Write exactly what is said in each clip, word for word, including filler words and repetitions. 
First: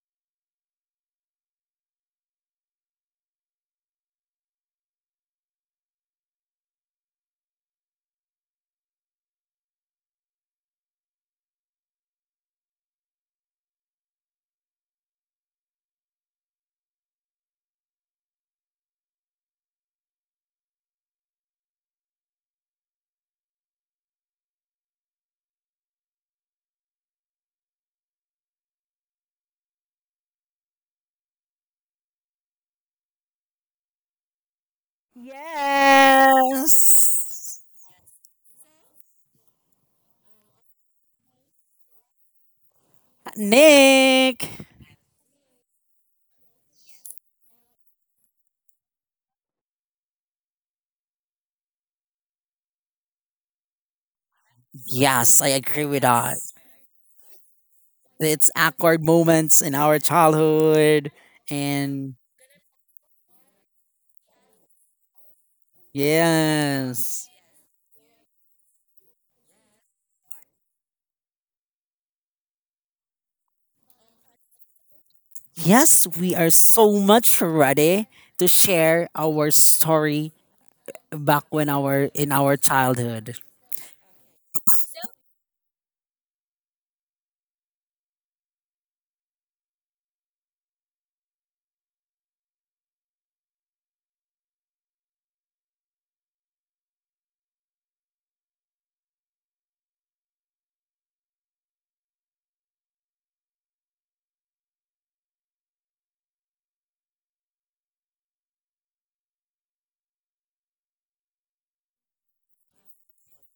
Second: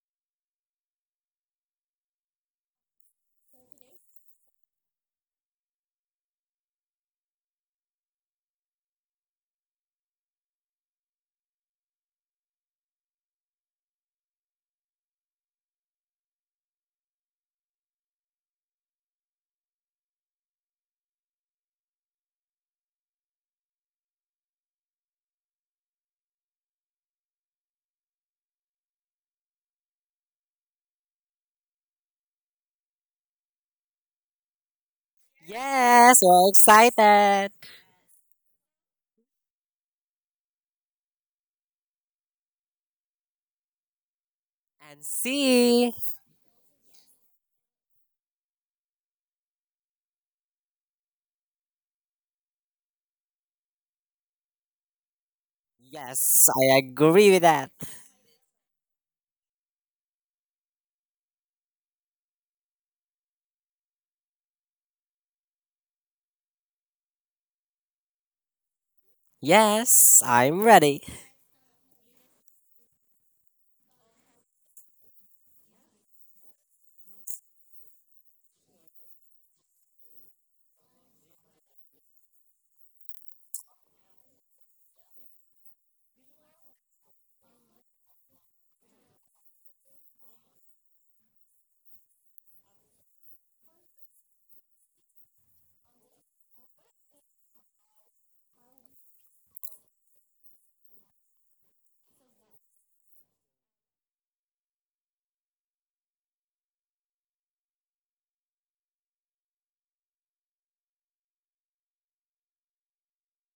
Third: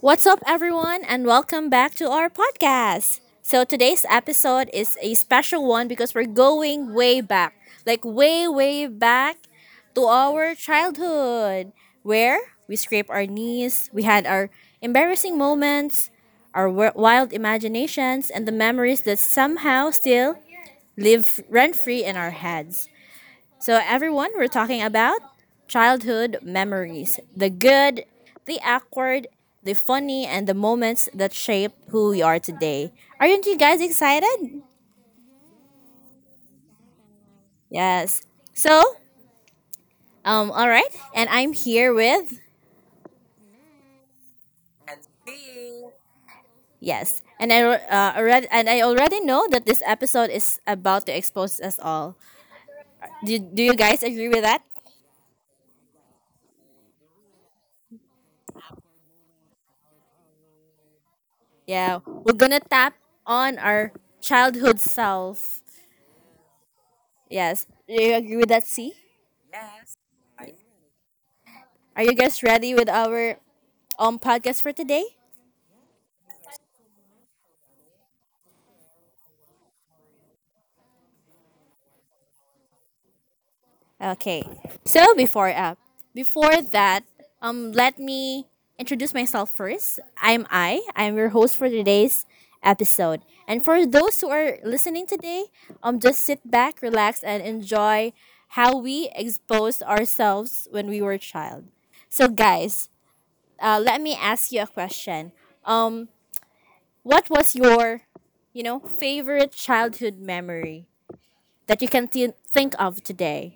What's up, everyone, and welcome back to our podcast. So today's episode is a special one because we're going way back, like, way, way back to our childhood where we scraped our knees, we had our embarrassing moments, our wi- wild imaginations, and the memories that somehow still live rent free in our heads. So, everyone, we're talking about childhood memories, the good, the awkward, the funny, and the moments that shape who we are today. Aren't you guys excited? Yes, we're excited. Yes. Yes. So, um, all right, and I'm here with Nick. And see. yes, and I uh, already and I already know that this episode is about to expose us all. Do, do you guys agree with that? Yes, I agree with that. Yes, I agree with that. It's awkward moments in our childhood. Yeah, And we're gonna tap on our childhood self. yes. Yes, do you agree with that? See? Yes, I'm ready. Are you guys ready with our um podcast for today? Yes, we are so much ready to share our story back when our in our childhood. Okay. So before uh Before that, um let me introduce myself first. I'm I. I'm your host for today's episode. And for those who are listening today, um just sit back, relax and enjoy how we exposed ourselves when we were a child. So guys, uh, let me ask you a question. Um what was your, you know, favorite childhood memory that you can thi- think of today?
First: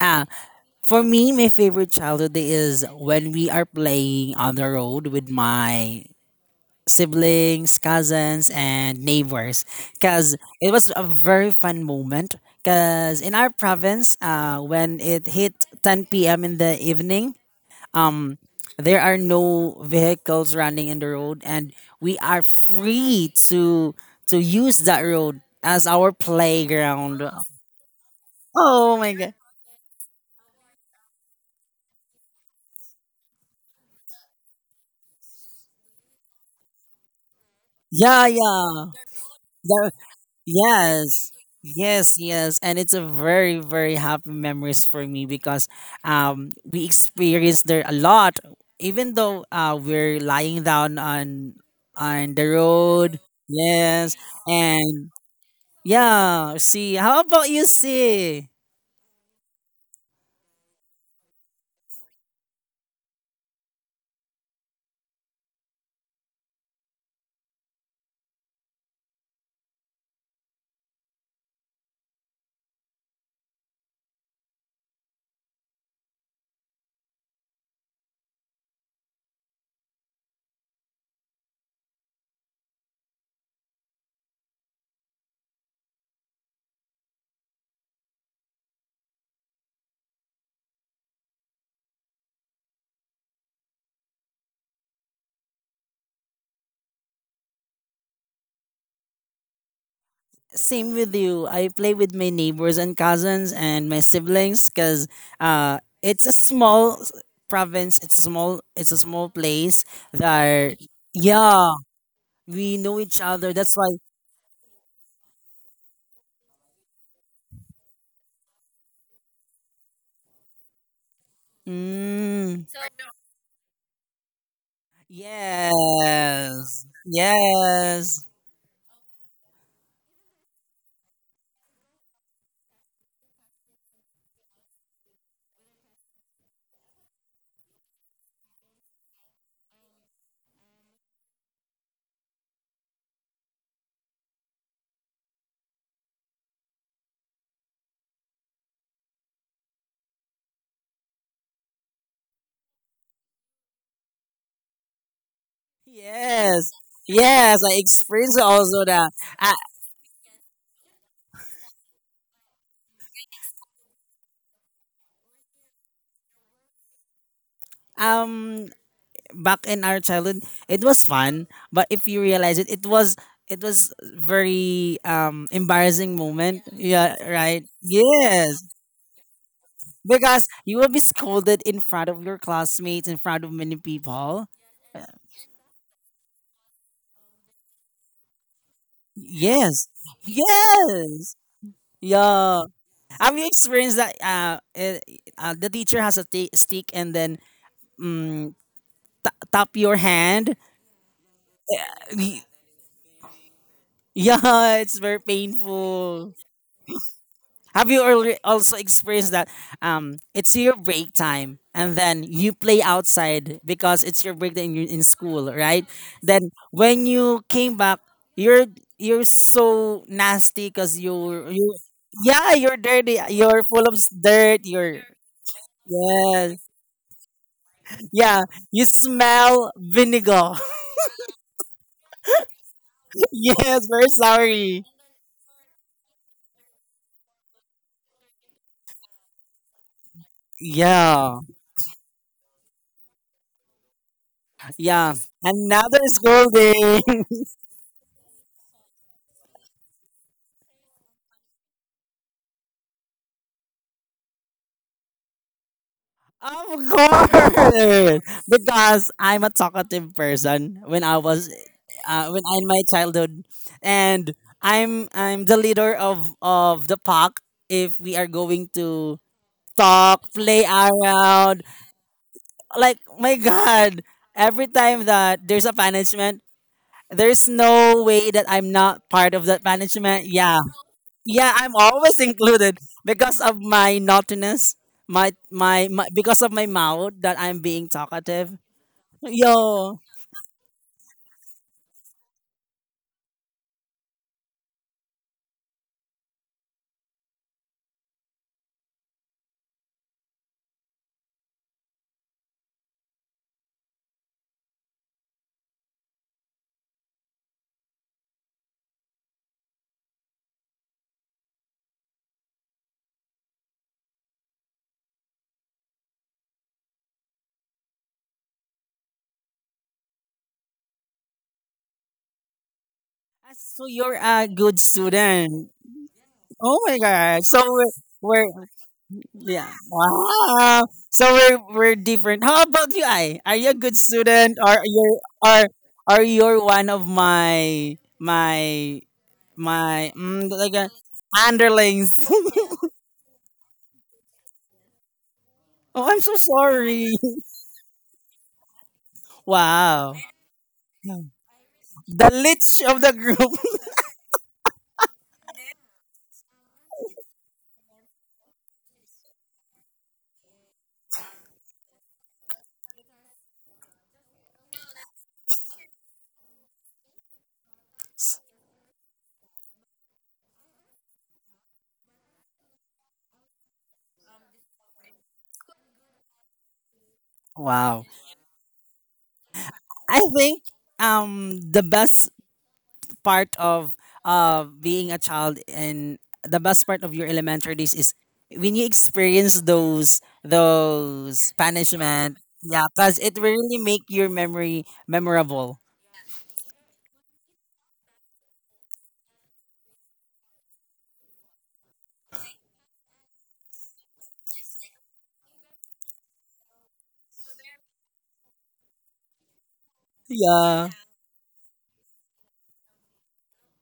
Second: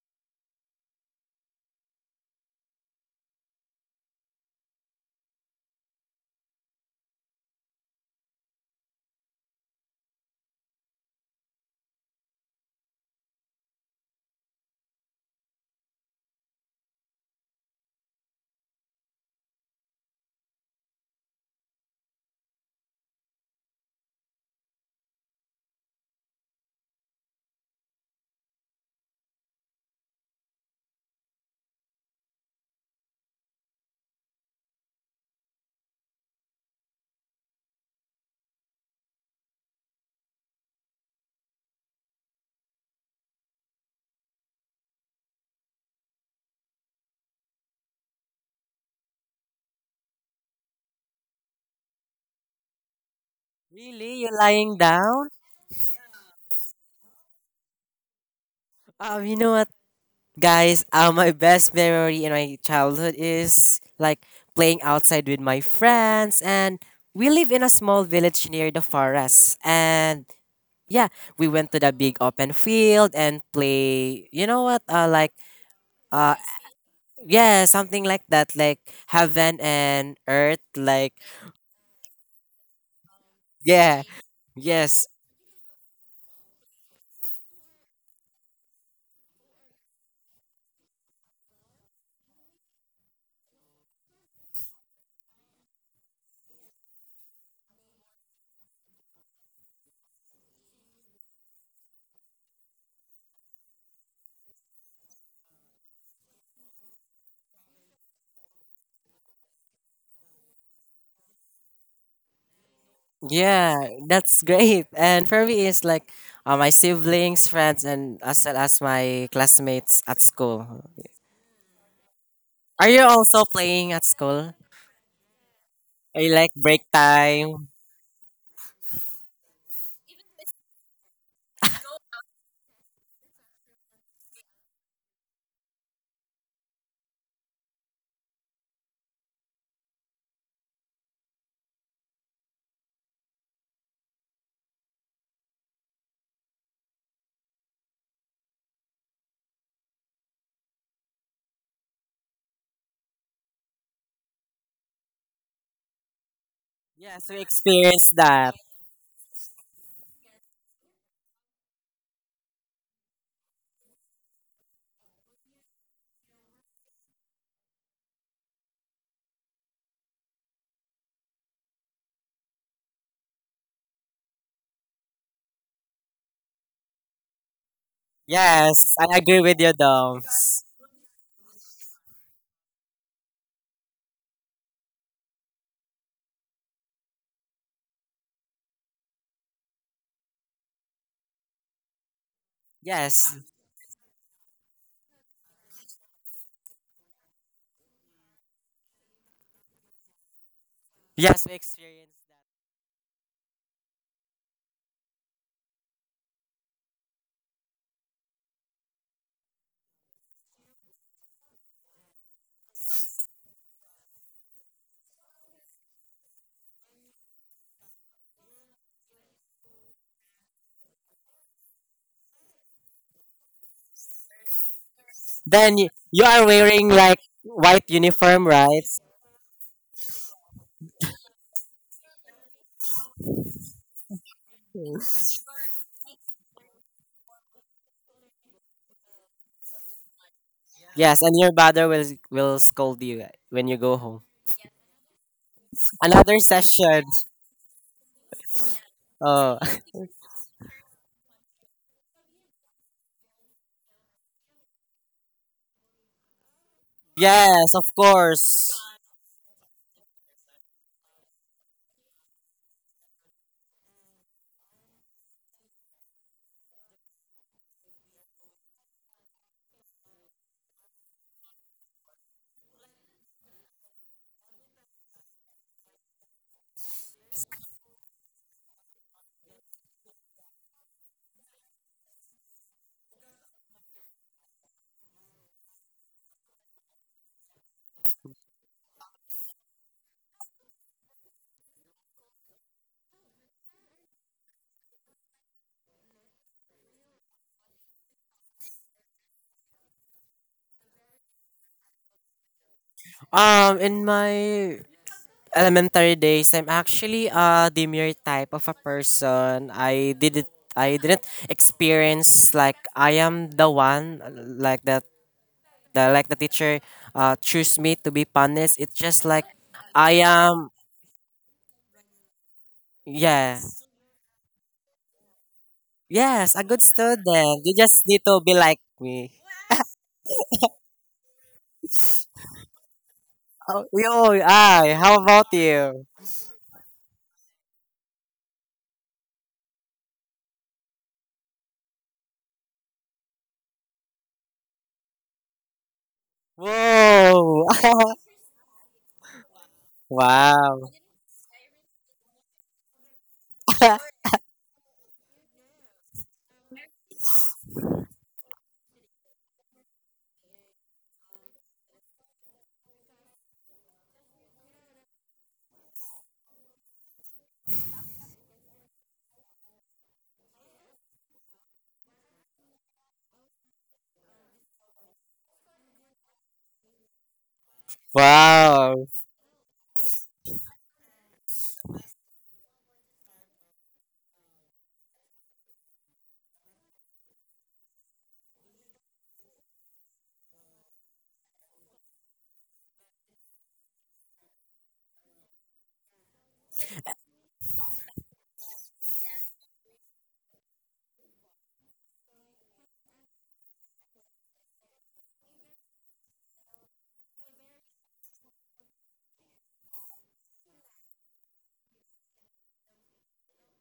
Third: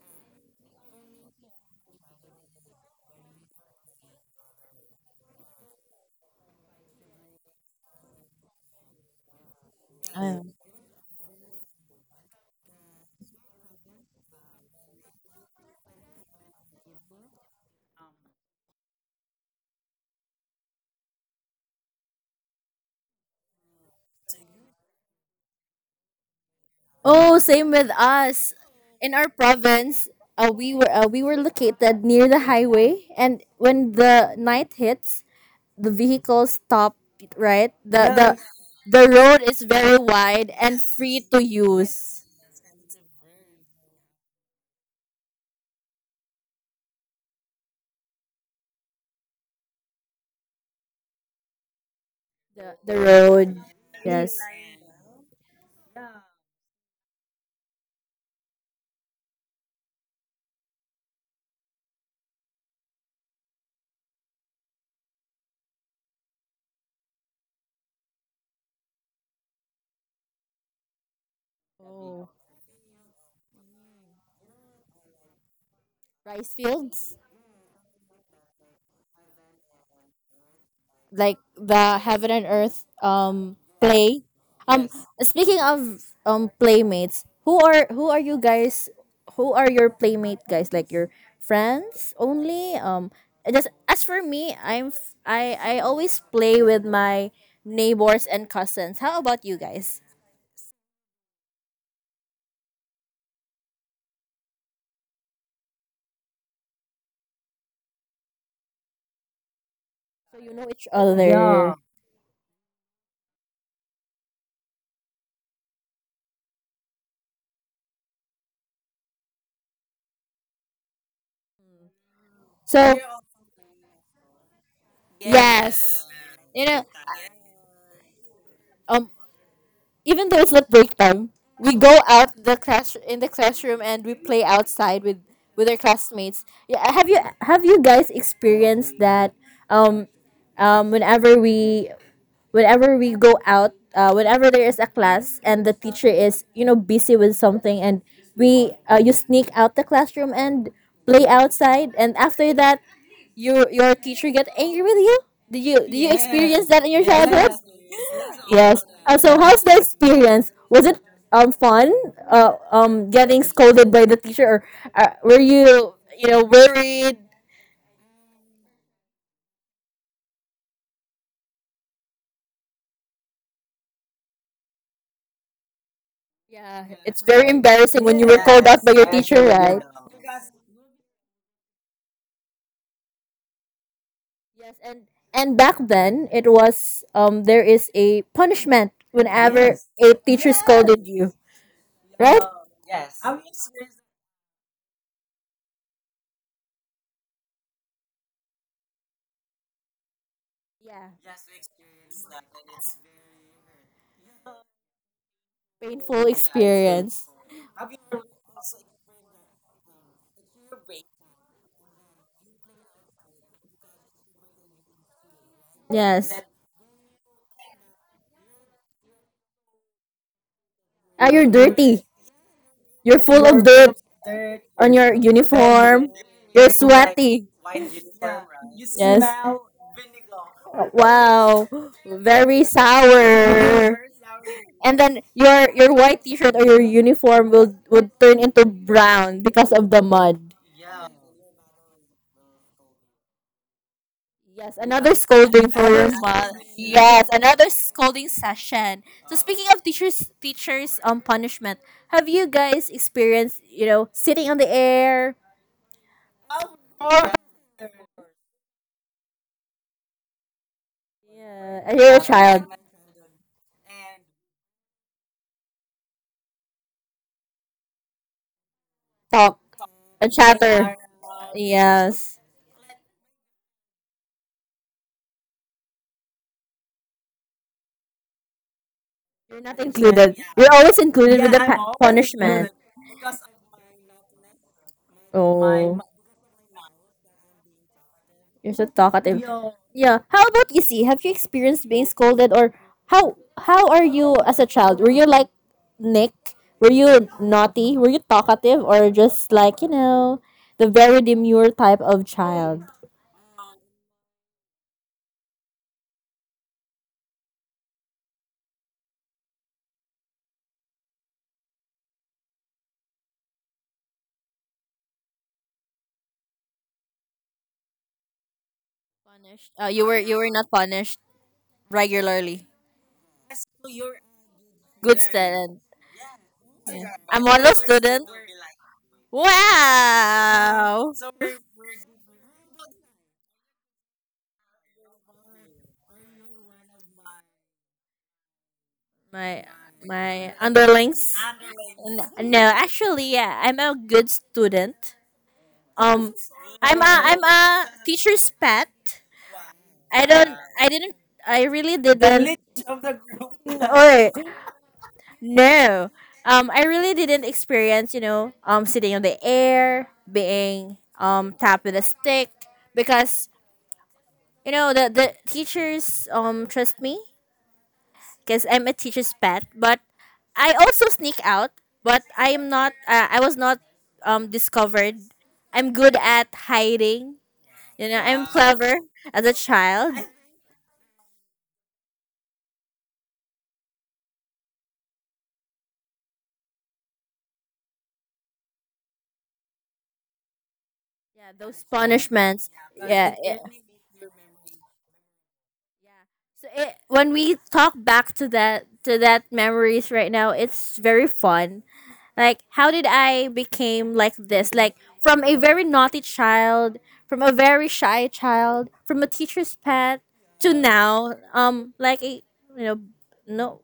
Ah, for me, my favorite childhood day is when we are playing on the road with my siblings, cousins, and neighbors. Because Um, it was a very fun moment. Because in our province, uh, when it hit ten p m in the evening, um, there are no vehicles running in the road, and we are free to to use that road as our playground. Oh, same with us. Oh my In our god! province, uh, we were uh, we were located near the highway, and when the night hits, the vehicles stop. Right, the Yeah, the yeah. yeah. The road is The, very wide and free Yes. to Yes, use. yes. And it's a very, very happy memories for me because um we experienced there a lot. Even though uh we're lying down on on the The the road. road, Yes. Really? You're yes. lying And down? yeah, see, how about you, see? Um, you know what, guys? Uh, my best memory in my childhood is like playing outside with my friends. And we live in a small village near the forest. And yeah, we went to the big Oh, open field and play, you know what, uh, like uh, rice fields. yeah, something like that, like heaven and earth, like Like the heaven and earth um yeah, play. Um, yes, yes. Speaking of um playmates, who are who are you guys who are your playmate guys? Like your friends only? Um, just as for me, I'm f- I I always play with my neighbors and cousins. How about you guys? Same with you. I play with my neighbors and cousins and my siblings because uh it's a small s- province, it's a small it's a small place So you know that each, yeah, other. Yeah. yeah, we know each other. That's yeah, why. that's great. And for me, it's like uh, my siblings, friends, and as well as my classmates at school. Mm, Are So you also playing at school? yes, yes. Are you like You break know, yes. time? Yes. um even though it's not break time, we go out the class in the classroom and we play outside with with our classmates. Yeah, have you have you guys experienced that? Um, um, whenever we whenever we go out, uh, whenever there is a class and the teacher is, you know, busy with something, and we uh, you sneak out the classroom and play outside, and after that, your your teacher get angry with you. Do you do you experience Yes. that in your Yes, we childhood? Yes. I experienced experienced that. Yes. also Uh, that. so Uh, how's the experience? Was it um fun? Uh, um getting scolded by the teacher, or uh, were you, you know, worried? um, Back in our childhood, it was fun. But if you realize it, it was it was very um embarrassing moment. Yeah, Yeah. it's very Right. embarrassing when you were Yes. called out by Yes, your I agree teacher, with you, right? Dom. Because you will be scolded in front of your classmates, in front of many people. Yes, and and back then it was um there is a punishment whenever Yes. a teacher scolded you, Yes. right? Yeah. Yeah, Yes, Have you experienced that? Uh, eh, uh the teacher has a t- stick, and then, mm, ta- tap your hand. yes, we experienced that. Y- Yeah, it's very painful painful. experience. Have you alre- also experienced that? Um, it's your break time, and then you play outside because it's your break time in, in school, right? Yes. Then when you came back, you're you're so nasty because you Ah, you're you dirty. yeah, you're You're dirty. full of You're full of dirt s- dirt. on You're your Then y- uniform. you are Yes. You're wearing like sweaty. white Yeah, uniform, you right? Yes. smell vinegar. Wow. Very Yes, sour. very sorry. And then your your white t-shirt or your uniform will would turn into brown because of the mud. Yes, and Yeah, your mother will will scold you eh, when you go home. Yes, another yeah. scolding for Another your Another mom. session. scolding. Yes, another scolding session. So speaking of Oh. teachers teachers um punishment, have you guys experienced, you know, sitting on the air? Of Yes, of course, course. because I'm a talkative person when I was Yeah, and you're a uh, when I child. in my childhood, and I'm I'm the leader of of the pack. If we are going to Talk. A, talk, yes, play chatter. around, Yes. like my God, every time that there's a punishment, there's no way that I'm not part of You're that not, yeah, management. included. Yeah. You're always included with, Yeah, yeah, the I'm pa- always punishment. included because of my naughtiness, my, my Oh, my because of my mouth that I'm being talkative. you're so talkative. Yo. Yeah. How about you see? Have you experienced being scolded, or how how are you as a child? Were you like Nick? Were you naughty? Were you talkative or just like, you know, the very demure type of child? Um, in my elementary days, I'm actually a demure type of a person. I didn't I didn't experience like I am the one uh, like that the like the teacher uh choose me to be punished. It's just like Punished. Uh, you were I you were not am punished regularly. yeah. So you're a good Good student. student. Yes, a Oh good my Yeah. I'm god. So student. also You we're, just need student. to we're be like me. yeah. Wow. Wow. So we're we're different. How about you, I? Are you a Oh, good yo, student, or I. you How about are you? are you're one of my, my My my mm, my like, a underlings. underlings? N- No, actually, yeah, I'm a good student. Oh, I'm Um, so I'm a sorry. I'm Whoa! a teacher's pet. Wow. I don't. I Wow! didn't. I really The didn't. lich of the group. Or no. Um, I really didn't experience, you know, um, sitting on the air, being um tapped with a stick because you know, the the teachers um trust me because I'm a teacher's pet, but I also sneak out, but I am not uh, I was not um discovered. I'm good at hiding. You Wow. know, I'm clever Wow! as a child. I think um the best part of uh being a child and the best part of your elementary days is when you experience those Yeah, those those punishment. punishments. Yeah, because Yeah, it yeah. really make your memory memorable. So it, when we talk back to that to that memories right now, it's very fun. Like how did I became like this? Like from a very naughty child, from a very shy child, from a teacher's pet to Yeah. now, um, like a, you know, no,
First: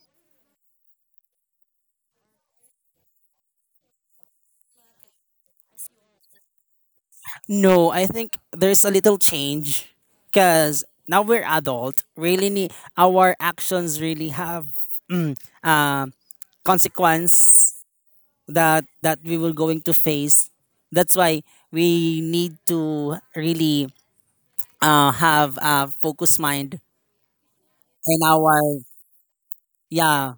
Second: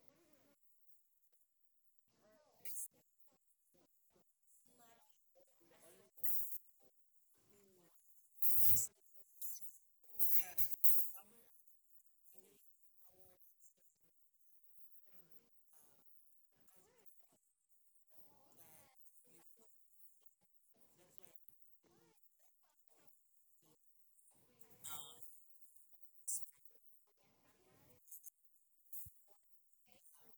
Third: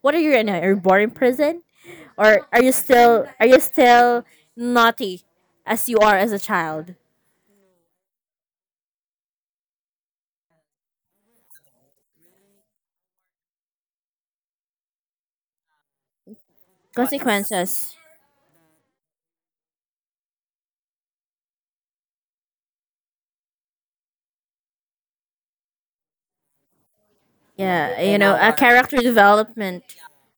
what are you right now? Are you born in prison, or are you still are you still naughty as you are as a child? No, I think there's a little change because now we're adult. Really, need, our actions really have, mm, uh, consequence Consequences. that that we will going to face. That's why we need to really, uh, have a focused mind Yeah, you in know, a our, character development. yeah,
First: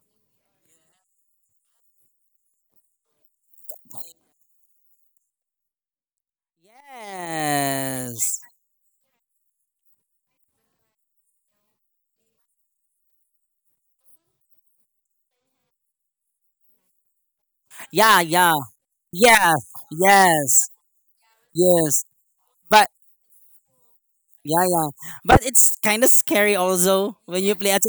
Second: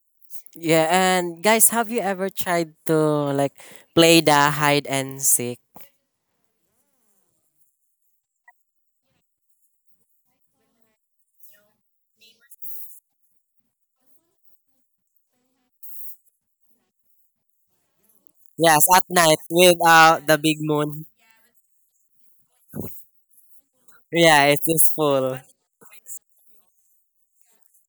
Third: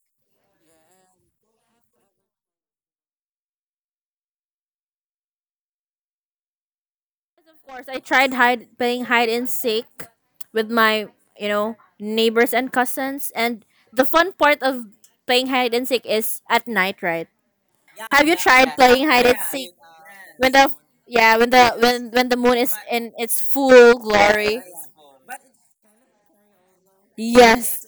Yeah, and guys, have you ever tried to like play the hide and seek? Of course, I tried yes, hide playing hide and seek with my, you know, neighbors and cousins. And the fun part of playing hide and seek is at night, right? yeah, Have you yeah. tried Yes, at playing hide night and Yes, seek without the when big yes, the moon. yeah when the yes, when when the moon is but, in its full Yeah, glory? yeah, it's yeah, useful. but it's kind of scary also when you play at, Yes,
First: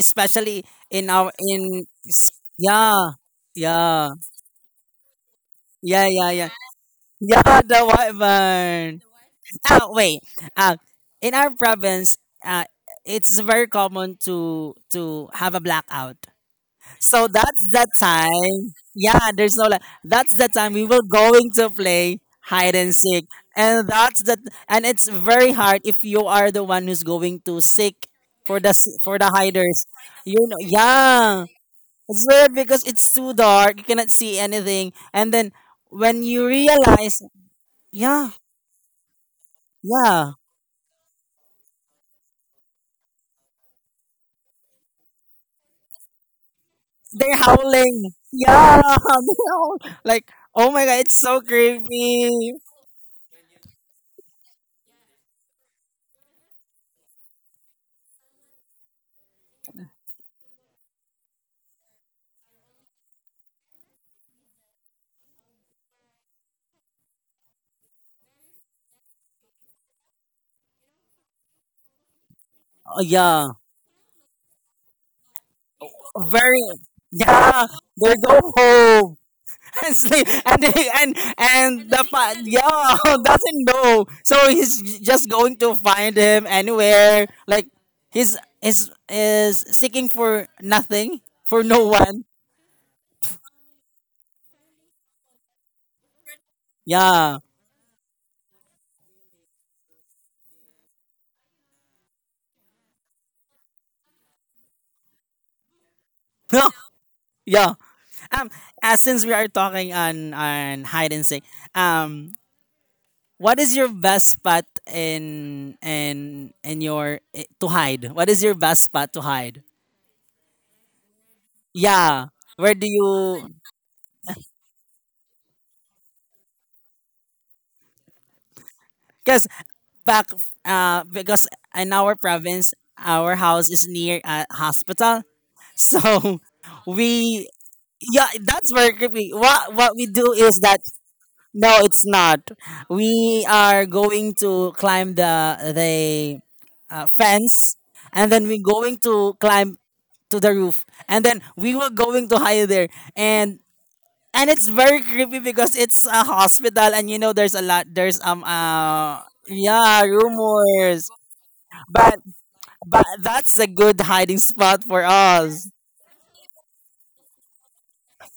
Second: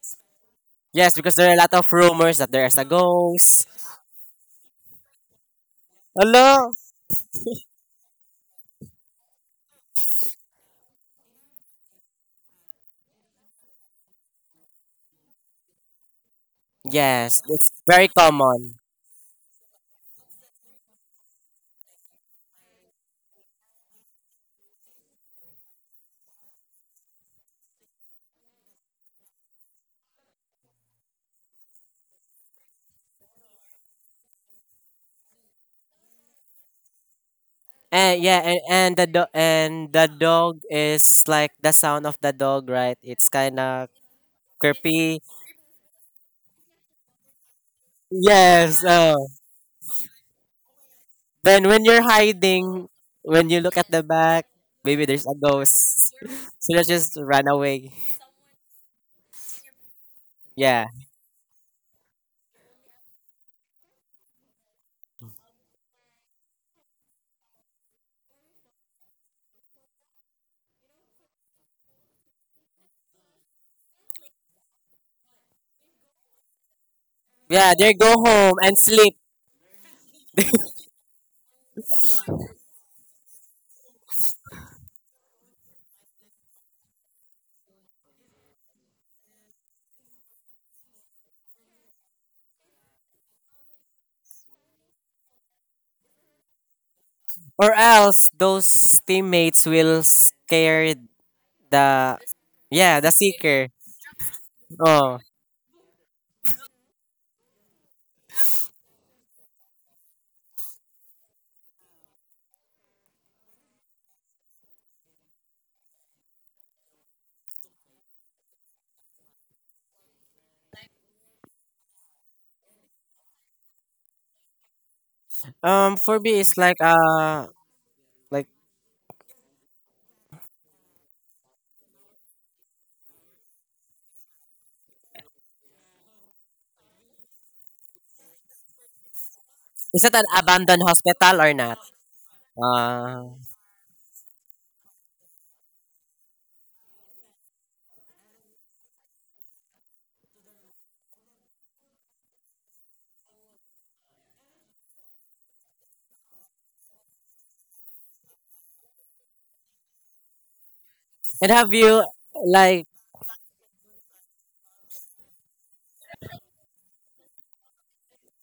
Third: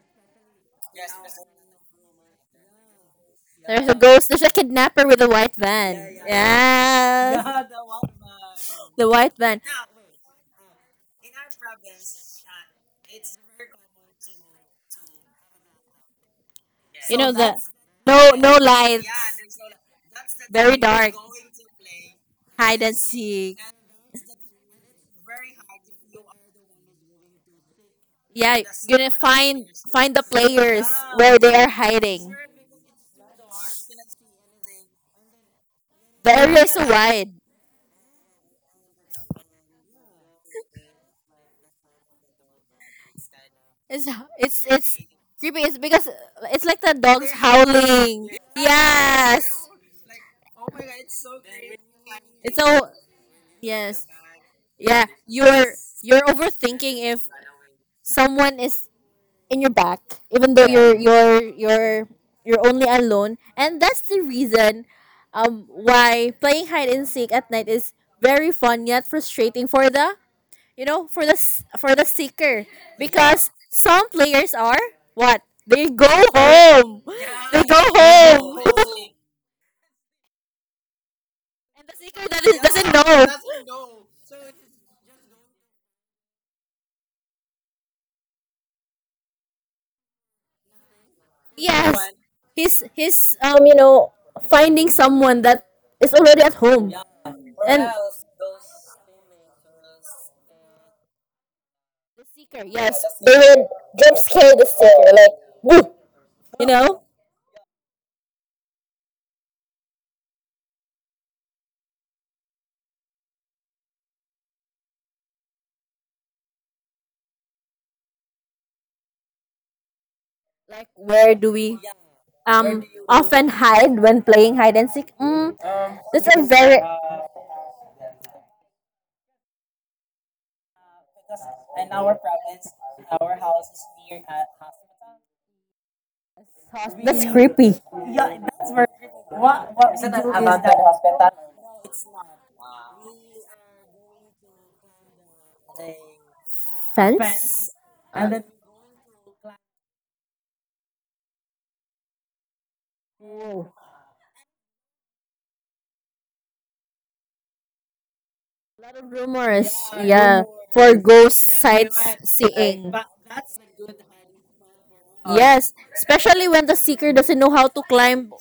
especially in Yes, our, because there are a lot in of s- rumors that there's a yeah, ghost. there's a yeah, ghost. There's a kidnapper with a white yeah, van. yeah, yeah, Hello. yeah, Yeah, the white barn. the white van. Oh wait, uh, in our province, uh, it's very common to to have a blackout, You so know Yes, the that's it's the very no no yeah, yeah, time, common. yeah, there's lights, no, li- that's the time very we were dark, going to play hide hide hide and and and seek, seek seek. and that's the and it's very hard if you are the one who's going to seek Yeah, for the s- you're gonna for the find hiders, find the you know players where yeah. they are It's hiding. weird because it's too dark. You cannot see anything. And then when The you area is, yeah, so yeah, realize, wide. And yeah, yeah, and, and the do- and the yeah, dog is like the sound of the dog, right? It's kind of It's it's it's creepy. creepy. Creepy. It's because uh, it's like the dogs, they're they're howling. howling. Howling. Yeah, Yes. they're Oh. Yes, howl- like, oh my god, like, it's so Then when you're creepy. it's hiding, so when you look at the yes. back, maybe Yeah, there's a you're ghost. you're So let's overthinking just if run away. someone is in your back, even though yeah, Yeah. you're you're you're you're only alone, and that's the reason um why playing hide and seek at night is very fun yet frustrating for the, you know, for the s- for the seeker. Yeah, Oh, because yeah, some players are what, they go very. home, yeah, they Yeah, Yeah, go they they go go home, home and home sleep. and sleep, and they, and and and the the seeker fa- that is, yeah, doesn't yeah, know. doesn't know. So So he's j- just going to find him anywhere. Like, he's is is seeking for nothing, for no yes, one. he's he's um you know, finding someone that is already at home, Yeah. Or and else those teammates will scare the the seeker. yeah, Yes, the they will seeker. jump scare the seeker, Oh. like, "Boo!" You No, know, yeah. Um, uh, since we are talking on on hide and seek, um, what is your best spot in in in your, eh, to hide? What is your best spot to hide? like, where do we Yeah, where um do you? often hide when playing hide and seek? Mm, Um for that's me a it's like very, uh like Because back, uh, because in our province, our house is near a hospital, so that's we creepy, yeah, that's very creepy. What what is we it an do is that. abandoned hospital or not? No, it's not. Uh We are going to climb the the uh, fence. fence, and then we're going to Uh, climb to the roof, and then we were going to hide there, and and it's very creepy because it's a hospital, and you know there's a lot there's, um A lot of uh rumors, yeah, yeah, yeah, for rumors, rumors, ghost and have you sights but like seeing. but that's a good hiding spot for Yes, us. especially when the seeker doesn't know how to climb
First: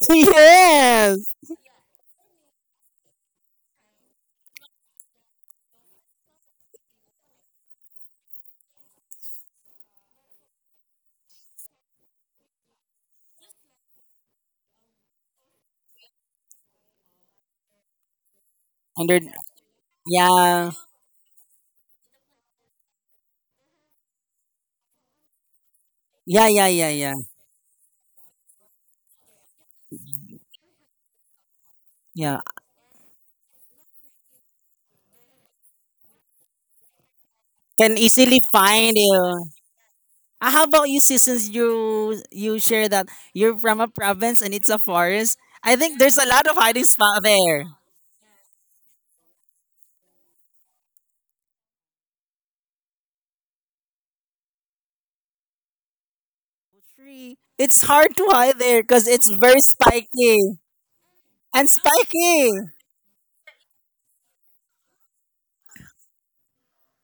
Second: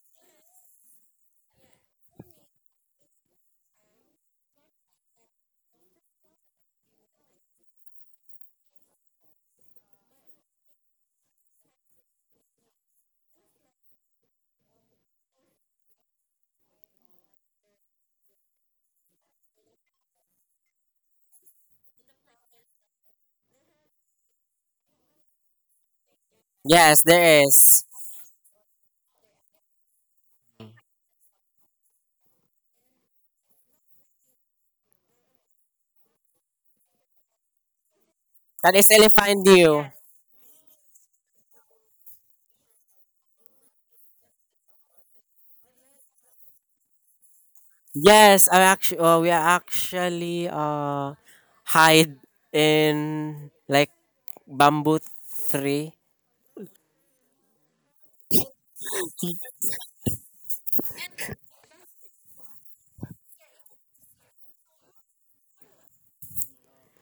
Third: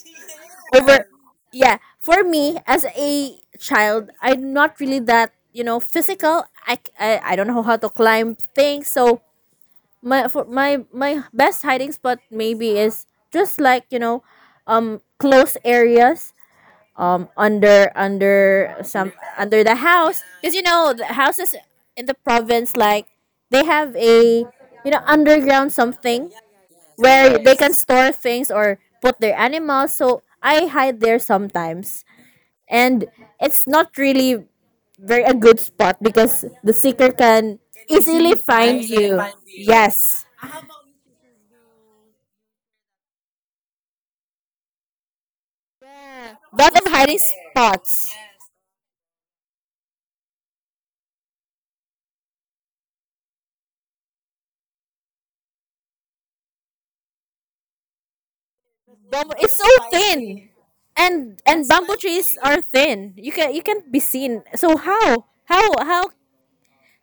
over. Yes, Yeah, for me as a child, I'm not really that, you know, physical. I, c- I, I don't know how to climb things, so my for my my best hiding spot maybe is just like, you know, um close areas um under under some under under the house because, you yeah, know, the houses in the province, like, they have a, you know, underground something yeah, yeah, yeah, yes, yeah, where there they can, yes, is. store things or put their animals, so I hide there sometimes yeah, and it's not really very a good spot because the seeker can can easily easily Can find find easily you. find you. You, you. yes, Uh, how about you, sis, since you you share that you're from a province and it's a forest? I think there's a lot of lot hiding of hiding spot there. spots. Yes, I actually uh, we are actually uh hide in like bamboo tree. Tree. It's hard to hide there because it's Bamboo, it's very so spiky thin, and and and bamboo trees spiky. are thin. You can you can't be seen. So how how how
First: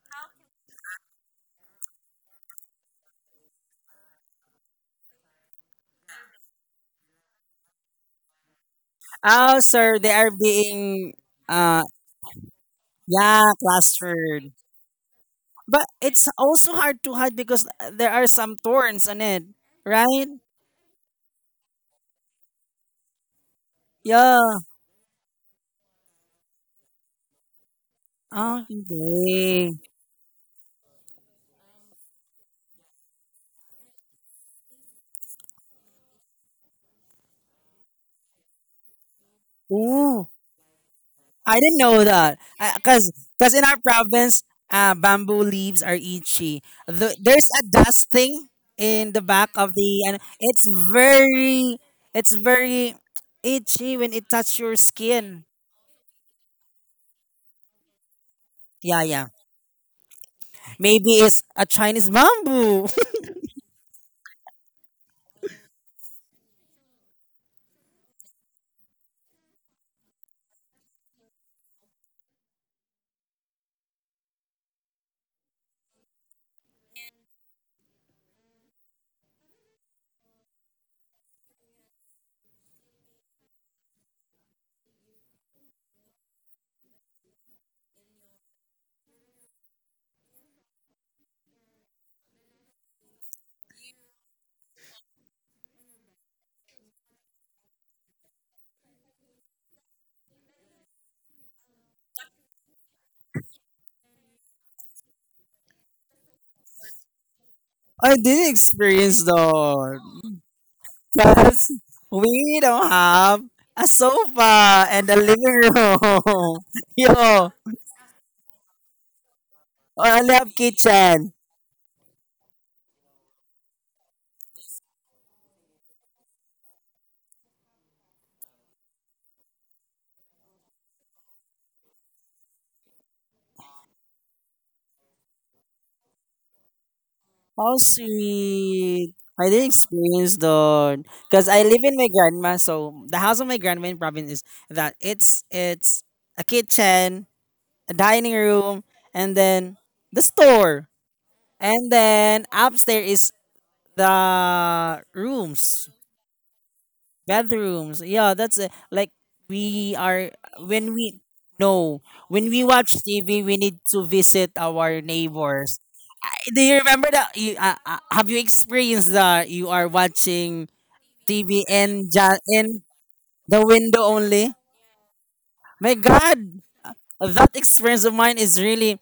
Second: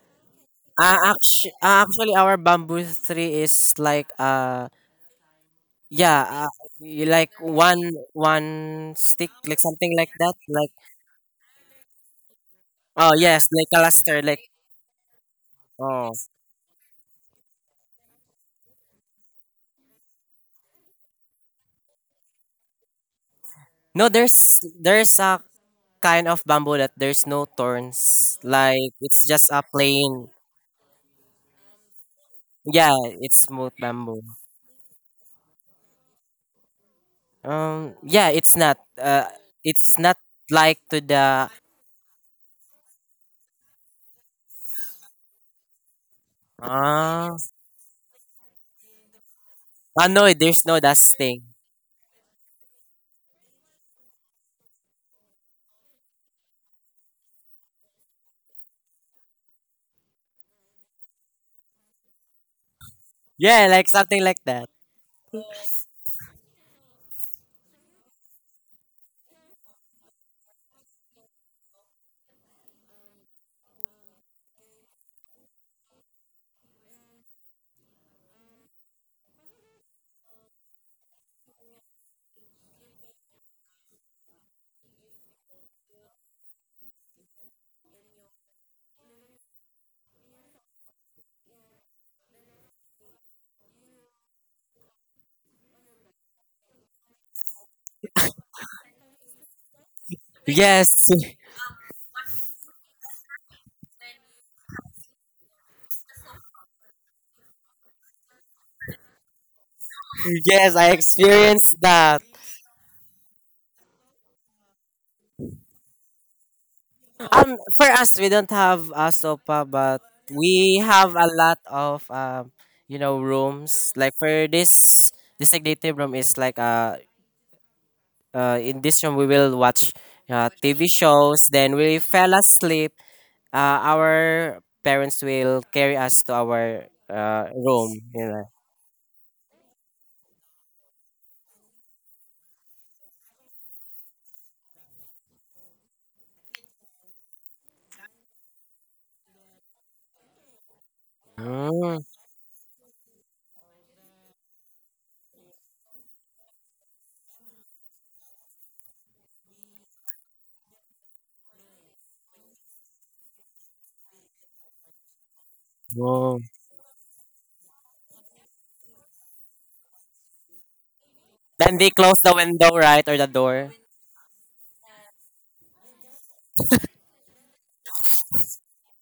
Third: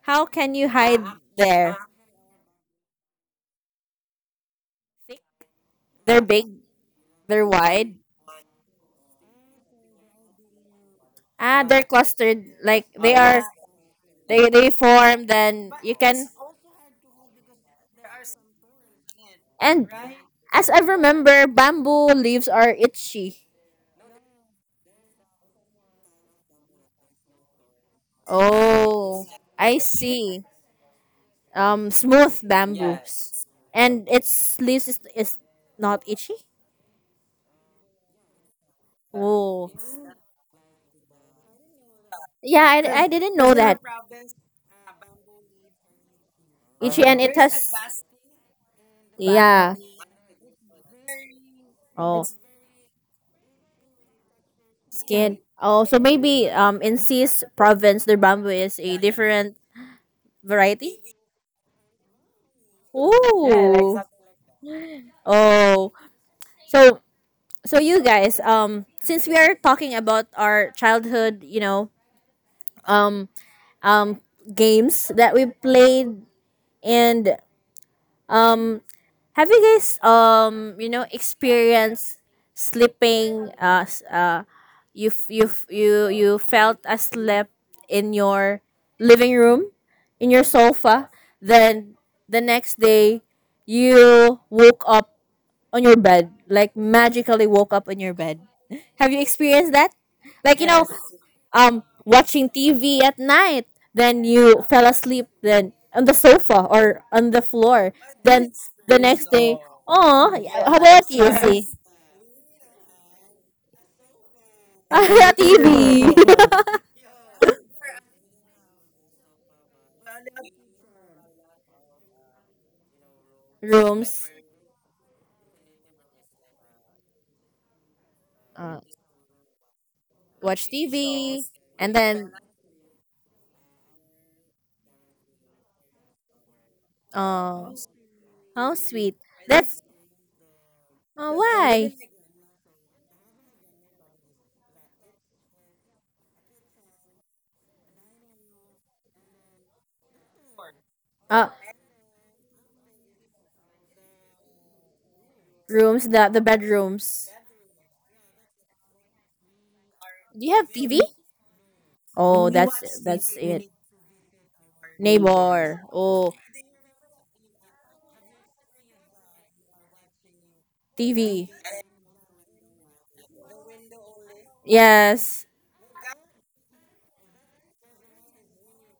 how can you hide Uh, actually, there? actually our bamboo tree is like uh Thick. They're yeah uh, big. y- like They're one wide. one stick Oh, like something sir, they like are that like being, Ah, they're uh clustered. Like oh they are. yes yeah, like a luster like They clustered, they form. Then but you oh it's can, also hard to hide because there are some thorns on it, and right? as I remember, bamboo leaves are itchy. no Yeah. there's there's a kind of bamboo that there's no thorns like Oh, it's just a Okay. I plain see. Um, smooth yeah bamboo, it's smooth and bamboo. its leaves is, is not itchy. Um, yeah, it's not. Uh, Oh, it's not Ooh. like to the. I didn't know that. yeah, I, I Because didn't know cause in our that. province, uh, bamboo leaves are itchy. Ichi are The, and Ah, it There's a has dust thing in the back yeah. of Bambi. the, ah, and no, there's it's no dust thing. very Oh, it's very itchy when it touches your skin. skin. Oh, so maybe um in Cis province their bamboo is a Yeah, yeah. different variety. Yeah, Maybe it's a Chinese bamboo. like, Yeah, like ooh, like, something like that. oh, so so you guys, um, since we are talking about our childhood, you know, um, um, games that we played, and um, have you guys um you know experienced sleeping uh s- uh you f- you f- you you felt asleep in your living room in your sofa then the next day you woke up on your bed, like, magically woke up on your bed, have you experienced that, like, you know, Yes. yes, um watching T V at night. Then you fell asleep then on the sofa or on the floor. I didn't Then the experience next day, that. oh, how Yes, I about you, Z? Because experienced that. we don't have a sofa and a living T V room. Yo, Um, for us, we don't have a sofa, but or a lab we have a kitchen. lot of um, you know, rooms. Like rooms, for this designated room is like uh, uh, uh, in this room we will watch uh, watch T V T V, shows. Then and we then fell asleep. Uh, our parents will carry us to our uh, uh, How room. You know. how sweet. sweet. I didn't That's experience though, uh, because I live why in my grandma. So the house of my grandma in province is that it's it's a kitchen, a dining room, and then the store, uh, and Oh, then upstairs is the rooms, rooms, the the bedrooms. bedrooms. Yeah, that's it. Like we are Do you have when T V? we no, when Oh, we watch that's that's T V, we it. need to visit our neighbors. Neighbor. Oh, oh. Do you remember that? You, uh, uh, have you experienced that you are watching T V. T V Then they and close the ja- window, in right, or the the door. window only? Yes, My God, that experience of mine is really,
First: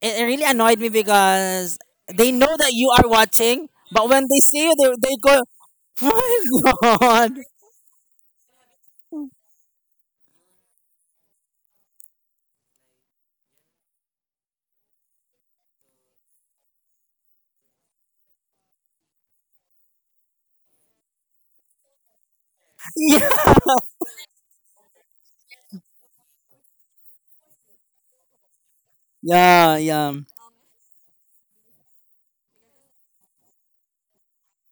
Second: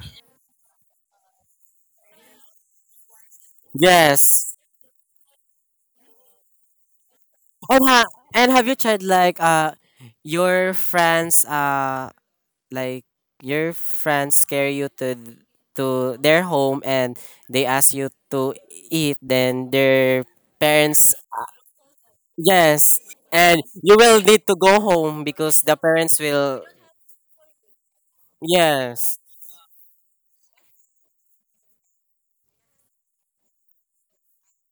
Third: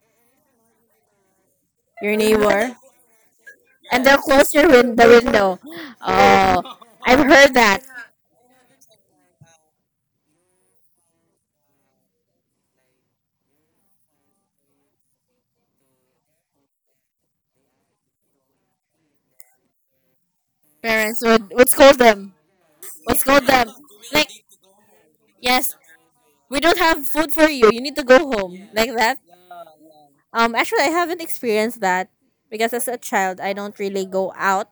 it, it really annoyed me because your they know that neighbor, you are watching, and but they'll when they close Yes. see your you, win- they, the they go, window. my Oh, I've God! heard that And ha- and have you tried like uh your friends uh like your friends carry you to th- to their home and they ask you to eat then their parents parents would would scold them, yes would Yeah, scold and them. you will Like, need to go home because the yes, parents we will don't have food for you. You need to go home like that. yes. yeah, yeah. Um, actually, I haven't experienced that because as a child, I don't really go out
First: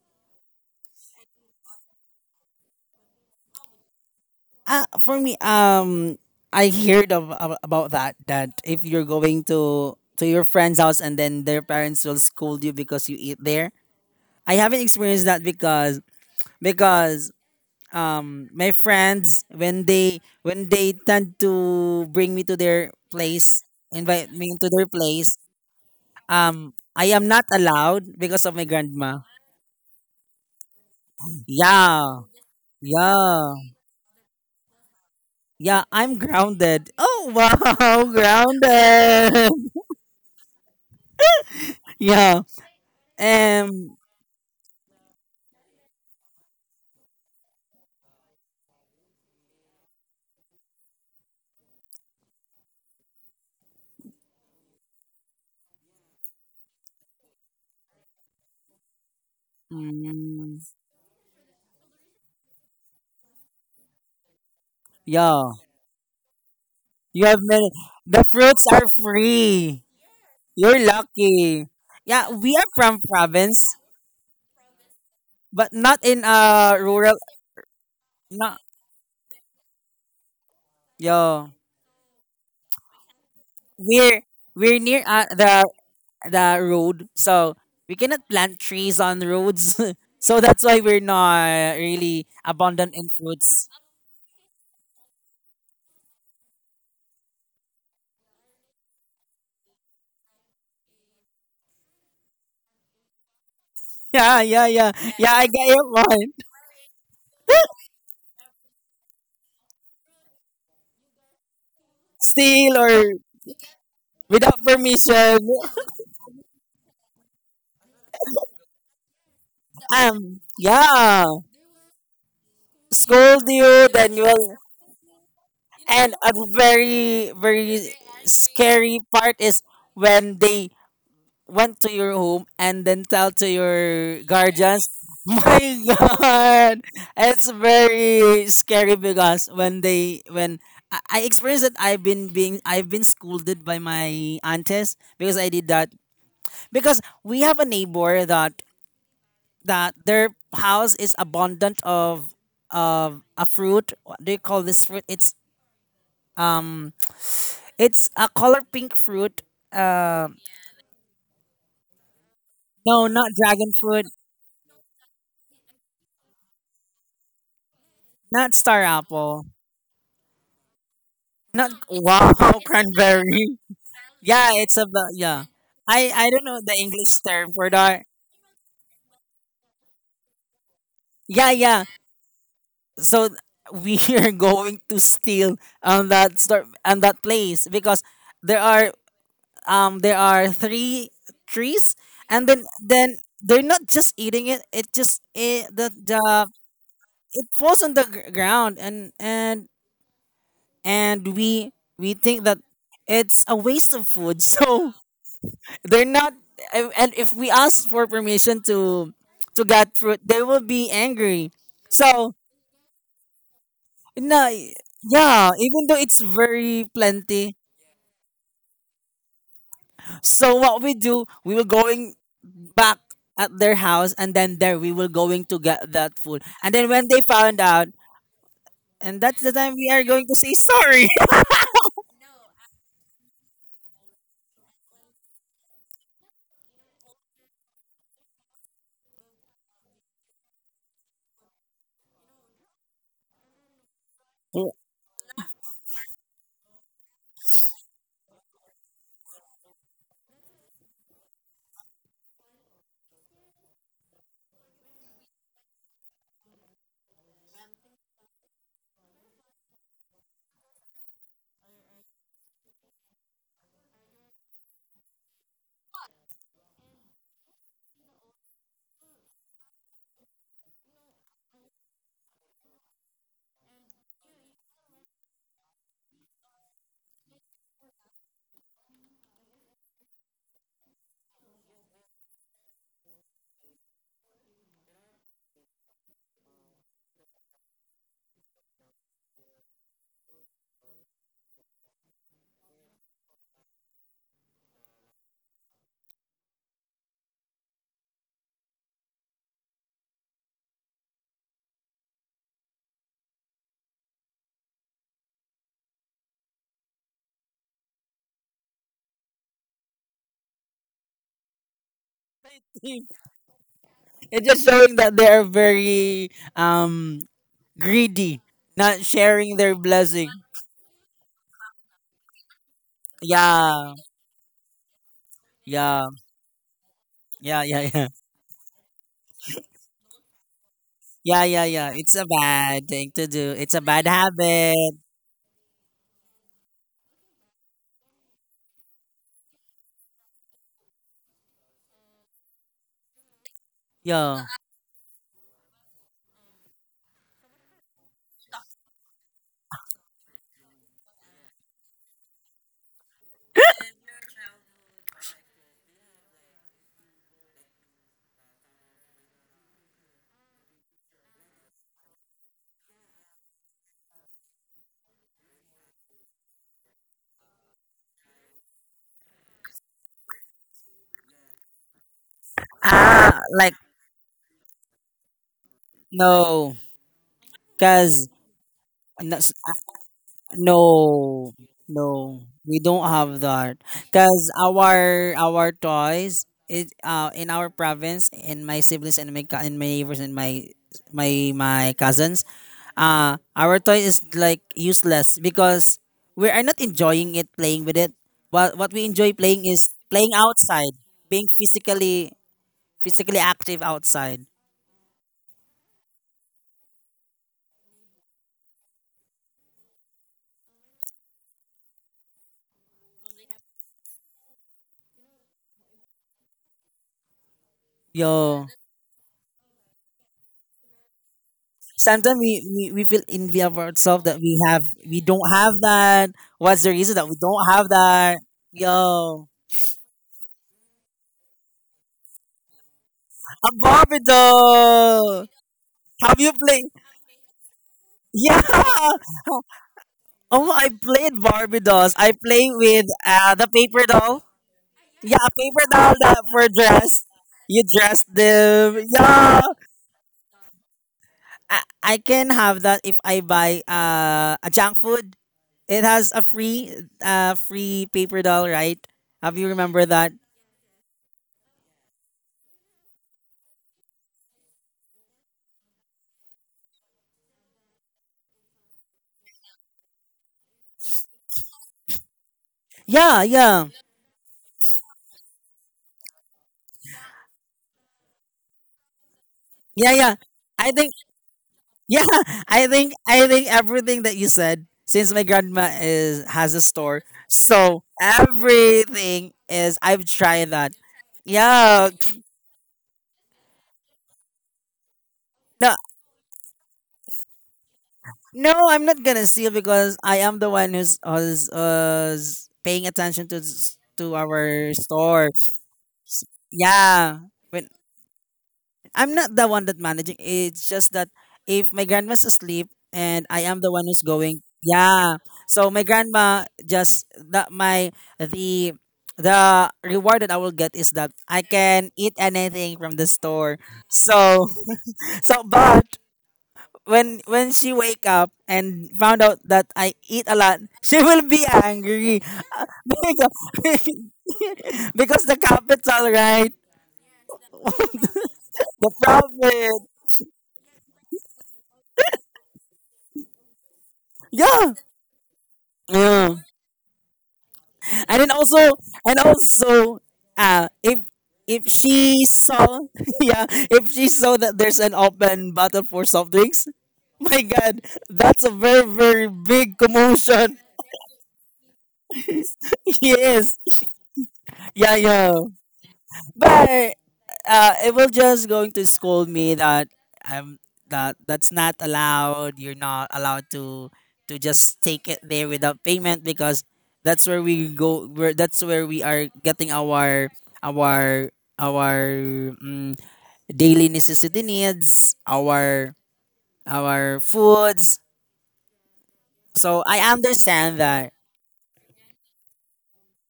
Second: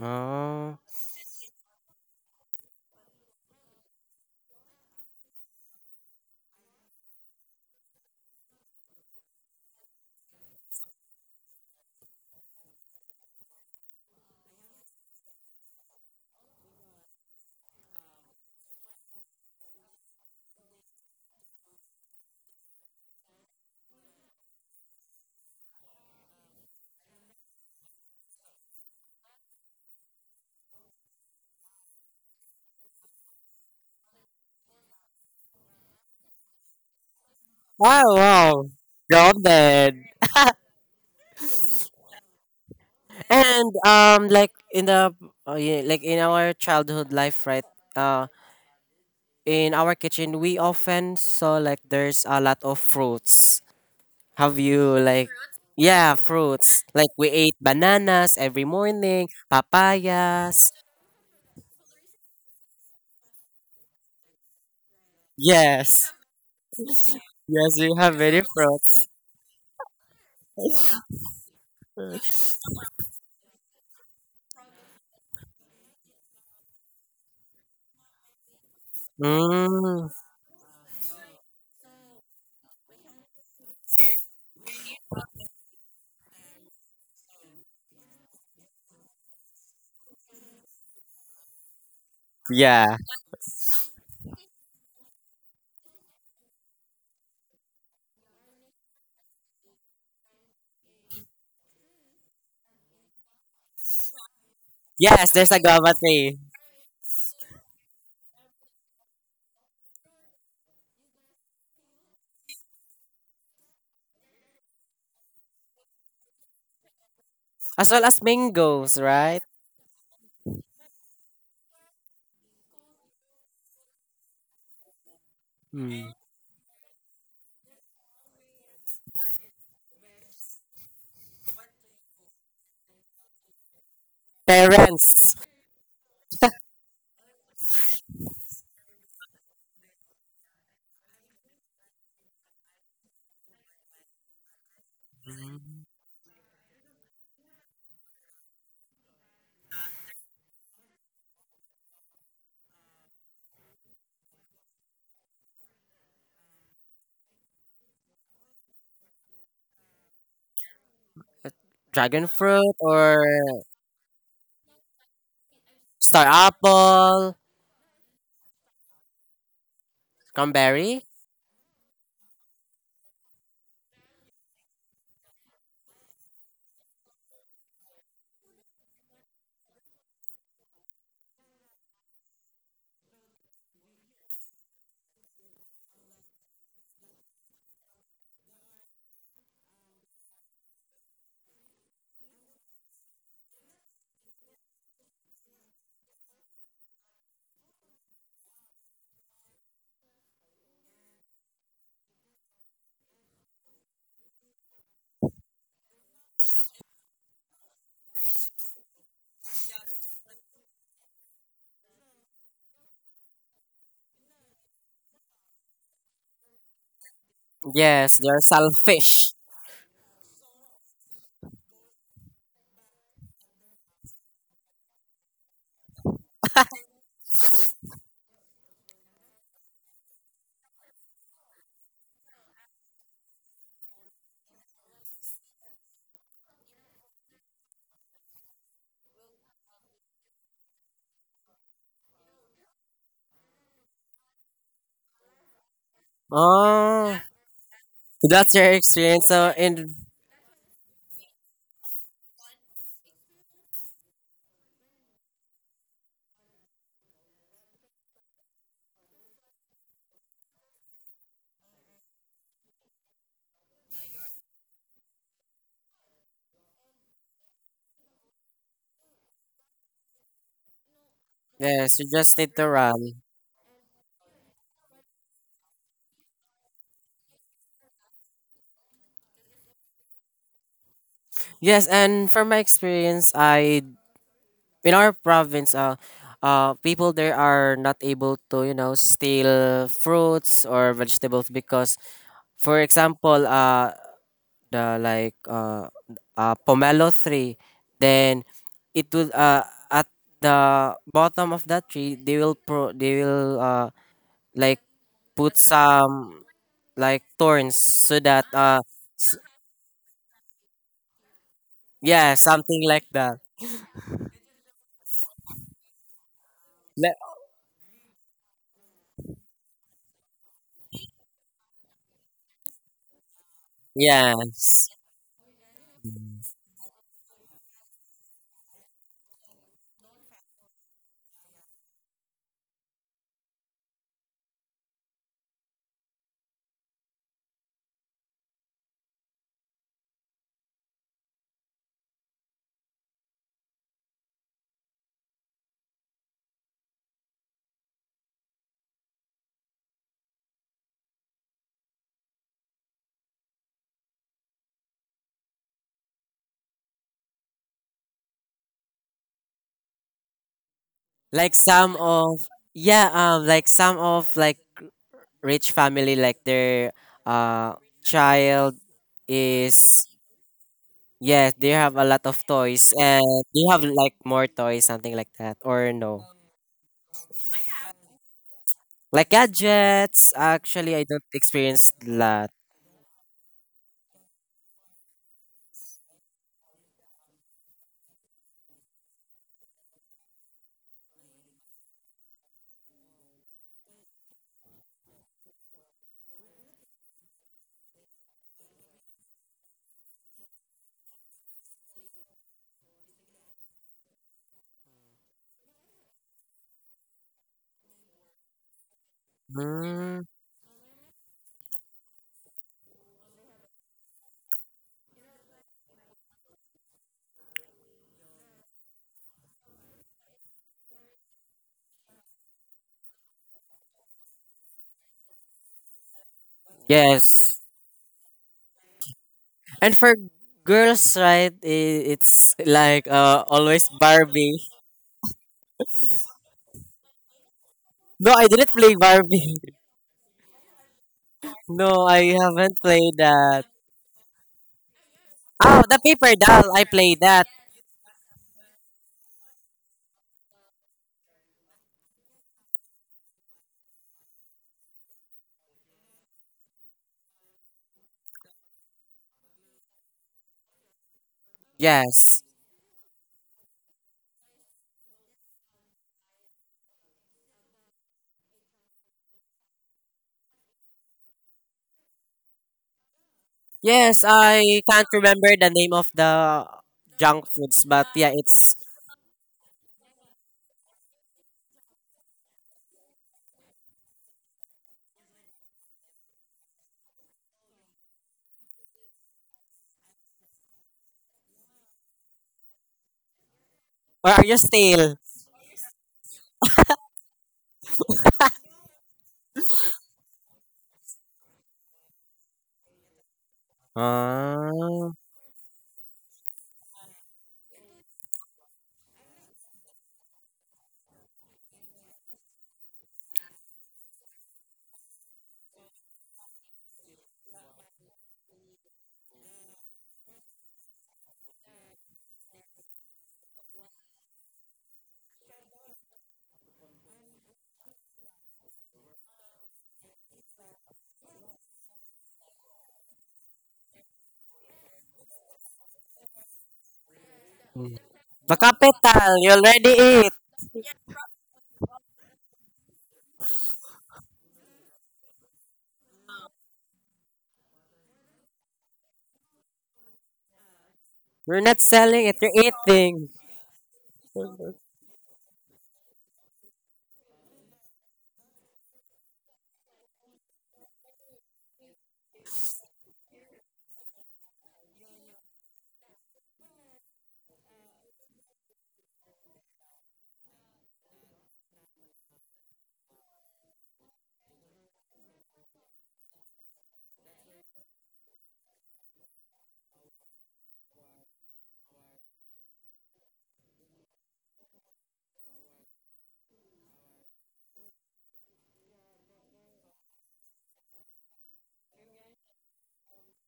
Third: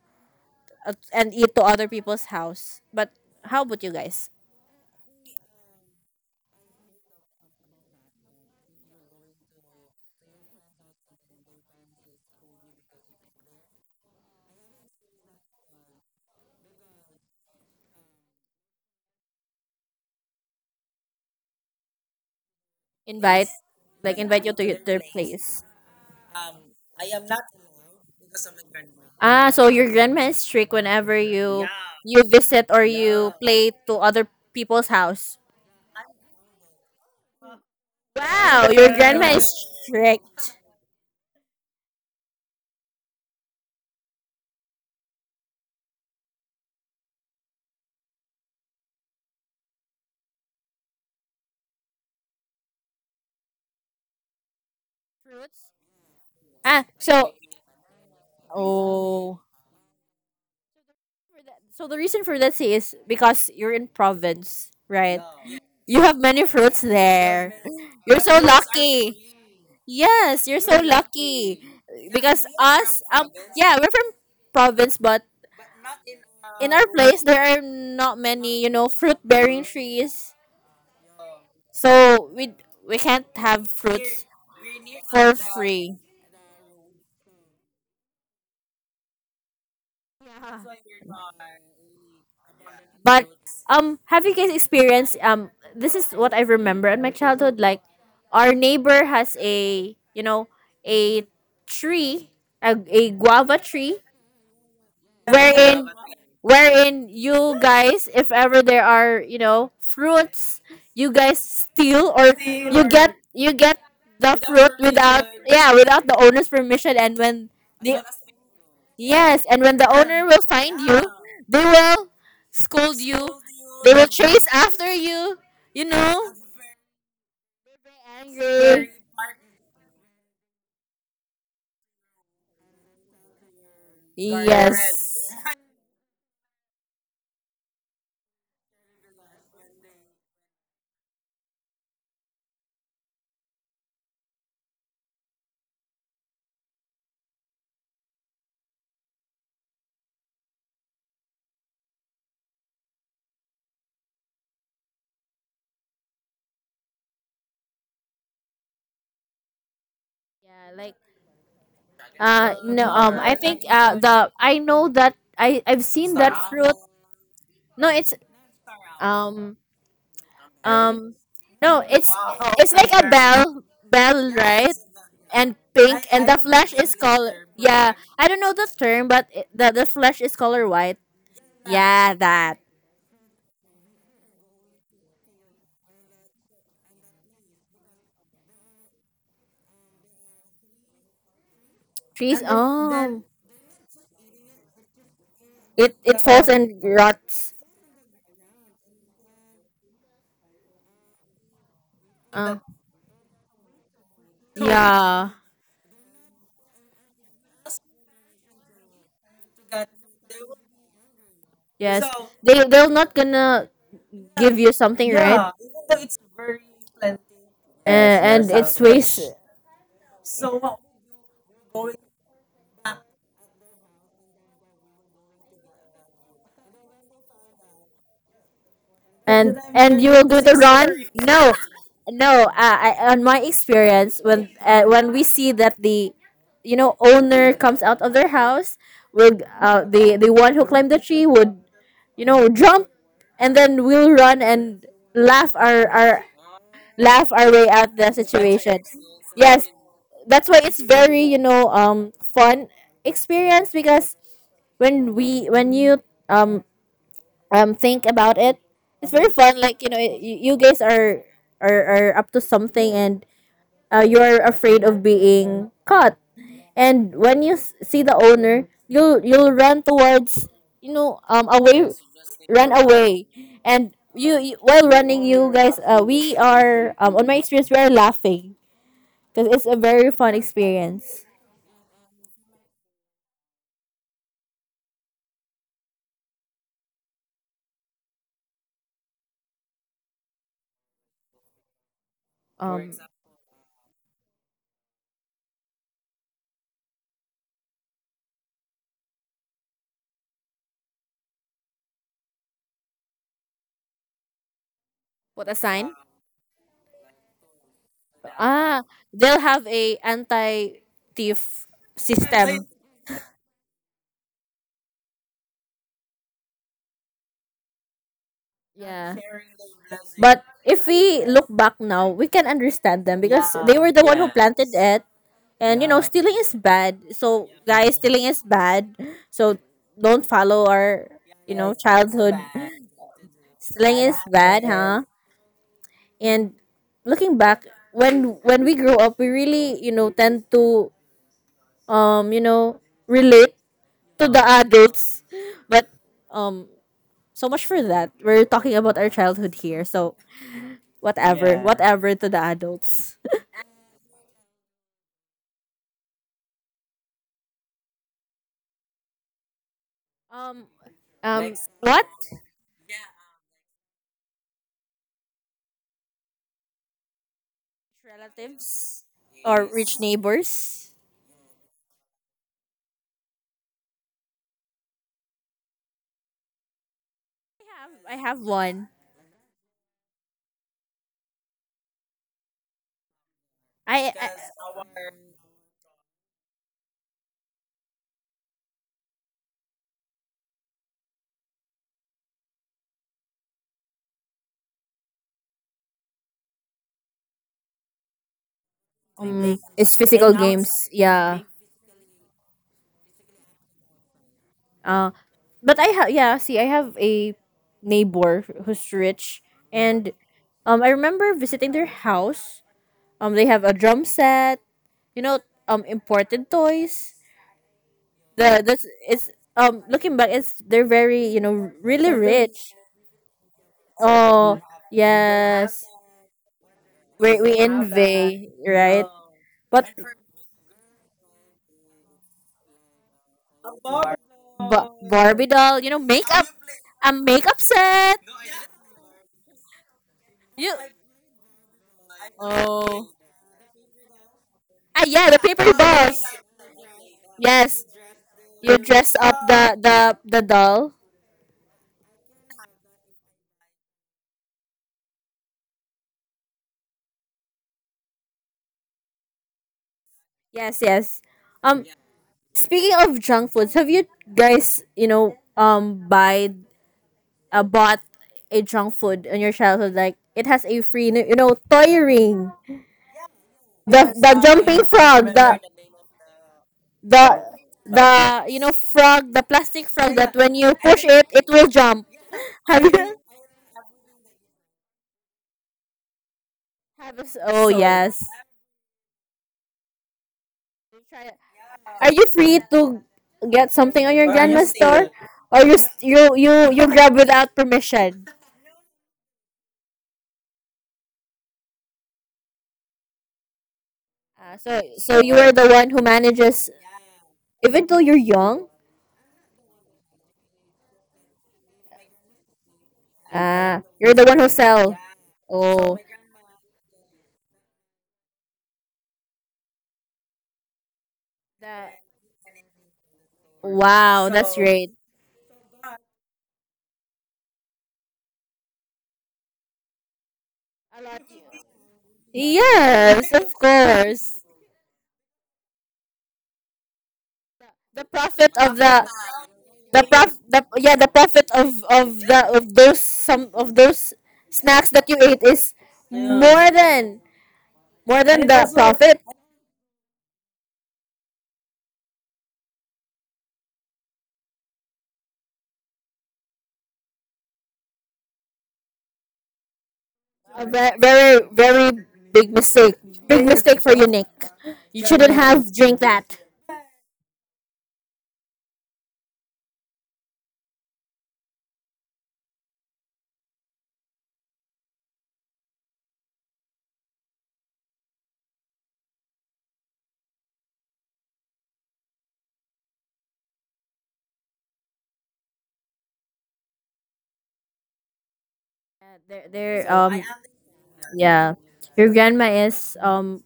Oh. at- and eat to other people's house. But how about you guys? Uh, for me, um, I heard of, ab- about that. That if you're going to to your friend's house and then their parents will scold you because you eat there, I haven't experienced that, because because um my friends, when they when they tend to bring me to their Invite, place like, invite invite me you to to your, their their place, place. um I am not allowed because of my grandma. Ah, so your grandma is strict whenever you Yeah. you visit or you Yeah. play to other people's house. Yeah, I'm grounded. Oh Wow, wow, Wow, wow. your grandma is grounded. Grounded. strict. Yeah. And Um um like in the uh, yeah, like in our childhood life, right? Uh in our kitchen we often saw like there's a lot of fruits. Have you like Fruits. yeah, fruits. Ah, Like we so, ate bananas every morning, oh, mm, papayas. for that- so the reason for that say is because you're in province, right? yeah. You Yes. have many fruits You have there. many Yes, we have You're The so many fruits are fruits. lucky. free. Yes, you're You're so lucky. lucky. Yeah, Because we are from us, um, province, yeah, we're from province, but but not in in uh our rural. place there are not No, many, you know, fruit bearing Mm. trees. yo So we we can't have we're fruits we're near, uh, for the free. the road, so we cannot plant trees on roads. So that's why we're not really abundant Yeah. in But fruits. um, have you guys experienced um? This is what I remember in my childhood. Like, our neighbor has a you know a tree, a, a guava tree Yeah, yeah, yeah, Yes, yeah, I there's a get your wherein guava point. tree. wherein you guys, if ever there are you know fruits, you guys steal or Steal you or get you get the without fruit without, permission, yeah, without the owner's permission. And when As the well as mangoes, right? yes, and when the owner um will find you, yeah, they will scold you, scold you, they will then you chase will. after you, you And Mm. a know, very, very angry. scary part is when they went to your home and then tell to your guardians, Parents. Yes, my God, it's very scary because when they when I, I experienced that I've been being I've been scolded by my aunties because I did that, because we have a neighbor that that their house is abundant of of a fruit. What do you call this fruit? It's um it's a color pink fruit. Uh, yeah, like Dragon Uh, fruit no, no, or um, not I think dragon uh, fruit, the I know that I I've seen star that fruit. apple, No, it's not star apple. um cranberry. um Not no, it's wow, it's like a cranberry. bell bell Yeah, right, it's about, yeah. and pink, I and I the don't know flesh the is English color. term for Yeah, that. I don't know the term, but it, the the flesh is color white. Yeah, yeah. Yeah, that So th- we are going to steal on that store on that place because there are um there are three trees, trees. and then then Oh, they're not just eating it. It just it, the it it the falls and it rots. falls on the gr- ground, and and and we we think that Um, it's a waste of food. So yeah, they're not, and and if we ask for permission to to get fruit, they will be angry. yes, So they they're not gonna no, give you something, yeah, right? even though it's very plenty, Yes, Uh, Yes, they're there's, and it's waste, selfish. something. so what we do, we will going back at their house, and then there we will going to get that food, and then when they found out, and that's the and time and we and are you very going will to do the say to run. sorry. Self-serious. No, no. Uh, I, on my experience, when uh, when we see that the, you know, owner comes out of their house, will uh, the the one who climbed the tree would, you know, jump, and then we'll run and laugh our our Oh, laugh our way out the that's your situation. experience. So Yes, in that's why it's very, you know, um fun experience, because when we when you um um think about it, it's very fun. Like, you know, y- you guys are are, are up to something, and uh, you're afraid of being caught, and when you s- see the owner, you'll you'll run towards, you know, um away, yes, you just need to run run. away. And you, you while running, you guys, uh, we are, um on my experience, we are laughing because it's a very fun experience. Yes, and from my experience, I in our province, uh, uh, people there are not able to you know steal fruits or vegetables because for um example, uh, the like uh, uh pomelo tree then it will uh at the bottom of that tree they will pro they will uh like what put a sign. some like thorns so that uh Ah, they'll have a anti thief yeah system. something like that It's just showing that they are very Le- um greedy, not Yeah. sharing their blessing. But if we look back now, we can understand them because they were Yeah, the one who planted yes it. And you know, yeah. stealing is bad. So Yeah, yeah, guys, yeah. stealing is bad. So don't follow our, Yeah, you yeah, know, yeah. It's a childhood. bad thing to do. It's a Stealing bad is bad, habit. huh? And looking back, when when we grow up, we really, you know, tend to um you know, relate to the Yo. adults, but um so much for that. We're talking about our childhood here, so whatever. Yeah. Whatever to the adults. Um, um, like Next. some What of yeah um like some of like rich family like their uh child relatives or rich is. neighbors? Yes, they have a lot of toys and Ah, they Like, have like more toys, something like that, or no? no. I have, I Because have one. Like gadgets. Actually, I don't no, experience no, that. we don't have that. I, I Cause Because our our toys, it uh in our province, in my siblings and my co- and my neighbors and my my my cousins, uh our toy is like useless because we are not enjoying it playing with it. What what we our, enjoy um, playing is it's playing physical games. outside, Yeah. being physically physically active outside. Uh, but I have, yeah. See, I have a neighbor who's rich, and Mm, um, I remember visiting their house. Um, they have a drum set. You know, um, imported toys. The Yo, this It's, um looking back, it's they're very, you know, really sometimes we, rich. we, we feel envy of ourselves that we Oh have we don't have yes, that. What's the reason that we we we yes, don't have that? envy, right? Yo, but and for girls, right? i- It's like uh, a always Barbie Barbie. but Barbie doll. doll, you know, Have makeup, you played? a makeup set. No, I didn't Yeah. play Barbie. Oh, You? I played Barbie No, dolls. I I play haven't with Oh, played uh, that. the paper doll. ah, yeah, Yeah, the a paper Oh, paper the doll dolls. paper that for doll. I played dress. that. You Yes, dress you them. dress up Yeah. the the the doll. I, I can have that if I buy uh, a junk food. It has a free uh free paper doll, right? Have you remember that? Yes, yes, um Yes, speaking of junk foods, have you guys, you know, um buy, uh, bought a junk food in your childhood, like it has a free, you know, toy ring, Yeah, yeah, the yes. the I jumping can't frog, remember the the name of the the junk foods, but the, yeah, you know, it's frog, the plastic yeah, frog yeah. that when you I push think, it, it will jump. yeah, Have I think, you? I think everything that you said, since my grandma is has a Have store, you- oh so yes. everything is. I've tried that. Yeah, Are you free to get something on your or are you grandma's store, still? or you no, s- you you you grab without permission? no, I'm not gonna steal because I am the one who's who's, who's paying attention to s- to Uh, so our Ah. so you store. are the one who S- manages, Yeah, even when though you're young. I'm not the one that managing. It's just that if my grandma's asleep and I am Ah, the one you're who's the one who going, sell. yeah. So Oh, my grandma just that my the the reward that I will get is that I that, can eat anything from the store. wow, that's so So great. so but when when she wake up and found out that I eat a lot, she will be angry Yes, of because, course. because the capital, right? The profit The of the The capital, you already profit. the eat. prof the yeah, the profit of of the of those, some of those snacks that you ate is, yeah, Yeah. more than more and than then the also profit. and also uh if You're not if selling it, she you're saw eating. yeah if she saw that there's an open bottle for soft drinks, my god, that's a very very big A commotion. ve- very very big mistake. Big, yes, Yes, mistake for you, Nick. You yeah, shouldn't yeah. have drink that. But uh, it will just going to scold me that I'm that that's not allowed. You're not allowed to to just take it there without payment because that's where we go. Where that's where we are getting our our our mm, daily necessity needs, our our foods. They're, they're So I um understand that yeah. Your grandma is um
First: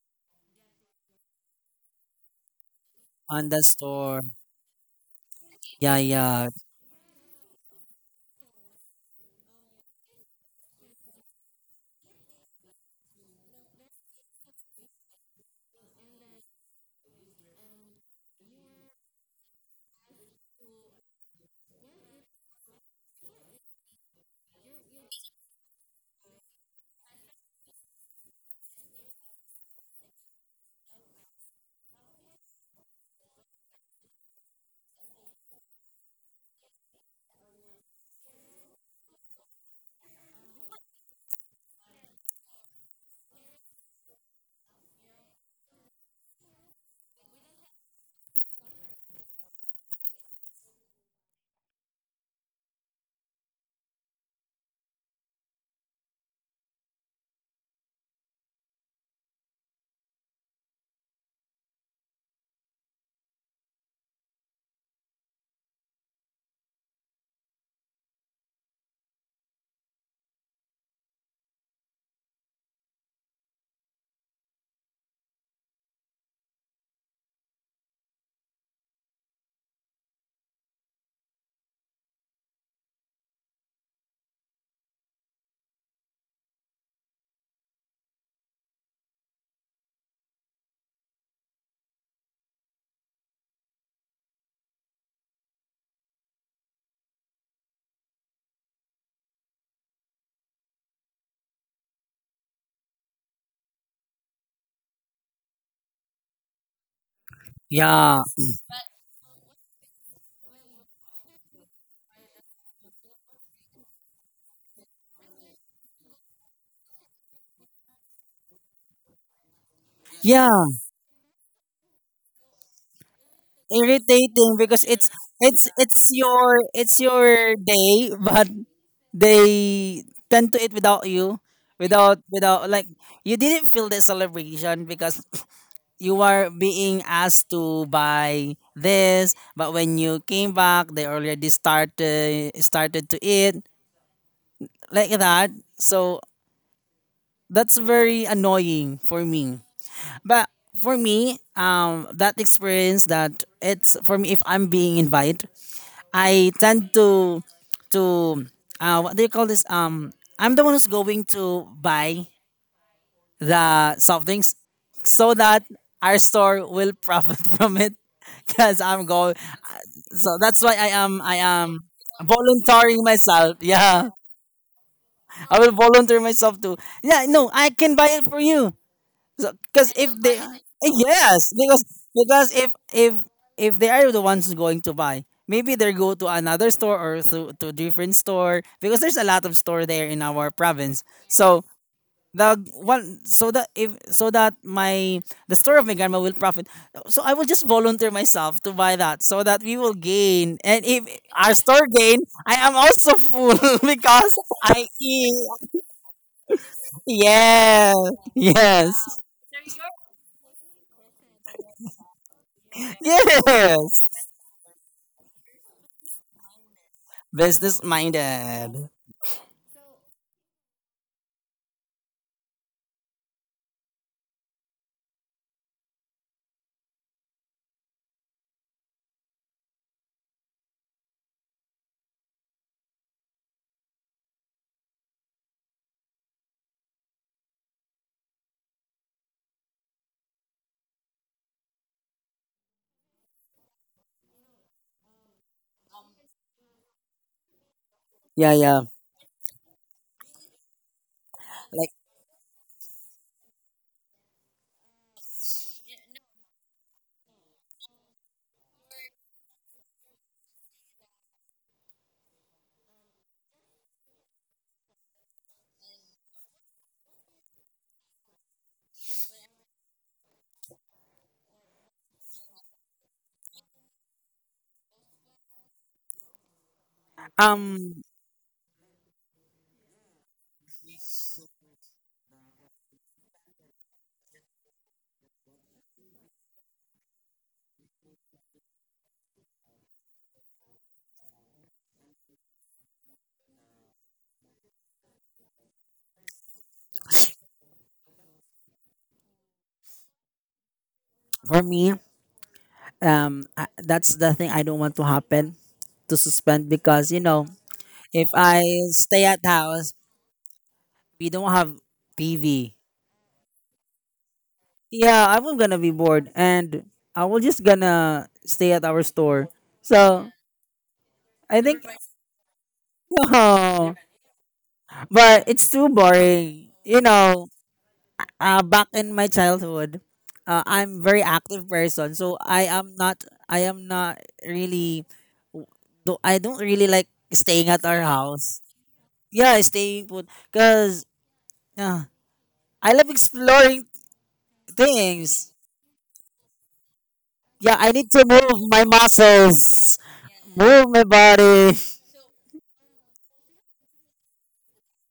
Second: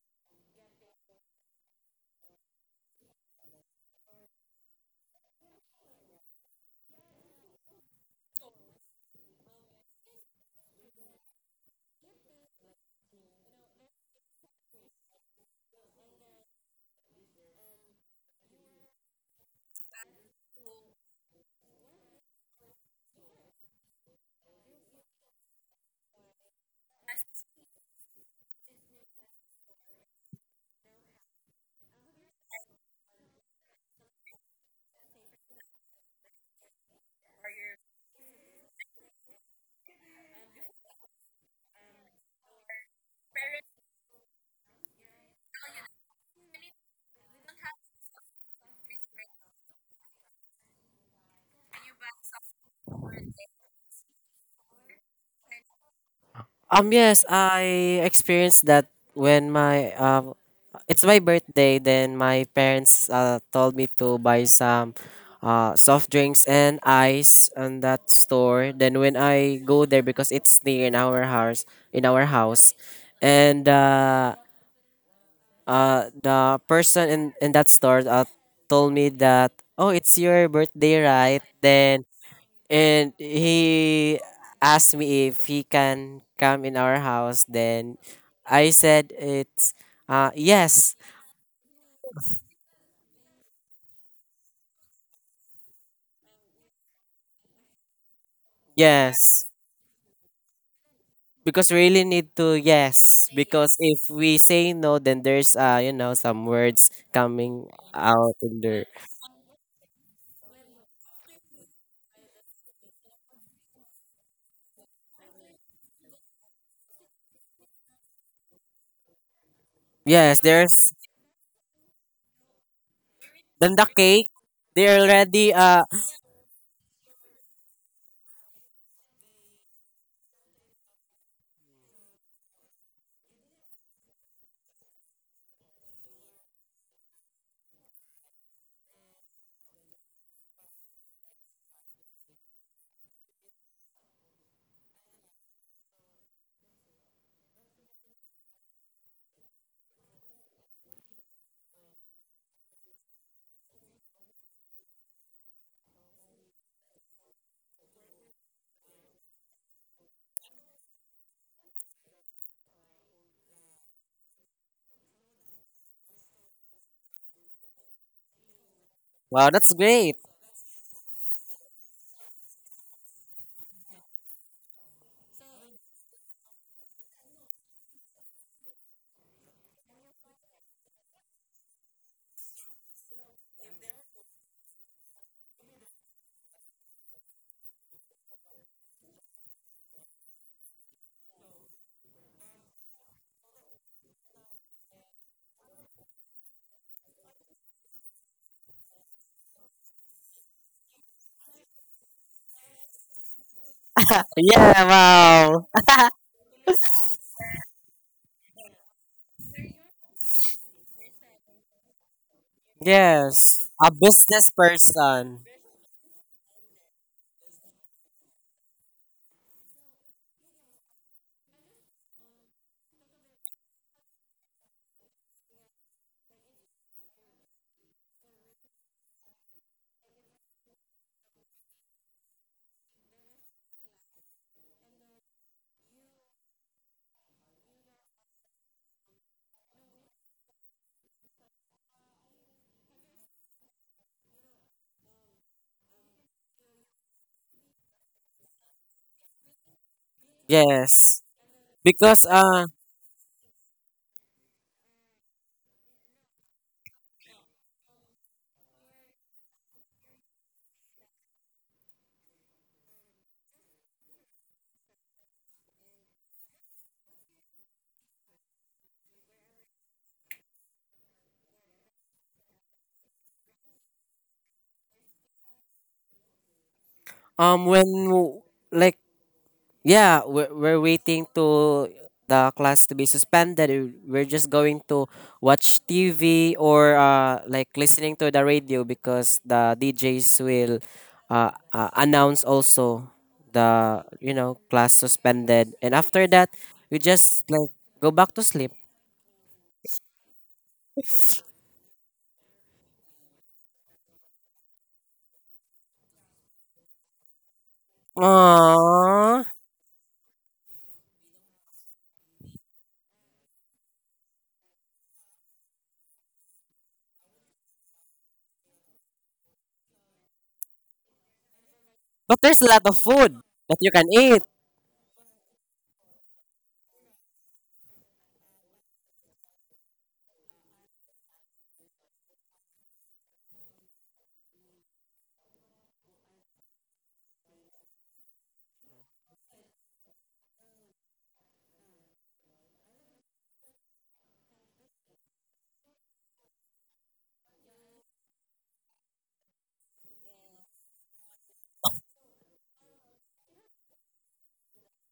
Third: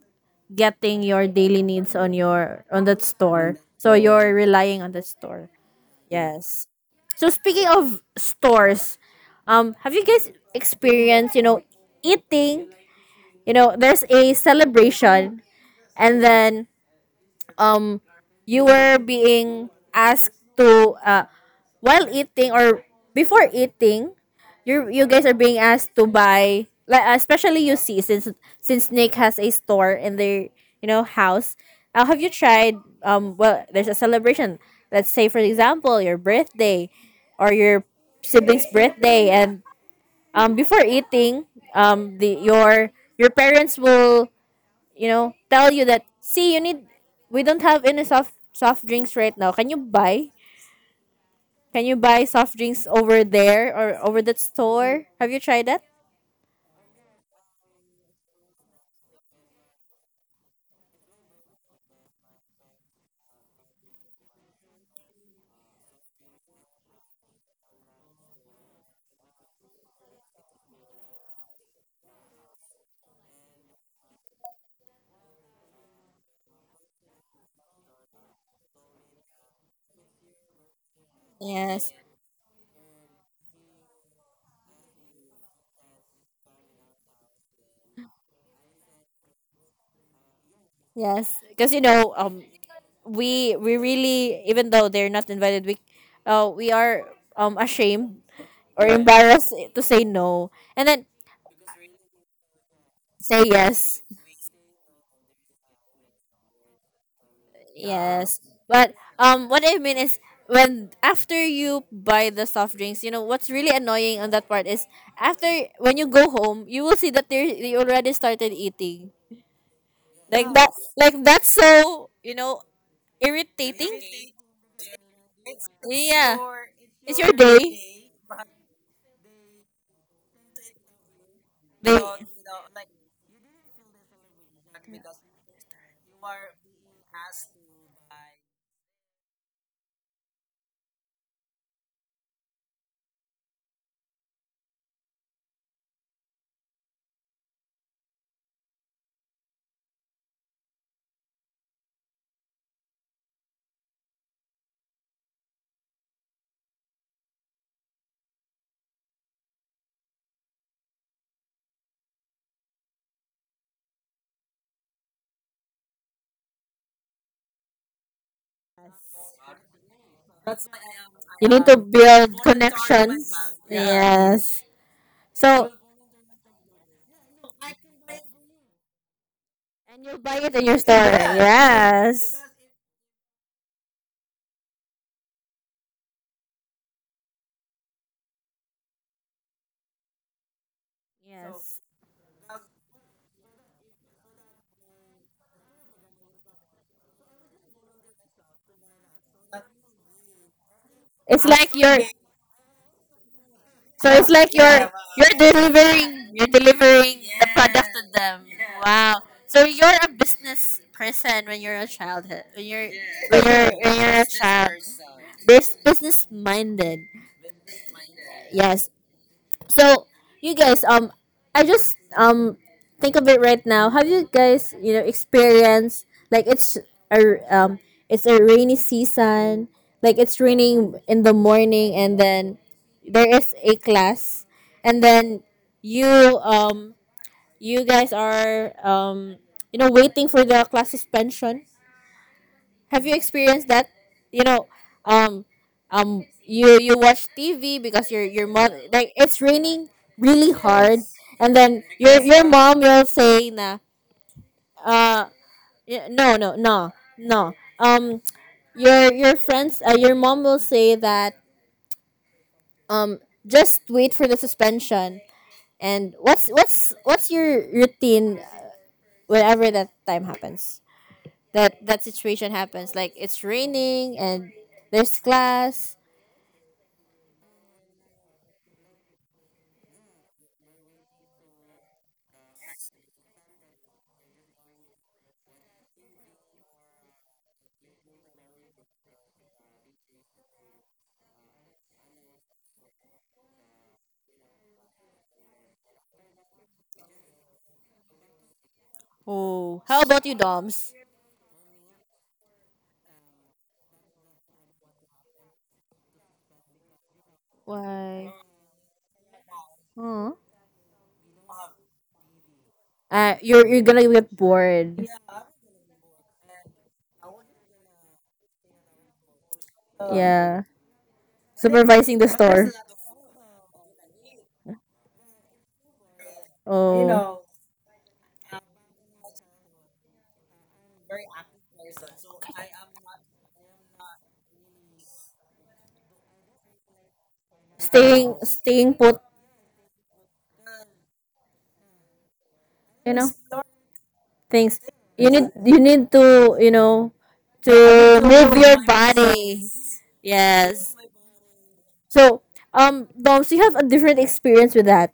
getting your daily needs on your, on that on store. the So store. you're relying on the store. Yeah, yeah, Yes. So, speaking of stores, um, have you guys experienced, you know, eating, you know, there's a celebration, and then um you were being asked to uh while eating or before eating, you you guys are being asked to buy, like, especially you see, since since Nick has a store in their, you know, house. Uh, have you tried, um well, there's a celebration, let's say, for example, your birthday or your sibling's birthday, and um before eating, um the your your parents will, you know, tell you that, see, you need, we don't have any soft soft drinks right now. Can you buy? Can you buy soft drinks over there or over that store? Have you tried that? Um, yes, I experienced that when my, um, it's my birthday, then my parents uh, told me to buy some uh, soft drinks and ice on that store. Then when I go there, because it's near in our house, in our house, and uh, uh, the person in, in that store uh, told me that oh it's your birthday right Yes. then and he asked me if he can come in our house then I said it's uh, yes Yes. Because you know, um we we really, even though they're not invited, we uh we are, um ashamed or yes embarrassed to say no. And then because we really need to yes say because if yes. we say no then there's uh you know some words coming Yeah. yeah, out Yes. in there But um what I mean is, when after you buy the soft drinks, you know what's really annoying on that part is, after when you go home, you will see that they they already started eating. yes Like yeah. that. Yes. there's Like that's so, you know, then the irritating. cake Irritating they because it's already it's uh it's Yeah. your it's It's your your day. day, but they tend to eat without you They, you, without without like, like you didn't feel the celebration because you are being asked to buy this but when you came back they already started started to eat like that, so that's very annoying for me. But for me, um, that experience that it's for me if I'm being invited, I tend to to uh, what do you call this? Um, I'm the one who's going to buy the soft drinks so that our store will profit from it because I'm going. wow that's great. So that's why I am I need, um to am build volunteering connections. myself. Yeah. Yeah, Yes. I So, will volunteer myself to. Yeah, no, I can buy it for you. So, because and if you buy they, it in your store. yes, because Yes. because if if if they are the ones going to buy maybe they go to another store or to, to different store because there's a lot of store there in our province, Yes. So so yes. the one so that if so that my the store of my grandma will profit, so I will just volunteer myself to buy that so that we will gain, and if It's our like store you're, gain, I am also full so it's because like Yeah, you're I you're eat. wow. delivering, you're delivering the product to Yes, them. Wow. yes, So you're a business person when you're a childhood, when you're when Yes, you're a when yes, you're a business child. person. This business minded. business Yes. minded. So, you guys, um, I just um think of it right now. Have you guys, you know, experienced like, it's a, um it's a rainy season, like it's raining in the morning, and then there is a class, and then you um you guys are, um you know, waiting for the class suspension. Have you experienced that? You know, um, um, you you watch T V because your your Yeah, mom, yeah. like, it's raining really hard. Yes. Yes, And then Like your because your uh mom will say, na, uh y- no no no, no, um your your friends, uh, your mom will say that, um just wait for the suspension. And what's what's what's your routine whenever that time happens, that that situation happens, like it's raining and there's class. um when um w- like yeah we're, we're waiting to the class to be suspended. we- We're just going to watch T V or uh like listening to the radio because the D Js will uh, uh announce also the you know class suspended and after that we just like go back to sleep. Oh, how about you, Doms? for me, um, I, that's the thing I don't want to happen, to suspend because you know, if Why? I stay at Aww. house, Hmm. we don't have T V. Uh, you're you're gonna get bored. Yeah, I'm gonna be bored and I will just gonna stay at our store. So Yeah. I think Supervising the But there's a store. lot of food that you no, can eat. but it's too boring. You Oh. know, uh, back in my childhood, uh, I'm very active person. So I am not I am not really do I don't really like staying at our Staying, house. staying put, Yeah, staying put because uh, I you love know. exploring Things. You need, things. you need to, you know, Yeah, I need to to move move your my body. muscles, move Yes. my body. So, um, Doms, you have a different experience with that.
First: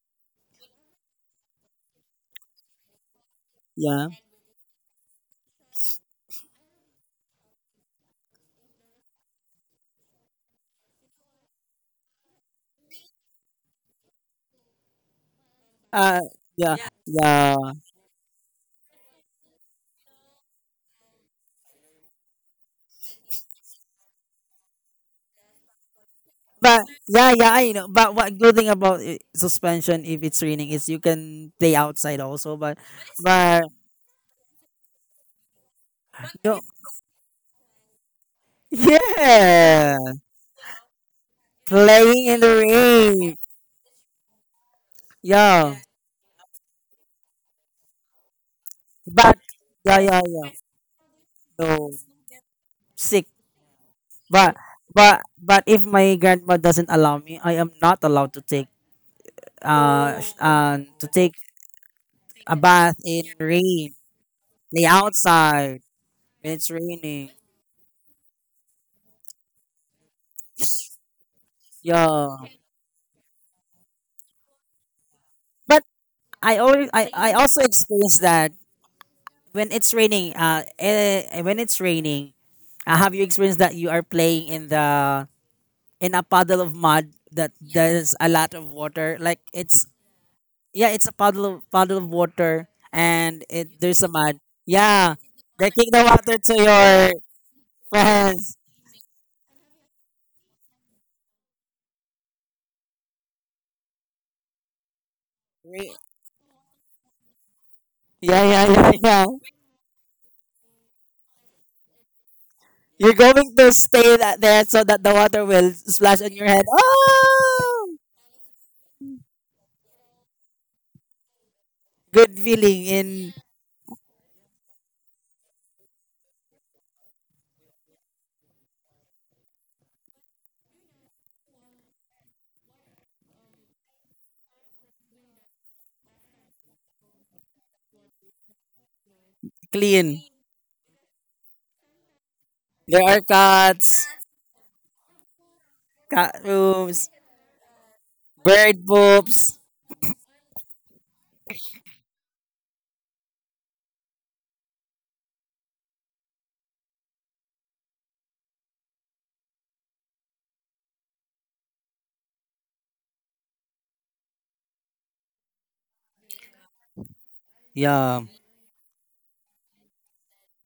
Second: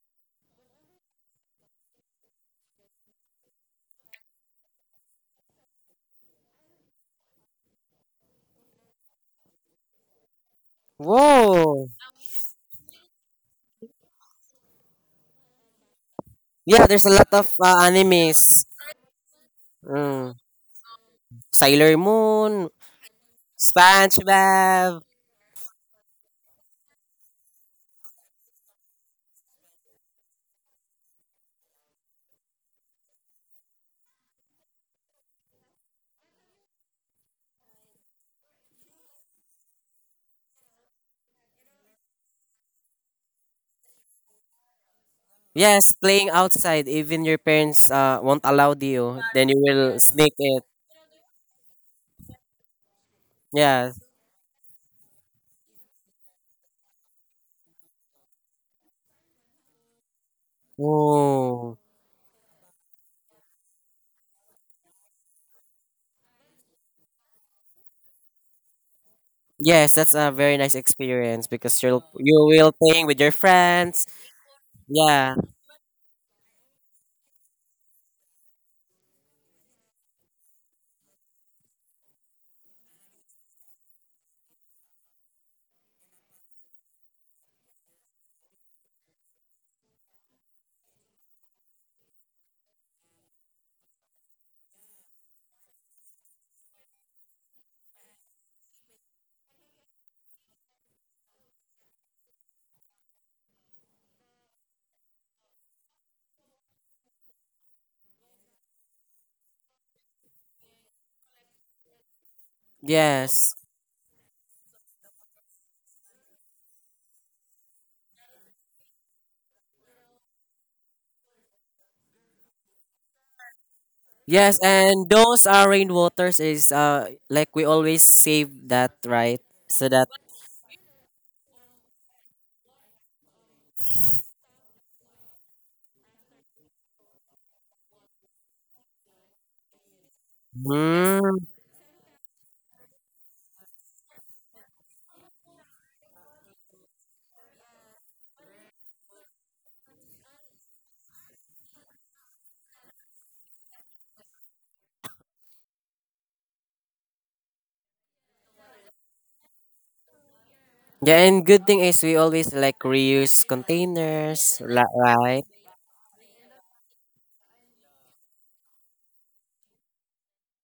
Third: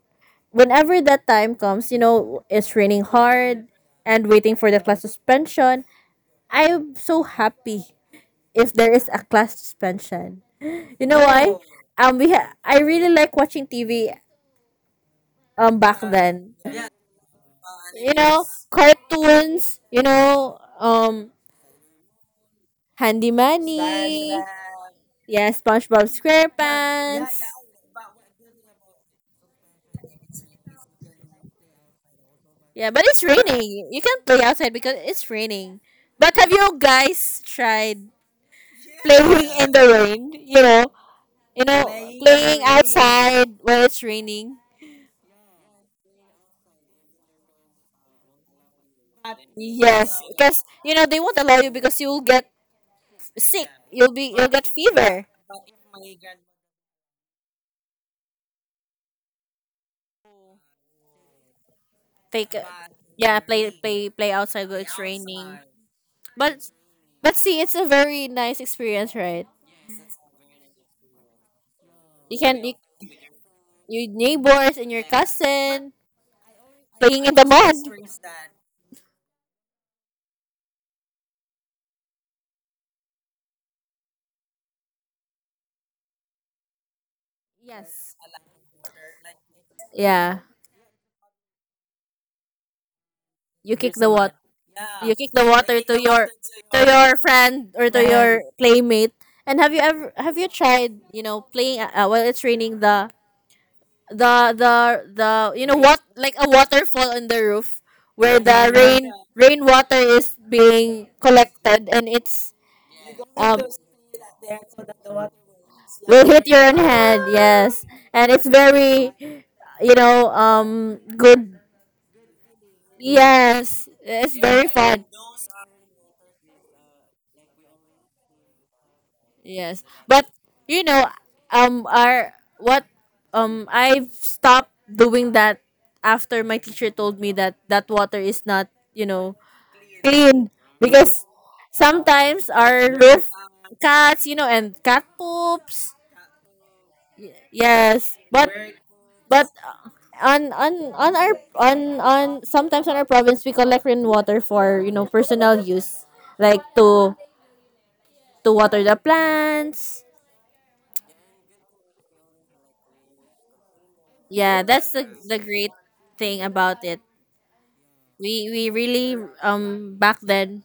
Whenever that time comes, you know, it's raining hard, Yeah. and waiting for the class suspension. I'm so happy if there is a class suspension. You know why? Oh, Whoa. Um, we ha- I really like watching T V. Um, back uh, Uh then, yeah. Yeah, there's a lot of Yeah. uh, you know, animes. nice cartoons. You Mm. know, um, Sailor Moon, Handy Manny, SpongeBob. SpongeBob. Yeah, SpongeBob. Yeah, yeah, yeah. But yeah, SquarePants. yeah, I know. But what good thing about i- suspension if it's raining is you can play outside also. But Yeah, but it's but raining. You can't play outside because it's raining. But have no, you guys tried playing, yeah, in the yeah, rain? You know, you know, playing in the playing rain. outside when it's raining. Yeah, Yes, playing outside. Even your parents uh, won't allow you. but Then Yes, you yeah, will yes, yeah, sneak yeah. because it. you know they won't allow you No, because you'll get sick. sick. Yeah. You'll be, you'll But get but fever. but if my grandma doesn't allow me, I am not allowed to take uh sh- um to take Oh. Take a a- bath in yeah, play rain. play play outside when Lay it's raining. outside when it's But raining. but see, it's a very nice experience, right? Yes, that's a very nice experience because you'll Yeah, you You can, you, will playing with your your friends. neighbors and your Yeah. but cousin, I always I playing I in the also mud. experience that when it's raining. Uh, eh, when it's raining, uh, have you experienced that you are playing in the in a puddle of mud that there's Yes. a lot of water. Like it's Yeah. yeah, it's a puddle of puddle of water and You it kick there's a the water. mud. Yeah. You kick the I They water kick to the your, water to to your your friend or to your friends. playmate. And have you ever, have you tried, you know, playing, uh, uh, while it's raining, the the the the you know Re- what, like a waterfall on the roof, where Yeah, yeah, the yeah, rain yeah. rainwater is being collected and it's, You're going Yes. um to stay that there so that the will water will splash slide, on your hit head. your own from hand, yes, Oh, and it's very, you know, um good. good feeling in Yes, it's Yes, very fun. and those uh rainwaters is uh like we always save that, right? Yes, So that but, you know, um, our what, um, I've stopped doing that after my teacher told me that that water is not, you know, clean. clean, because Mm. sometimes our There are roof, cats, cats, you know, and cat poops. cat rooms, Yes, but bird but poops. uh, on on on our on on sometimes on our province, we collect rainwater for, you know, personal use, like to to water the plants. Yeah, and good thing is we always like reuse containers, Yeah, la- that's the the right? great thing about it. Yeah. We we really, um back then,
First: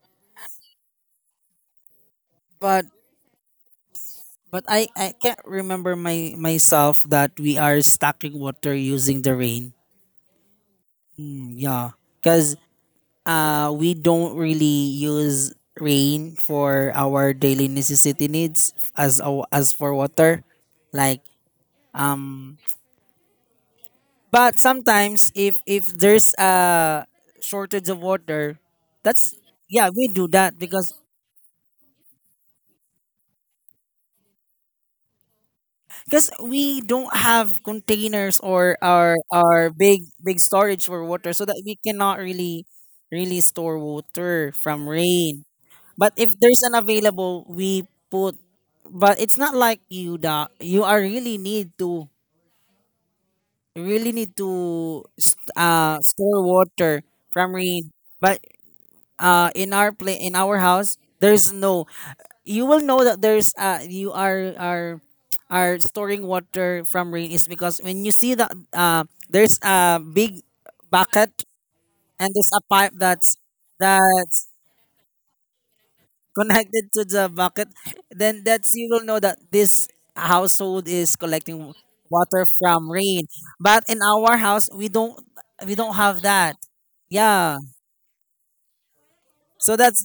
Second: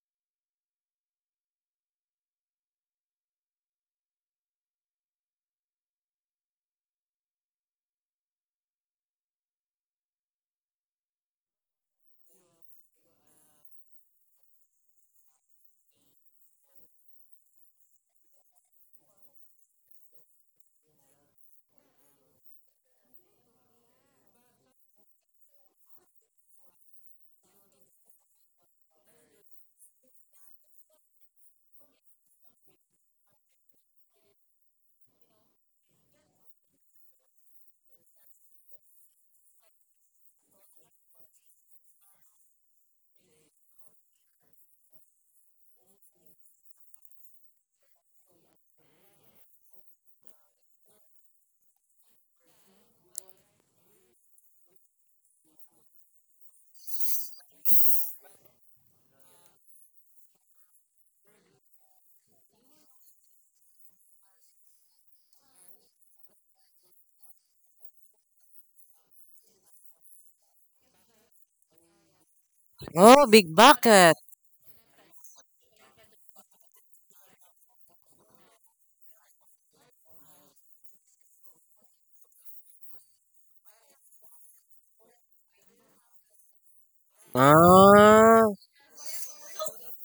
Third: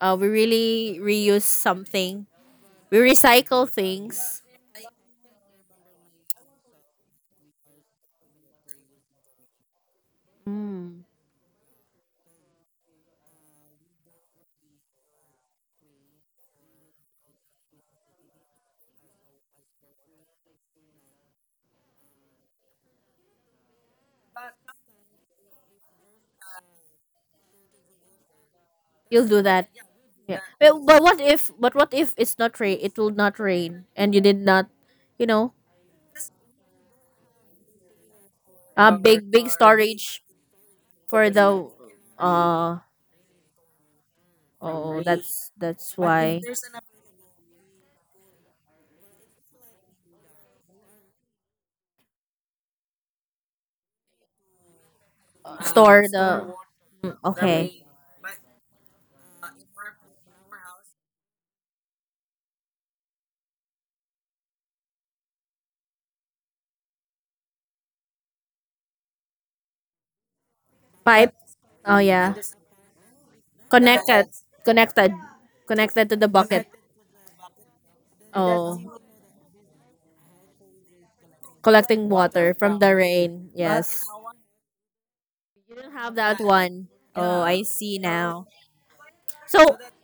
uh we really reuse something. But We recycle things. But I, I can't remember my myself that we are stocking water using the rain. Mm. Mm, yeah, because uh, we don't really use rain for our daily necessity needs as ou- as for water, like um. But sometimes if if there's a shortage of water, You'll that's do that. yeah we do Yeah. that Well, because but what if, but what if it's not rain? It will not rain, and you did not, you know, because we don't have containers or uh our big big our big storage big storage for for water so that the we cannot really uh really store water from oh, rain, that's that's but if why, there's an available we put, but it's not like you da you are really need to really need to st- uh store store the, water mm, from okay, rain. But uh, in our play in our house there's no, you will know that there's uh you are are are storing water from rain is because when you see that uh there's a big bucket pipe. Oh and yeah. there's a pipe Oh, that's big bucket. connected that's connected connected to the bucket. connected to the bucket, then that's you Oh, will know that this household is collecting collecting water water from from the rain. rain, But in yes. our house we don't we You don't don't have have that that, one. Oh, yeah. I see now. Ah, So so that's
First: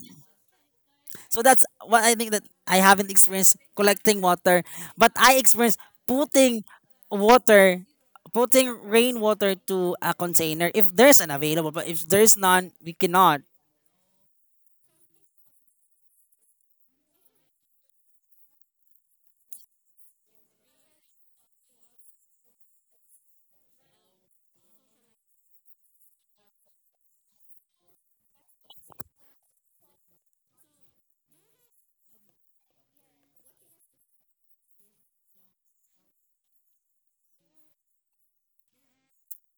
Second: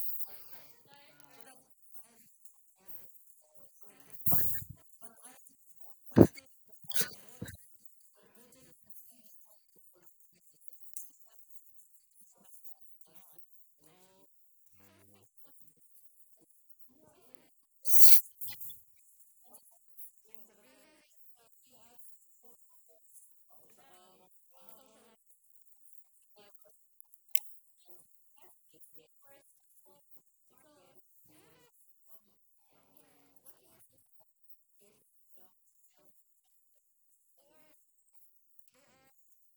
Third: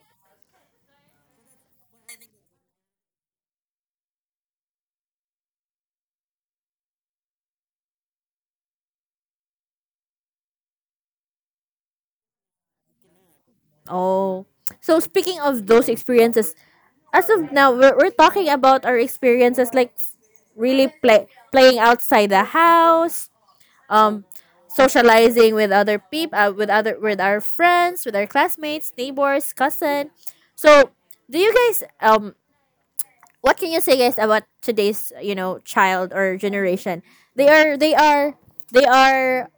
So that's what I think that I haven't experienced collecting water, but I experienced putting water, putting rainwater to a container if there's an available. But if there's none, we cannot. oh so speaking of those experiences, as of now we're, we're talking about our experiences, like really play playing outside the house, um socializing with other people, uh, with other with our friends, with our classmates, neighbors, cousin. So do you guys um what can you say guys about today's, you know, child or generation? They are they are they are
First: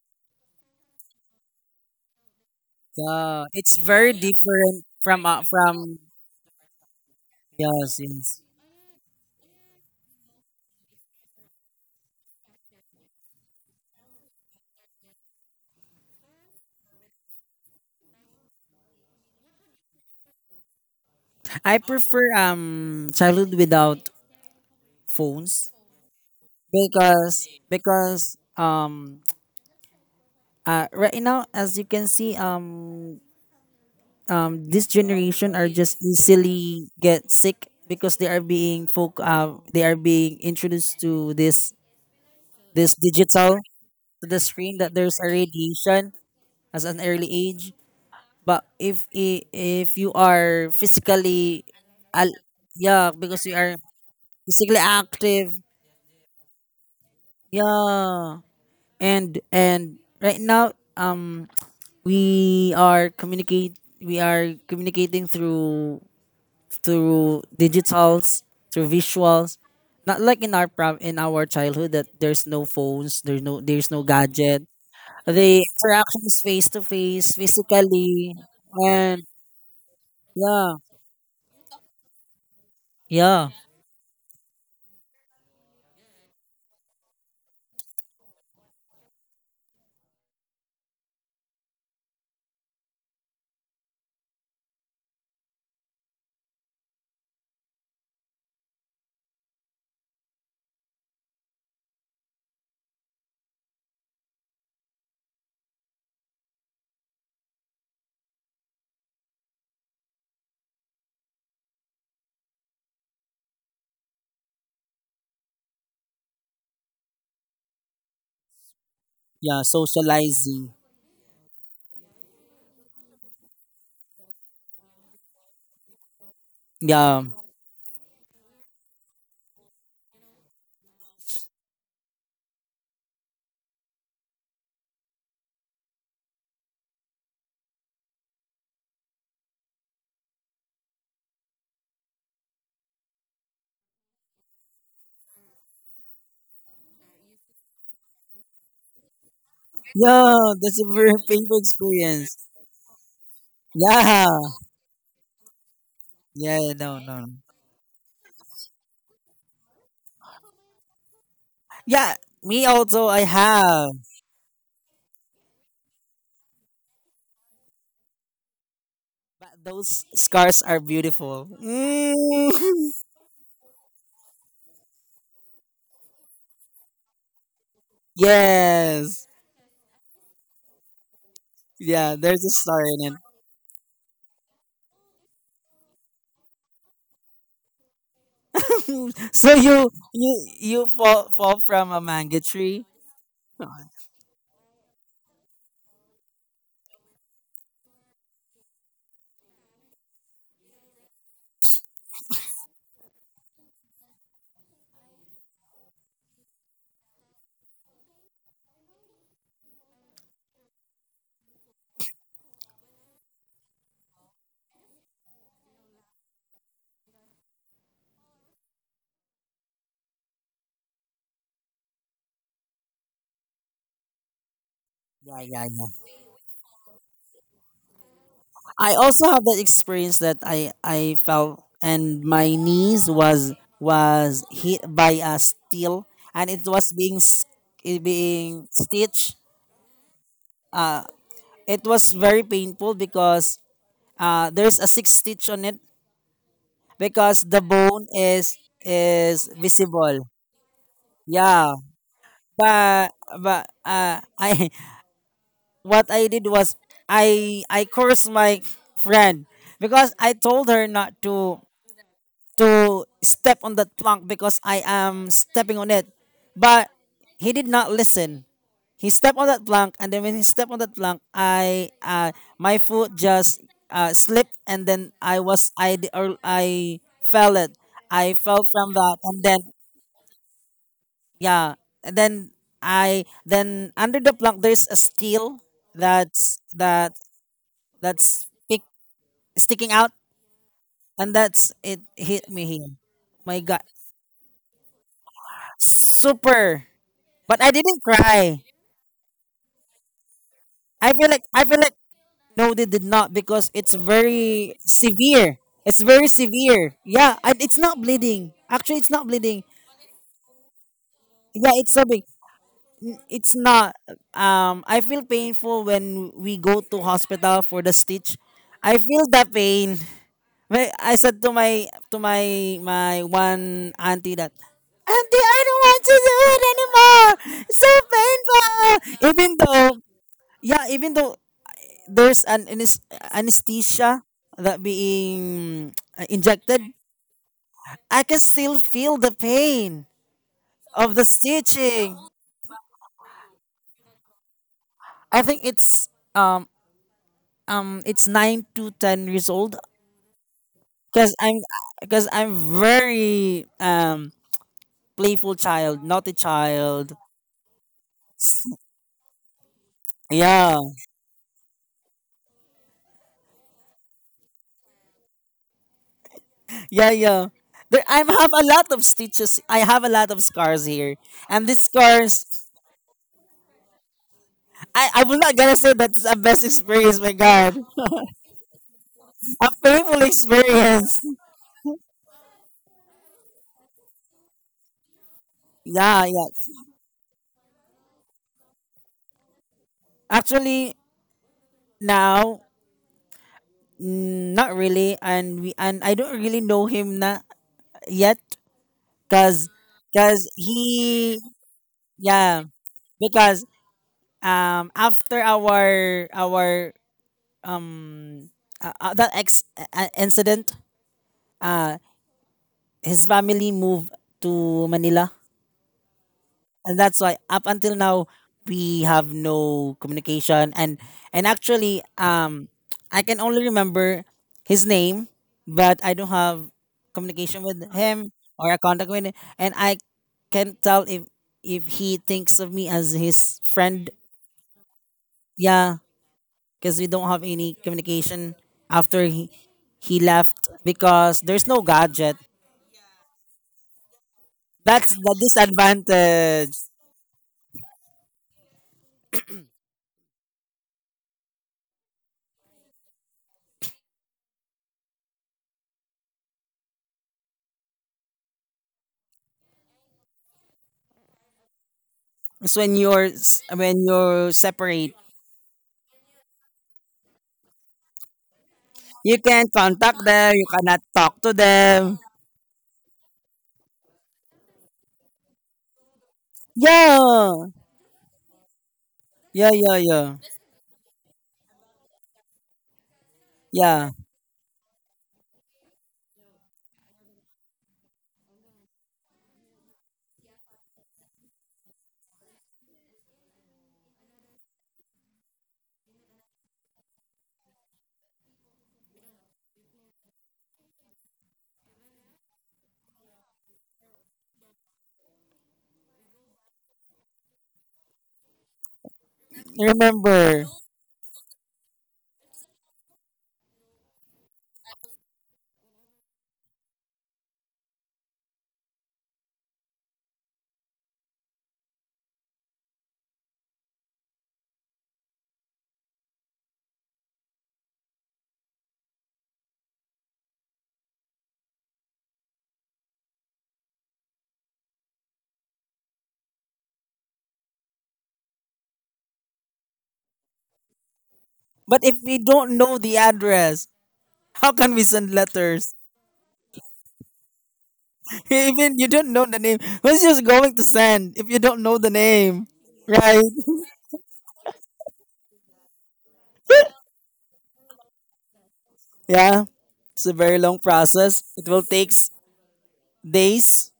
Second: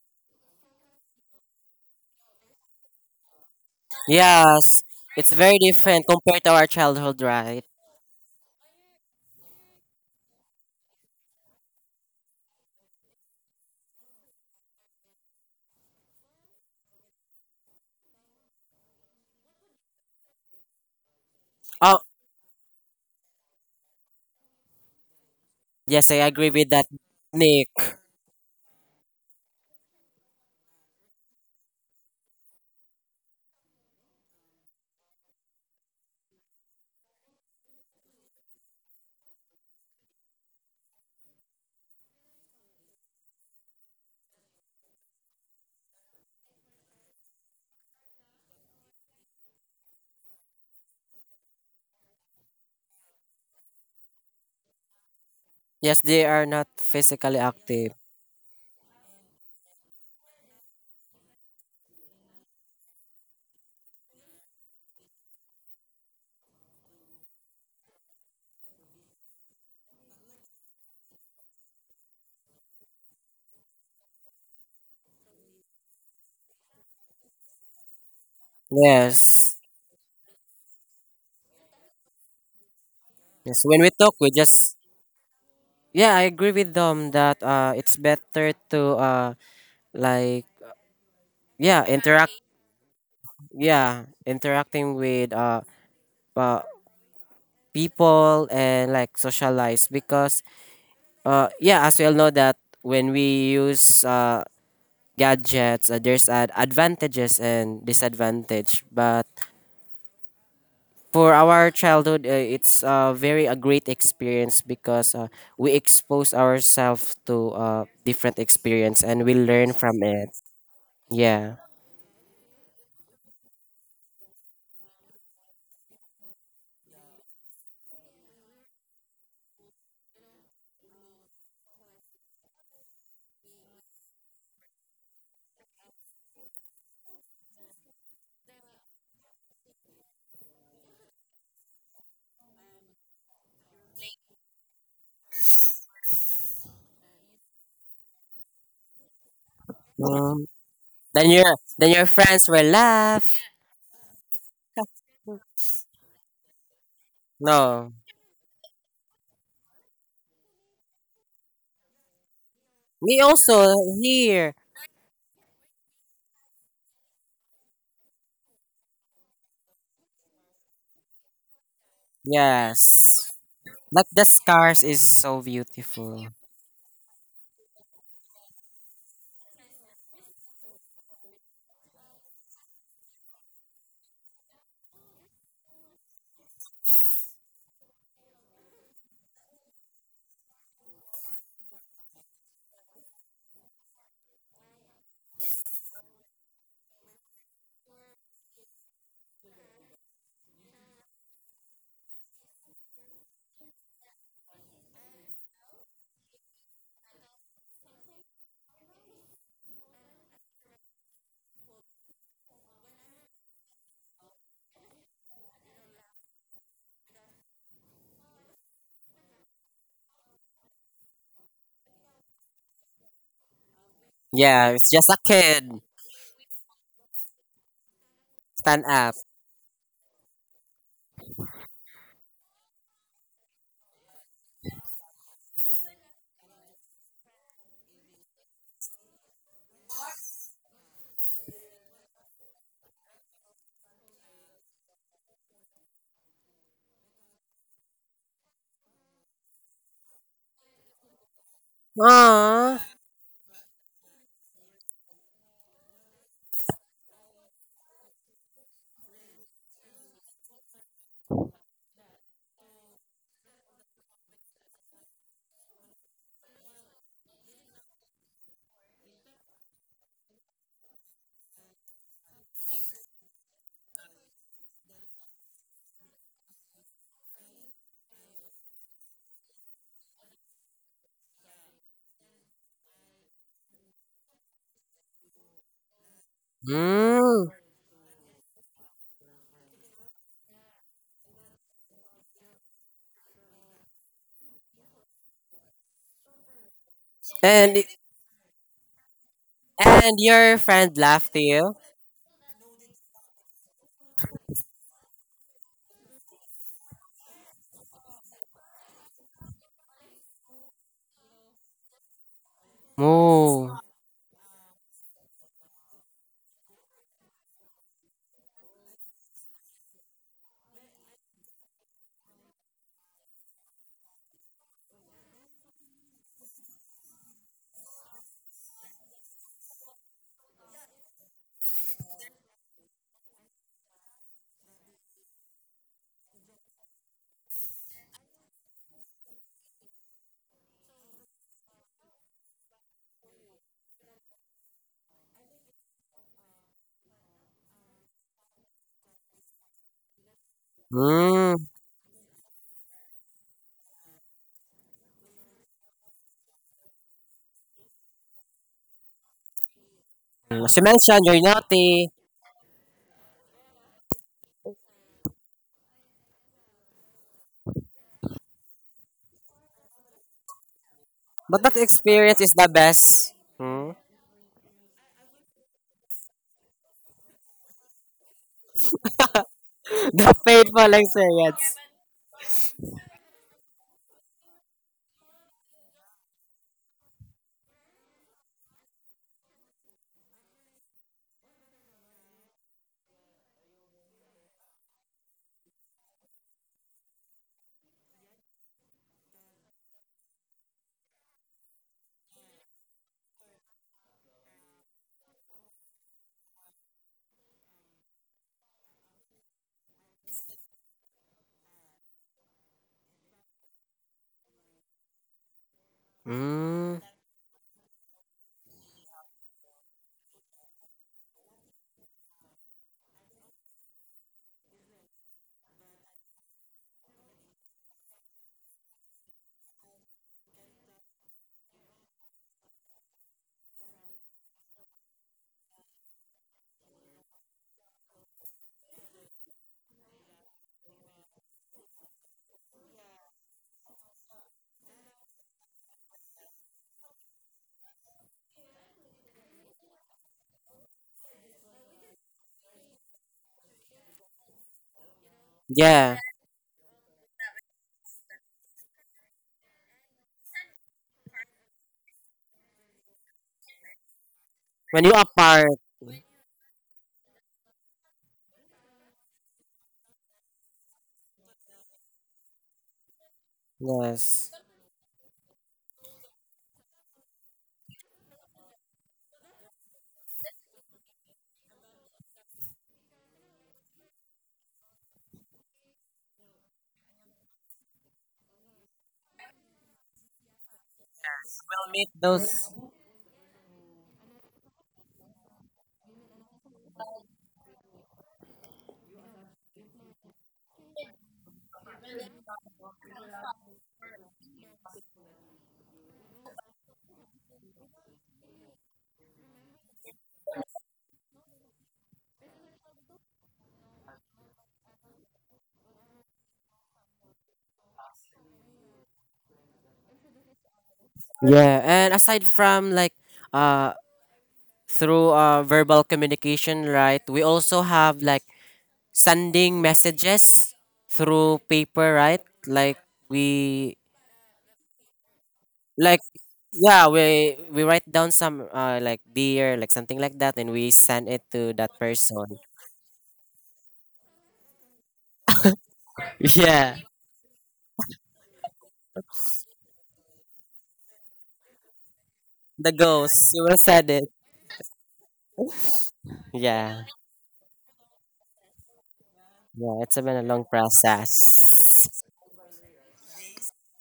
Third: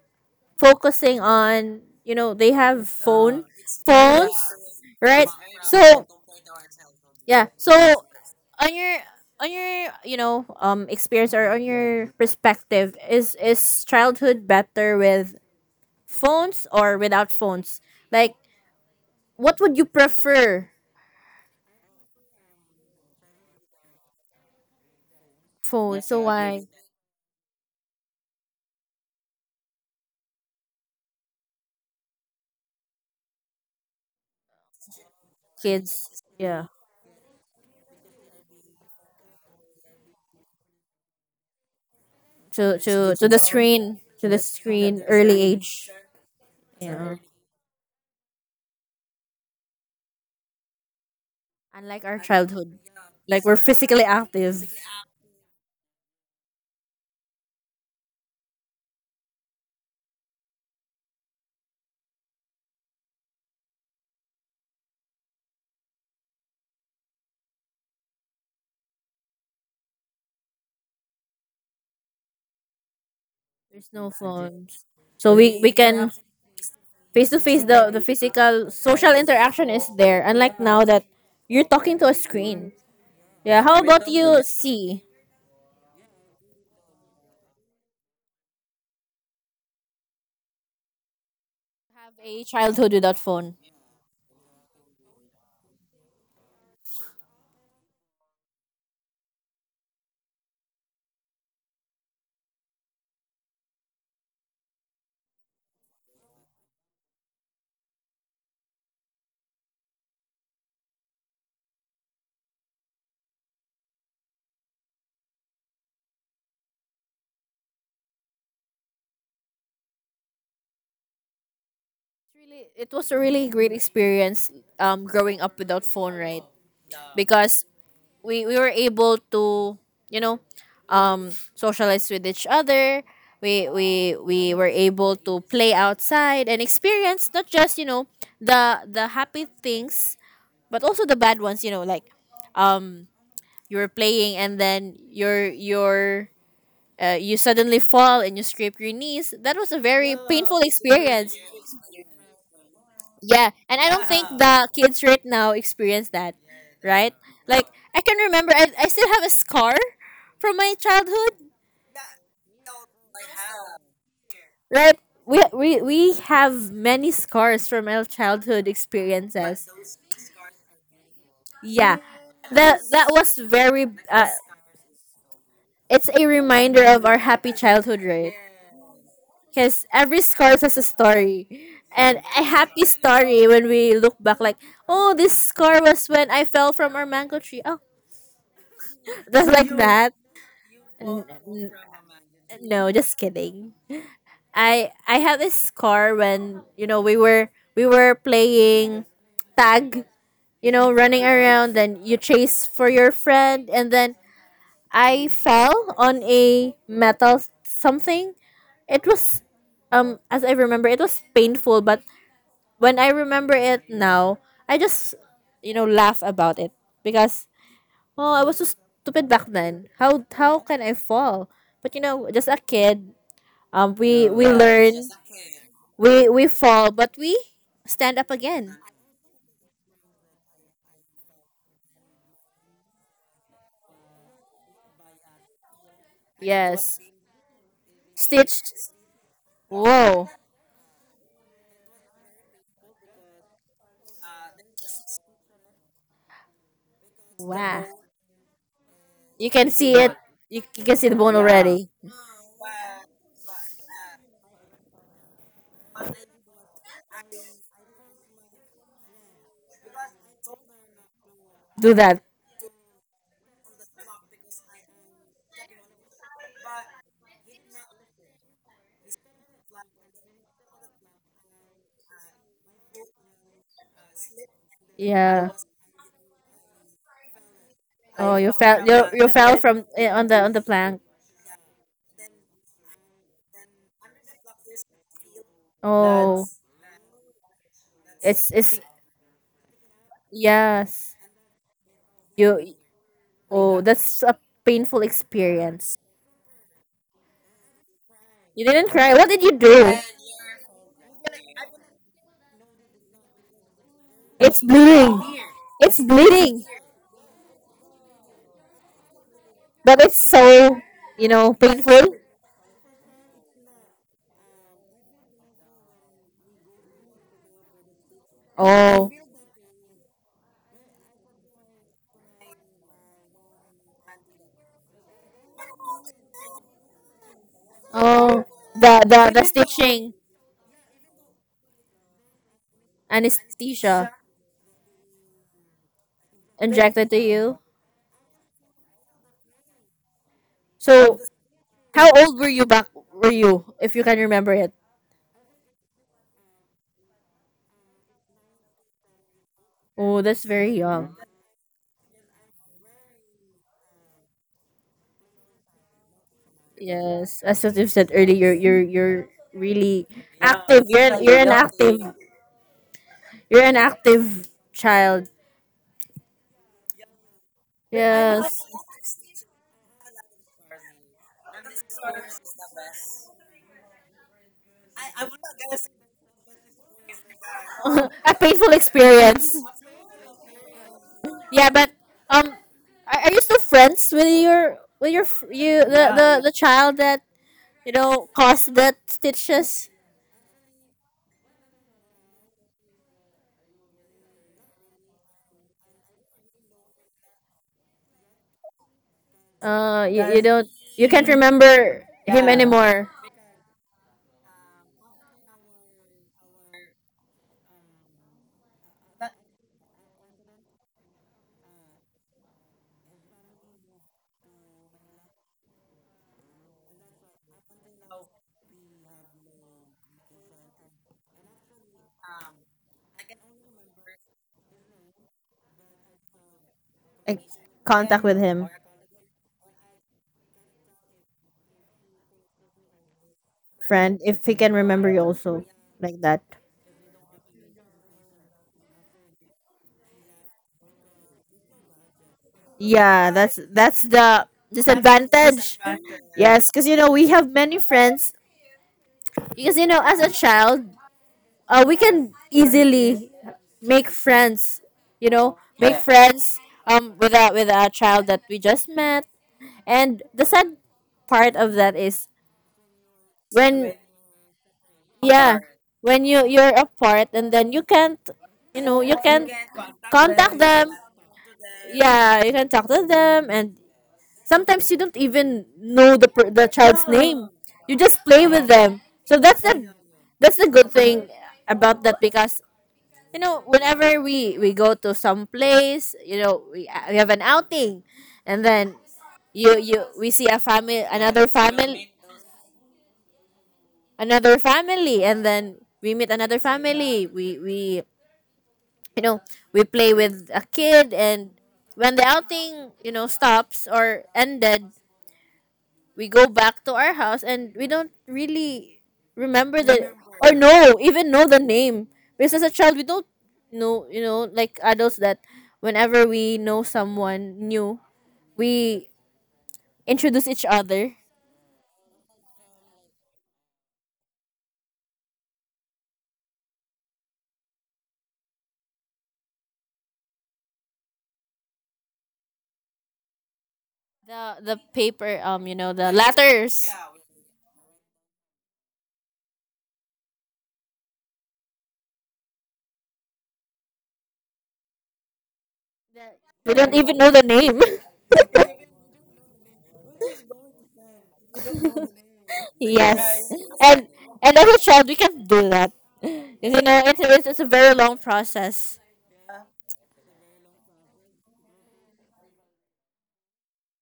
focusing on, you know, they have phone Yeah, it's very phones, yes. different from right? It's uh, very from, so different compared to our childhood, yeah right? so yes yes. on your on your you know, um experience, or on your perspective, is is childhood better with phones or without phones? Like, what would you prefer? I Oh, prefer um childhood without phones Phones? yes, So I agree why? with that, because Nick. because um uh right now as you can see, um, um, this generation are just Kids, yeah. easily get sick because they are being folk uh, they are being introduced to this to this to to the digital screen, to to the the screen that screen there's a early age. radiation as an Yeah. early age. But if i- if you are physically Unlike our al- childhood, yeah, like because we're you are physically active. physically active, Yes, they are not physically active. yeah. and and right now, um, we are communicate we are communicating through through digitals, through visuals. Not like in our prob- in our childhood that there's no phones, there's no There's there's no no gadget. phones, so we The we can interaction is face to face face, to face, the the physically, physical social and Yes. interaction is there, unlike yeah, now that you're talking to a screen. yeah, Yes, Yeah, how when we about talk, we you? just See, yeah, I agree with them that uh, it's better to uh, like yeah have interact a childhood without phone. yeah interacting with uh, uh people and like socialize because uh yeah as we all know that when we use uh gadgets uh, there's ad- advantages and disadvantage but for our childhood uh, it's uh, very a great experience because uh, we expose ourselves to uh, different experience and we yeah, learn from it socializing. yeah. Really, it was a really great experience, um growing up without phone, right? Yeah, Because we we were able to, you know, um socialize with each other. We we we were able to play outside and experience not just, you know, the the happy things, but also the bad ones, you know, like um you were playing, and then your your uh, you suddenly fall and you scrape your knees. That was a very Mm. yeah, painful that's a very then experience. your painful then your experience. friends will laugh Yeah, and I don't think, Yeah, yeah, the kids right now experience that, yeah, no, right? no, no, Like, no I can remember, I, I still have a scar from my childhood. yeah. Me also, me I also have. here Right, we we we have many scars from our childhood But experiences. those scars are beautiful. Yeah, that Mm. that yes. was very. Like the Uh, stars is so It's a beautiful. reminder of our happy childhood, right? Yes. Because every scarf has a story. And Yeah, a there's a happy star in it. story when we look back, like, oh, this scar was when I fell from our mango tree. Oh, just So like you that. you you N- fall fall n- from a mango tree. no, just Oh, kidding. I I have this scar when, you know, we were we were playing tag, you know, running around. Then you chase for your friend, and then I fell on a metal something. It was, um as I remember, it was painful, but when I remember it now, I just, you know laugh about it, because oh, I was so stupid back then. How how can I fall? But you know, just a kid, um, we we Yeah, it's learn, just a yeah, yeah, kid. yeah. we we fall, but we stand up again. Stand I up. also have that experience that I I fell and my knees was was hit by a steel and it was Yes, being s- it stitch. being stitched. Whoa, It was very painful because uh there's a six stitch on it because the wow! bone is You is can see it. visible. You, you can see the bone Yeah. already. Aww. But but uh I what I did was I I cursed my friend because I told her not to Do that. to step on that plank because I am stepping on it. But he did not listen. He stepped on that plank and then when he stepped on that plank, I uh, my foot just uh, slipped and then I Yeah. was I d- or I fell it. Oh, I you fell fell. from You, that you and fell then from, eh, on the on the plank. yeah, and then I then under the plank there's a steel Oh, that's that Mm. it's that's it's pick, sticking out, yes. and that's it hit me You. here. My Oh, God, that's a painful experience. super! But I And didn't You cry. didn't cry. What did you do? and your friend I laughed feel to like I you. feel like, no, they did not because it's It's very bleeding. severe. It's It's very bleeding. severe. Yeah, I, it's not bleeding. Actually, it's not bleeding. But it's so, you know, Yeah, it's painful. sobbing. It's Oh. not. Um, I feel painful when we go to hospital for the stitch. I Oh, feel the pain. Wait, I said to my to my my one auntie that, Auntie, I don't want to do it anymore. It's so oh, painful. the the the Even though stitching. yeah, even though there's an anes- Anesthesia anesthesia that being uh, injected, injected to you. I can still feel the pain of So, the how stitching. old were you back? Were you, if you can remember it? I think it's um um it's nine to ten years old Oh, that's very young. because Mm. I'm because I'm very um playful child, naughty child. Yes, as what you said earlier, you're you're you're really She Yeah. active. You're an, mentioned you're you're an active. naughty. You're an active child. Yeah, yeah. There, I have Yes. a lot of stitches. I have a lot of scars here, But and that these experience scars, is the best. Hmm? I, I'm not gonna say that's a best experience. My God, A painful experience. a painful The painful experience. Yeah, experience. but um, are, are you still friends with your with your f- you the, Yeah, the the yeah. child that, you know, caused that stitches? Actually, now, mm, not really, and we and I don't really know him na yet, cause, Uh, you, you cause don't, you can't he, remember him yeah, anymore. because um after our our uh, uh, that ex uh, uh, incident, uh his family moved to Manila, Mm. and that's why up until now we have no communication. And and actually, um, I can only remember his name, but I don't have Like communication with contact him with him, or a contact with him, and I can tell if if he thinks of me as his friend. friend, if he can remember you also, Yeah, like that. because we don't have any communication after he he left because there's no gadget. Yeah, that's that's the That's the disadvantage. Yes, disadvantage. because you know we have many friends. Because you know, as a child, uh, we can easily make friends, you know, make Yeah. friends um with a with a child that we just met, and the sad part of that is So when you're s- when, when you're When you separate, are yeah, apart. when you you're apart, and then you can't, you know, you you can can contact them. contact You them. cannot talk to them. Yeah, you can talk to them, and Yes. sometimes you don't even know the per- the child's name. Yeah, You just play with them. So that's yeah, the yeah, yeah, that's the good thing about that, because you know yeah. whenever we we go to some place, you know, we, uh, we have an outing, and then you you we see a family, another We'll meet family, those. another family and then we meet another family. We we you know, we play with a kid, and when the outing, you know, stops or ended, we go back to our house, and we don't really remember the, or Remember, know, even know the name, because as a child, we don't know, you know, like adults, that whenever we know someone new, we introduce each other. Yeah. And aside from like uh through uh, verbal communication, right? We also have like sending messages through paper, right? Like we The the paper, um you know, the like letters. yeah, we we write down some uh, like dear, like something like that, and we send it to that but if we person. don't know the address, how can we send letters? We don't Yeah, even know the name. Even you don't know the name. Who's just going to send if you don't know the name, the right? ghost. Yes, You will and send it. and as a child, we can't do that. You know, Yeah, it's, it's, it's a very long process. Yeah, yeah. It's it's been a a very long long process. It will process, take days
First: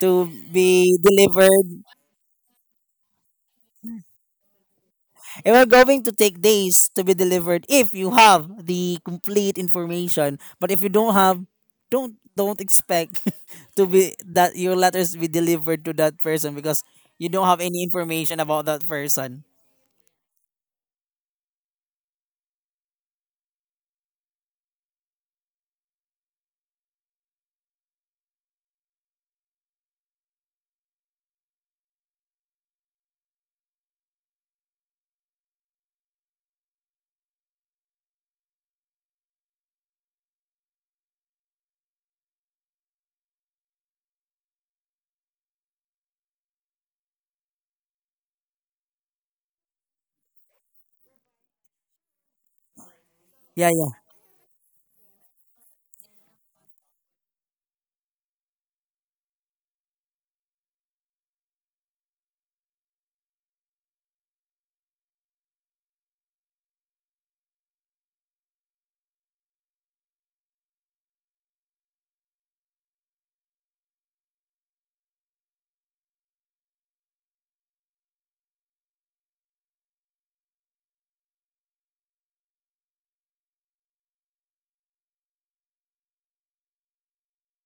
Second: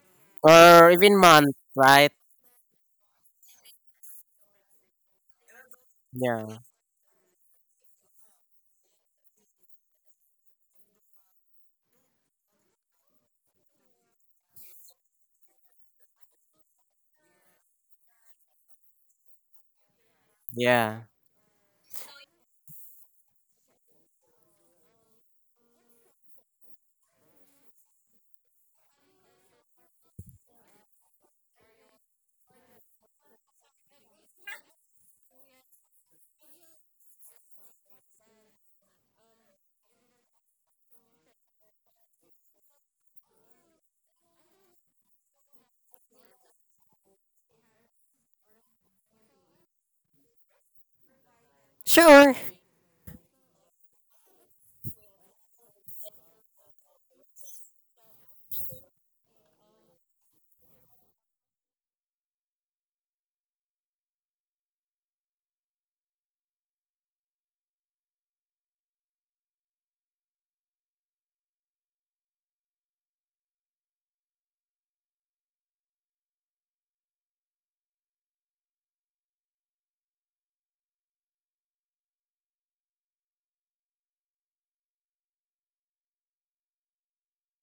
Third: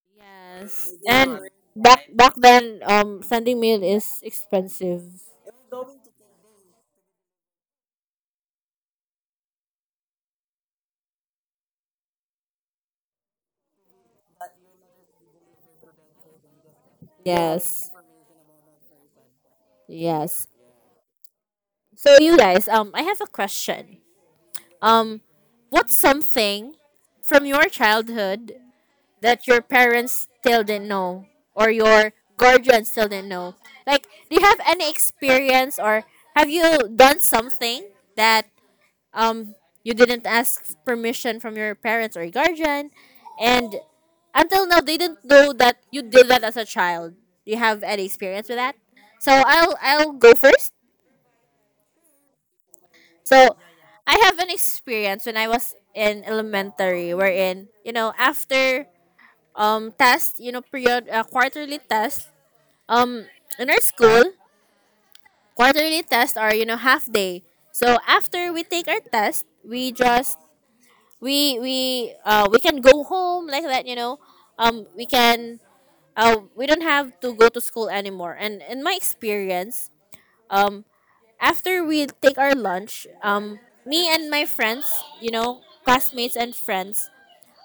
to or Yes. be even And month, delivered. back right? back then, um, sending mail is expensive. And we're going to take Yeah, days to be delivered if you have the complete information. But if you don't have, don't don't expect to be that your letters be delivered to that person because you don't have any Yes. information about that person. Yes. yeah. So you guys, um, I have a question. Um, what's something from your childhood that your parents still didn't know, or your guardians still didn't know? Like, do you have any experience, or have you done something that, um, you didn't ask permission from your parents or guardian, and until now they didn't know that you did that as a child. Do you have any experience with that? So I'll I'll go first. Sure, So Yeah, yeah. I have an experience when I was in elementary, wherein, you know, after um test, you know, period, uh, quarterly test. Um, in our school, quarterly tests are, you know, half day. So after we take our test, we just we we uh we can go home like that, you know, um we can uh we don't have to go to school anymore. And in my experience, um after we take our lunch, um me and my friends, you know, classmates and friends,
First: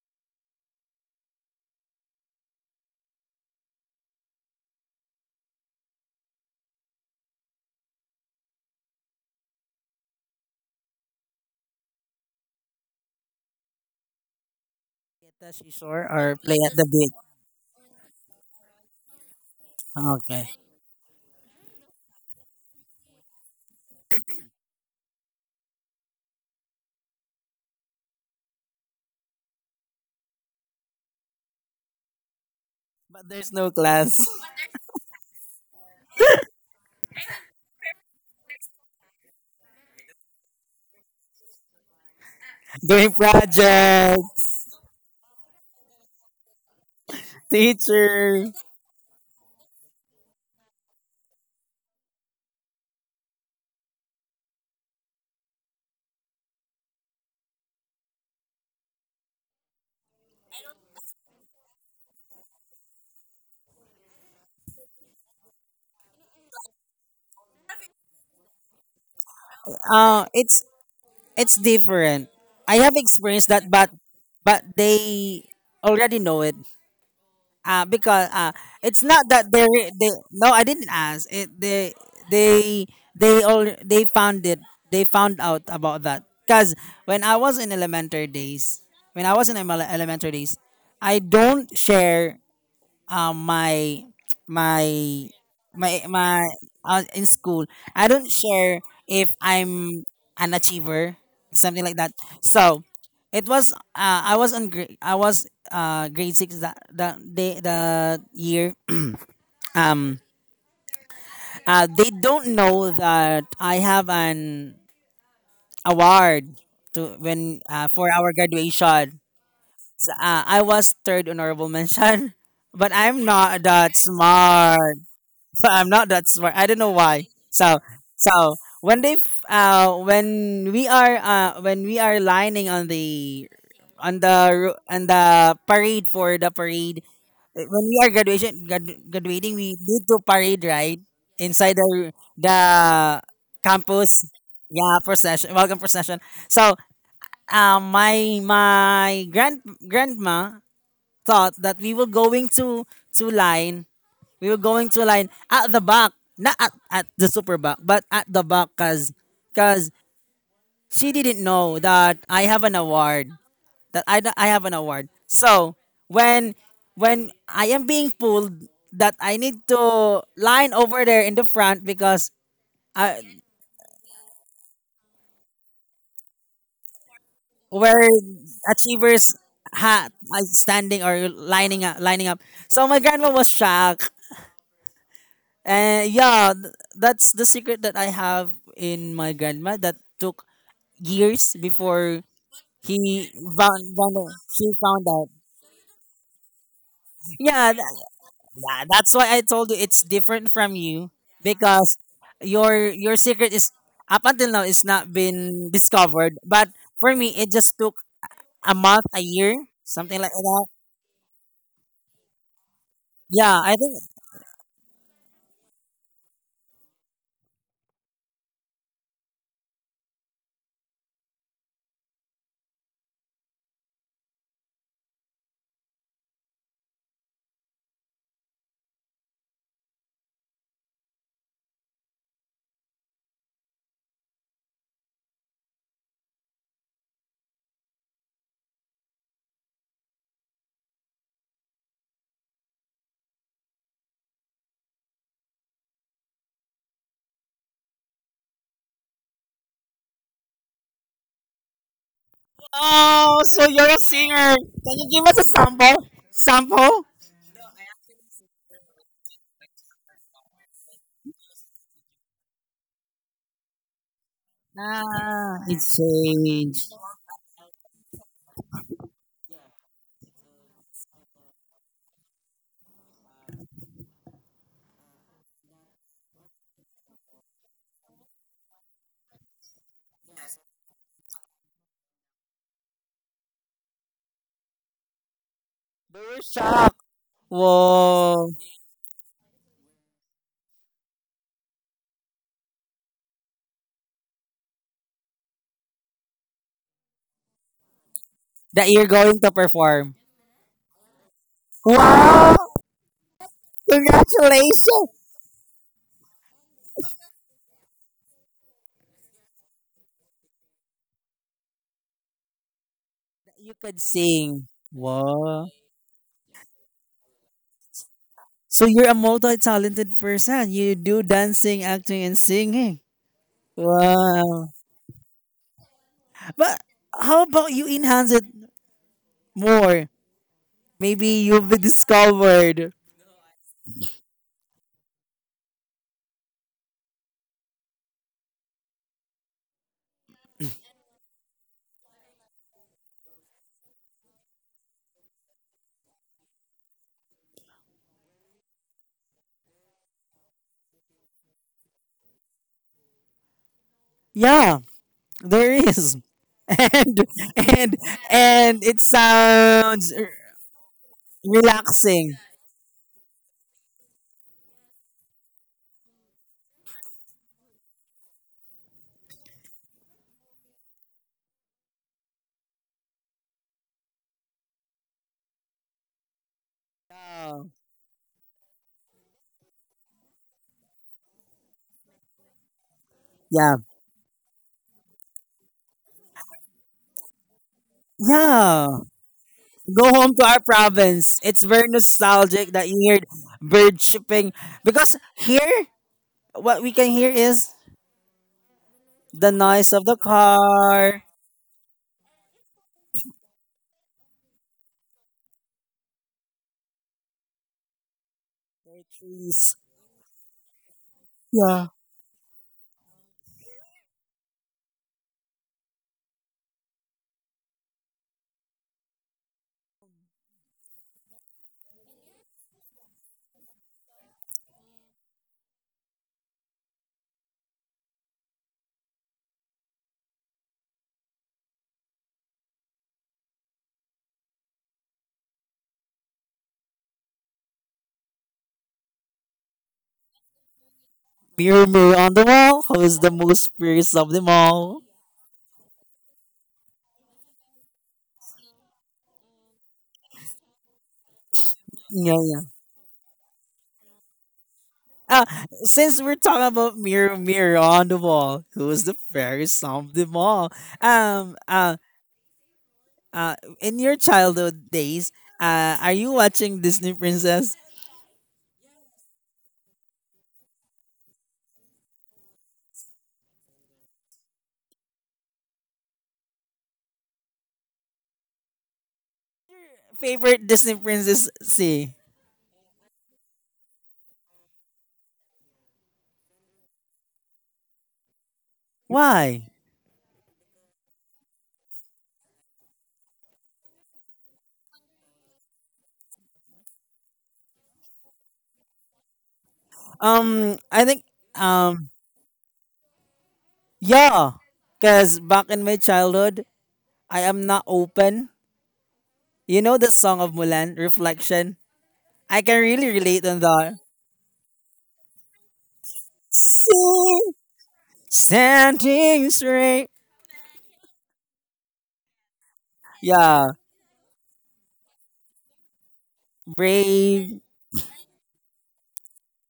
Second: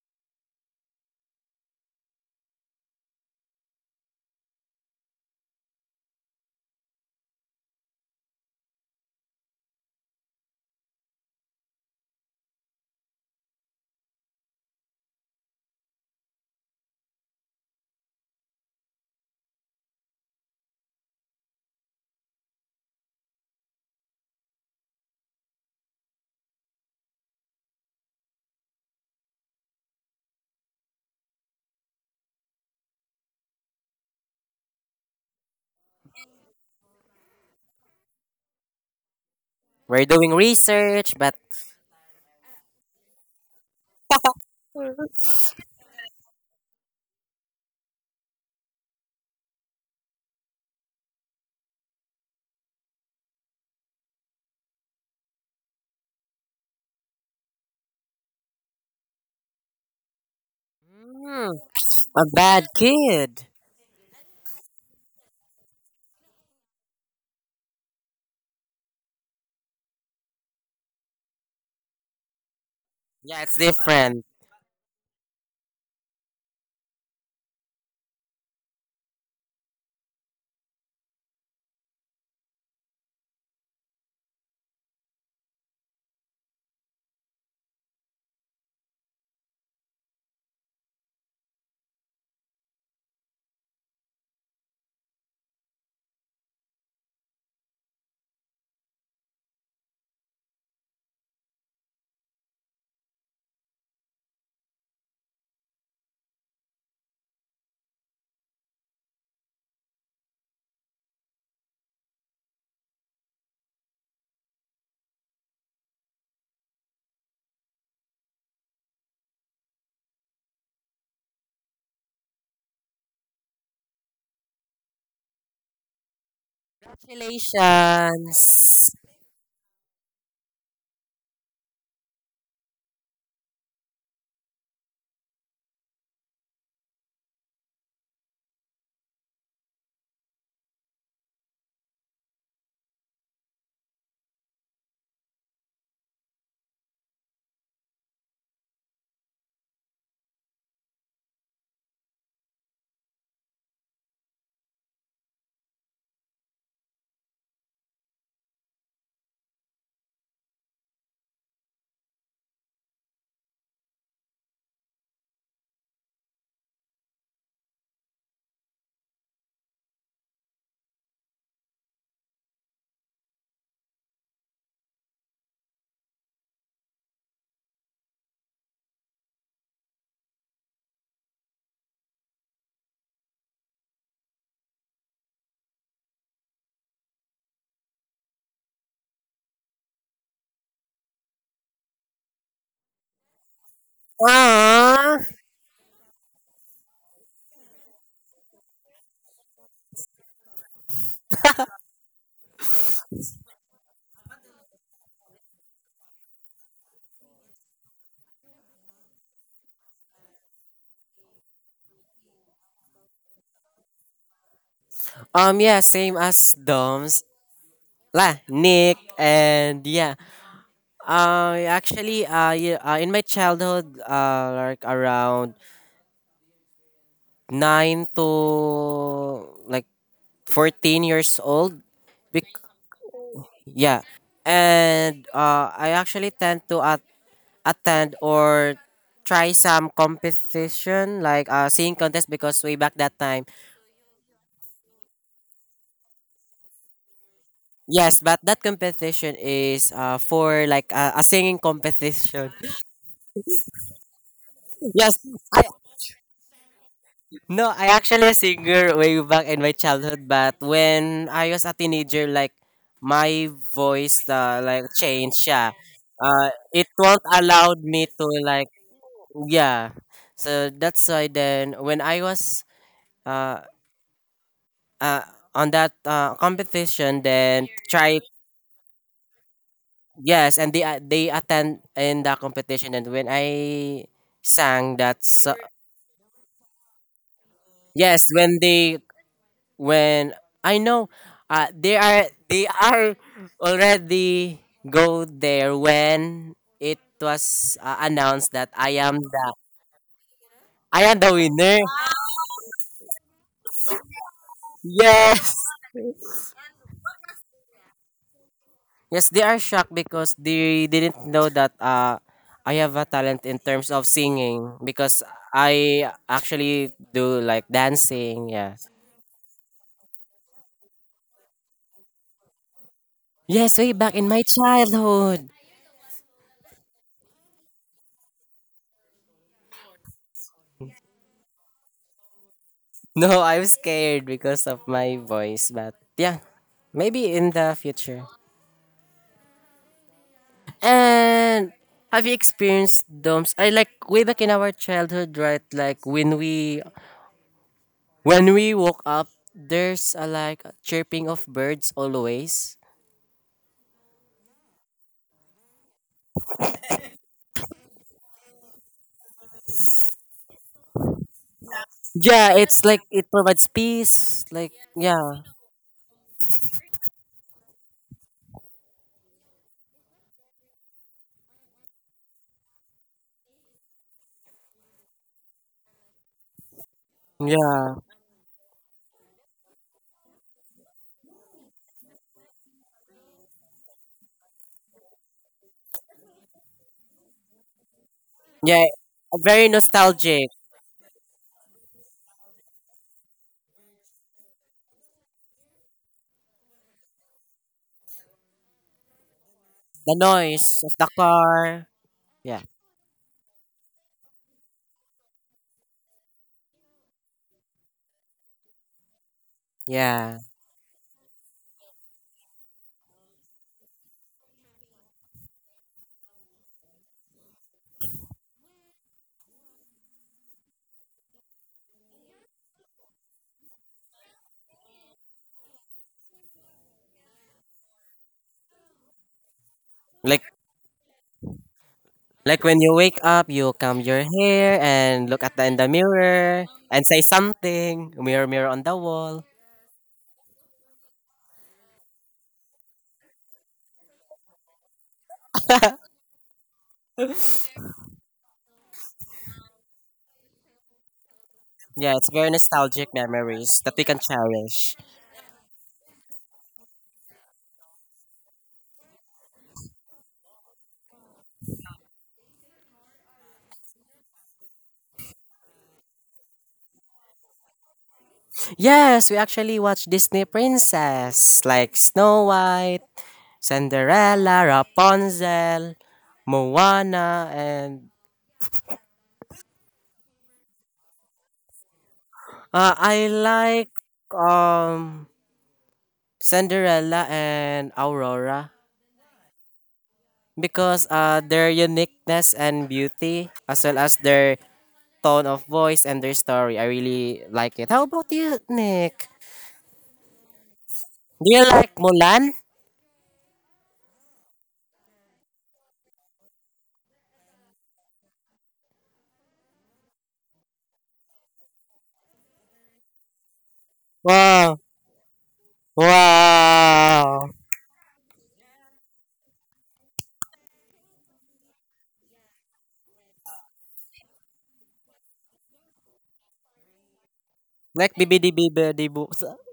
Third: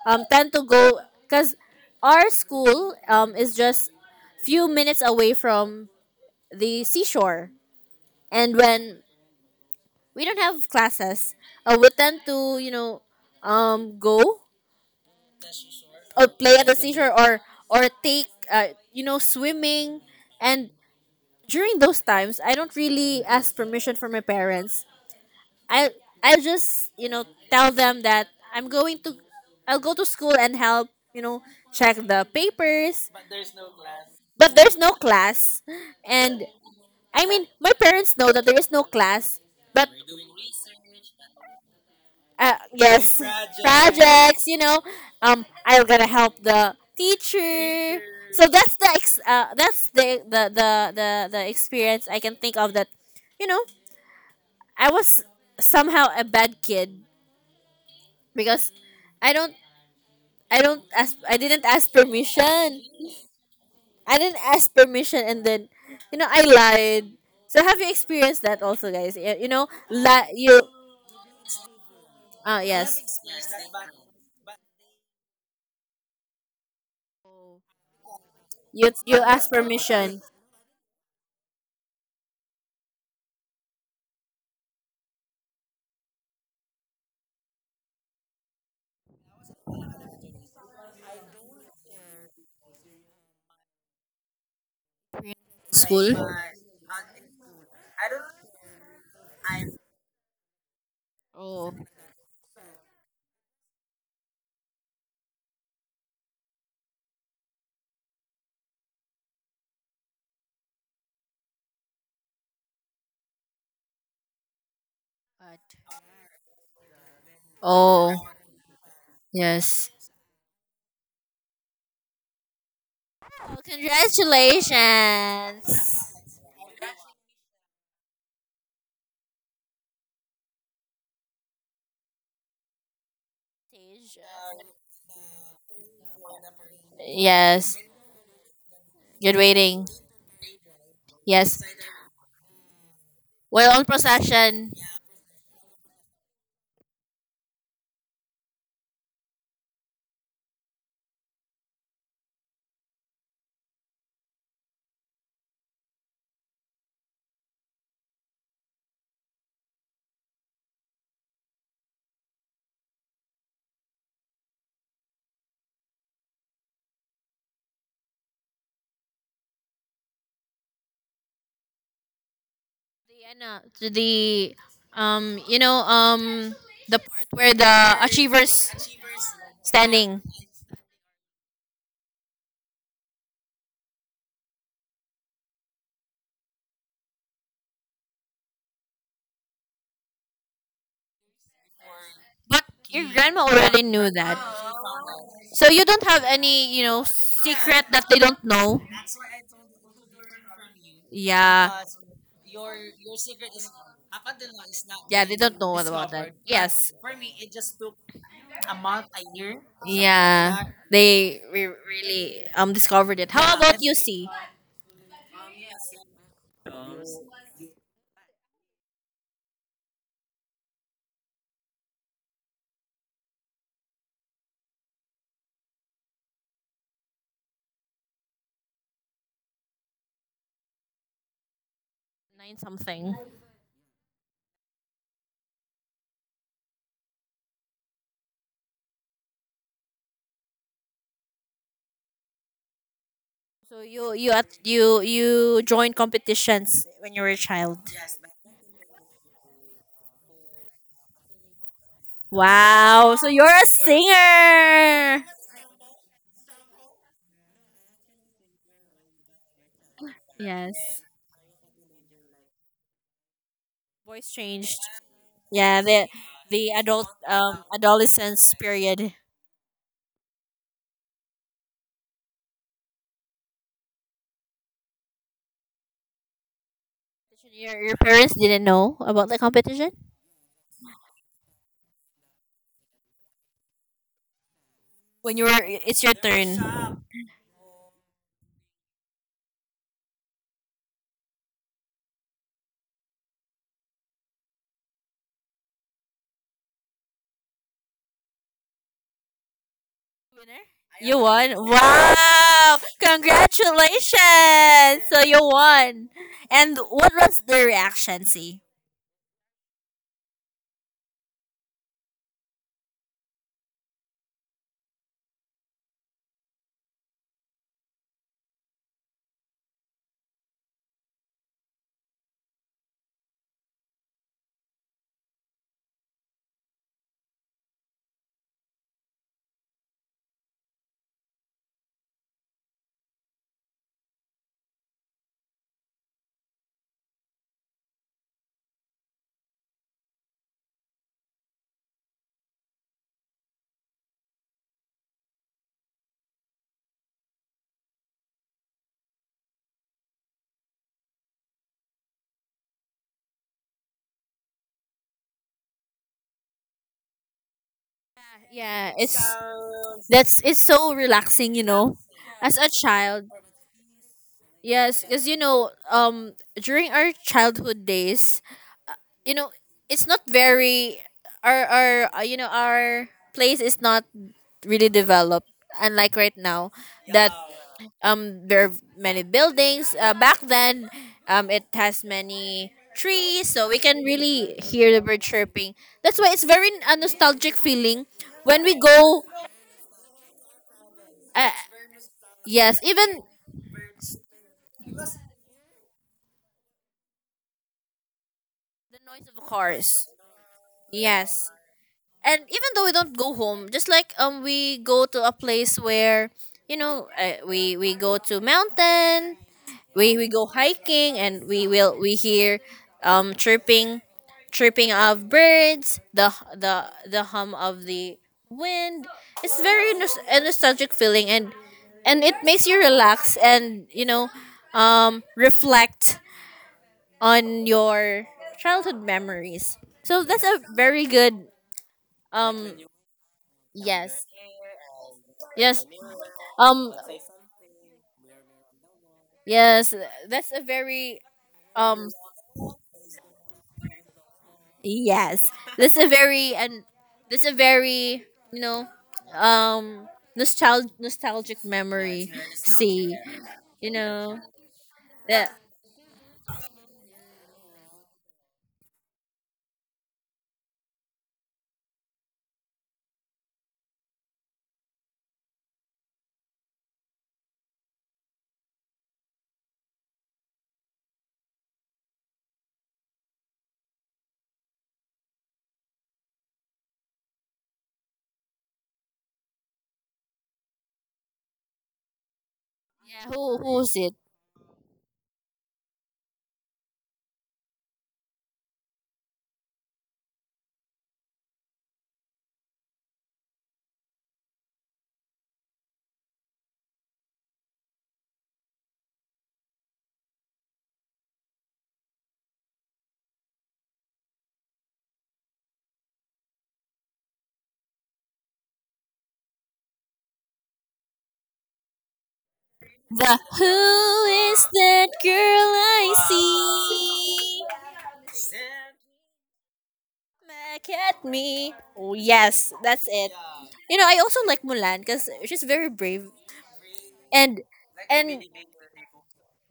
um tend to go, because our school, um is just few minutes away from the seashore. And when we don't have classes, uh, we tend to, you know, um go Tashi Shore or or play play at at the the beat. seashore, or or take, uh, you know, swimming. Okay. And during those times, I don't really ask permission from my parents. I i'll just, you know, tell them that i'm going to I'll go to school and help, you know, check the papers. But there's no class. But there's no class. And I mean, my parents know that there is no class, but, we're doing research, but. uh, Doing yes, project, projects, projects, you know, um I'm gonna help the teacher. So teacher. that's the ex- uh, that's the, the the the the experience I can think of, that, you know, I was somehow a bad kid, because I don't, I don't ask I Hmm. didn't ask A bad permission, kid. I didn't ask permission, and then, you know, I lied. So have you experienced that also, guys? you, you know Uh, li- you it's it's different. uh, I have yes, Yeah, experienced it's that, but different. but they already know it. Uh, because uh, you It's you not ask that they they permission. no I didn't ask it they they they all they found it they found out about that because when I was in elementary days when I was in emele- elementary days I don't share um my my my School? my uh, in school. I don't share if I'm an achiever, Oh, something like that. So it was uh, I was on grade I was uh grade six that that day the year. Um uh they don't know that I have an God. award to when uh, for Oh, our graduation. yes. Uh, I was third honorable mention, but I'm Oh, not that congratulations. smart. I'm not that smart. I don't know why. So so Congratulations. when they f- uh when we are uh when we are lining on the on the ro- on the parade for the parade uh, Yes. when we are graduation gradu- Good graduating we waiting. need to parade right Yes. inside the the Well, are on campus, procession. yeah, procession, welcome procession. So um my my grand grandma thought that we were going to to line we were going to line at the back, not at, at the super back, but at the back because cause she didn't know that I have an award, that I, I have an award. So when when I am being pulled, that I need to line over there in the front because The, I, ano, to the, um, you know, um, the part where the where achievers. achievers ha Standing. like standing or lining up lining up. So my grandma was shocked. And yeah, th- that's the secret that I have in my grandma that took years before But your he grandma already found, knew found out, that. she found Ah. out. So you don't have any, you know, Yeah, secret tha- that they don't know? yeah, that's why I told you it's different from you Yeah. because your your secret is up until now it's not Yeah, they don't been know about that. discovered. But Yes. for me, it just took a month, a Something, year, something like yeah, that. that they re- really, um, discovered it. How, yeah, Yeah, about I let's you, say think. C? Um, yeah, same as Dom's. La, Nick, and yeah. Uh, actually, uh, yeah, uh, in my childhood, uh, like around nine to like fourteen years old. Nine Bec- something. yeah. And uh, I actually tend to at attend or try some competition like uh, singing contest because way back that time So you you at you you joined competitions when you were a child. yes but that competition is uh, for like uh, a singing competition. Wow. So Oh, you're a so you're a singer? Can you Yes, singer. give us a I, sample? Sample? no, I actually a singer way back in my childhood but Yes. when I was a teenager like my voice Voice uh, changed. like changed Ah, yeah Yeah, it's the uh, the it changed. adult, won't um, allowed me to adolescence like period. yeah so that's why then when I was uh uh, on that uh, competition then Your, your try parents didn't know about the competition? yes and they uh, they attend in the competition and when I sang that When you're, so- it's your You're turn. shocked! yes Whoa, when they when I know uh, they are they are already go there when it was uh, announced that i that you're am going the to perform. Winner? i am You the won. winner Wow! Wow! Congratulations! Congratulations! So you yes. won. And what was the reaction? See, Yes, they are shocked because they didn't know that uh, I have a talent in You terms could of sing. singing because Wow. I actually do like dancing. Yeah. So you're a multi-talented person. You do dancing, acting, and singing. Yes, way back in my Wow. childhood. But how about you enhance it more? Maybe you'll be discovered. No, I'm scared because of my voice, but yeah, maybe in the future. And have you experienced domes? I like way back in our childhood, right? Like when we when we woke up, there's a like chirping of birds always. Yeah, there is. And and and yeah, it it's sounds that's, it's so relaxing, you know, relaxing. Yeah, as a it's like child. it provides peace. Like, Yes, because, you yeah, know, um, during our childhood days, you know, it's not very, our our uh, you know, our place is not really developed, unlike right now, that yeah, um there are many buildings, uh, back then, um it has many trees, so Yeah. we can really hear the bird chirping. That's why it's very a nostalgic feeling when we yeah. Yeah. go. Very Go home to nostalgic. our province. Uh, It's very nostalgic yes, that you hear even bird chirping because here what we can hear is the noise of the noise of cars. The the noise of the car, Yes. car. And Yeah, even though we don't go home, just like, um, we go to a place where, you know, uh, we we go to the mountain, trees, we we yeah. go hiking, and we yeah, will we hear, um chirping chirping of birds, the the the hum of the wind. It's very nos- a nostalgic feeling, and and it makes you relax, and you know, um reflect on your childhood memories. So Like that's a very good, like um when you wake up, you comb your yes, hair and look at the in the yes mirror um and say something. Mirror, mirror on the wall. yes that's a very, mirror um mirror on the wall. Who is the most fierce of them all? Yes, that's a very, and that's a very you know, um nostalgic nostalgic Yeah, it's memory. Yeah, very yeah. nostalgic See, memories you that we can know cherish. Uh, that. since we're talking about mirror mirror on the wall, who is the fairest of them all? Um, uh, uh, in your childhood days, uh, are you watching Disney Princess? Yes, we actually watched Disney Princess like Snow White. Cinderella, Rapunzel, Moana, and Favorite Disney Princess? See. uh, I Yeah, who, like who's it? um Cinderella and Aurora Why? because uh their uniqueness and beauty as well as their tone of voice and their story. I really like it. How about you, Nick? Um, I think Do you like um, Mulan? yeah, because back in my childhood, I am not open. You know the song of Mulan, Reflection. I can really The relate on that. who is Wow. that girl I Wow. Sing, see? standing straight. Back at me. Oh, yes, that's it. Yeah, You know, I also like Mulan because she's very brave, and brave Like and bibidi bibidi boo.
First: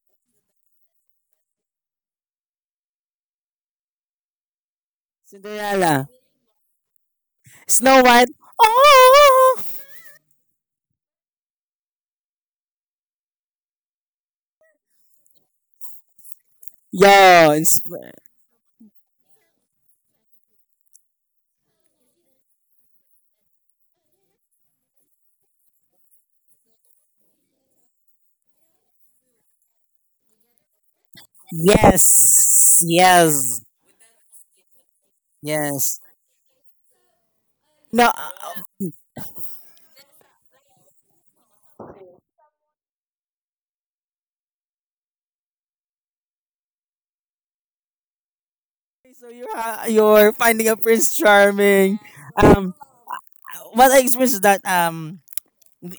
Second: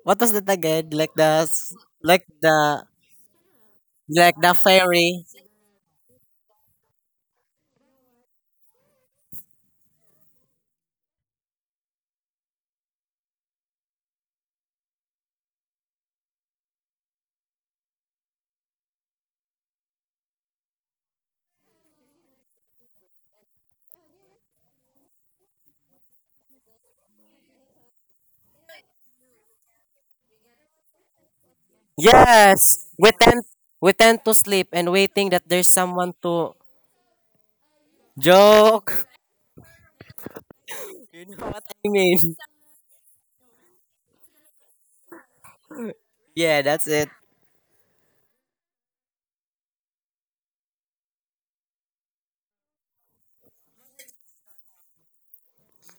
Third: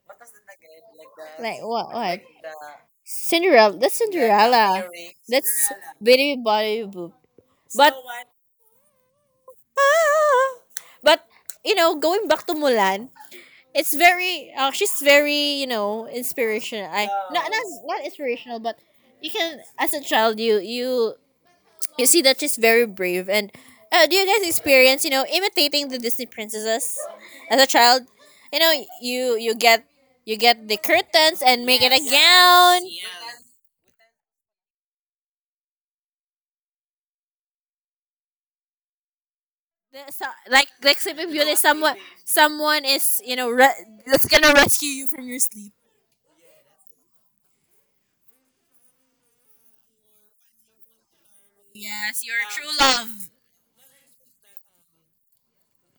What was that again? Like the like s- what what, like the Cinderella. That's like the Cinderella. fairy. That's Cinderella, Bitty Body Boop. But Snow White. Oh, ah, but you know, going back to Mulan, it's very, uh, she's very, you know, inspirational. I not yeah. not it's- not inspirational, but you can, as a child, you you you see, that's, she's very brave. And uh, do you guys experience, you know, imitating the Disney princesses as a child? You know, you you get you get the curtains and make it a Yes, gown. Yes, we tend yes, we tend to sleep and waiting that there's yes. someone to No, uh, joke. The- so- like like Sleeping Beauty, I someone mean, someone is you know re- that's gonna rescue you from your sleep. yeah, that's it. okay, so you're ha- you're finding a Prince Charming. Yes, your Um, true love. what I experienced is that um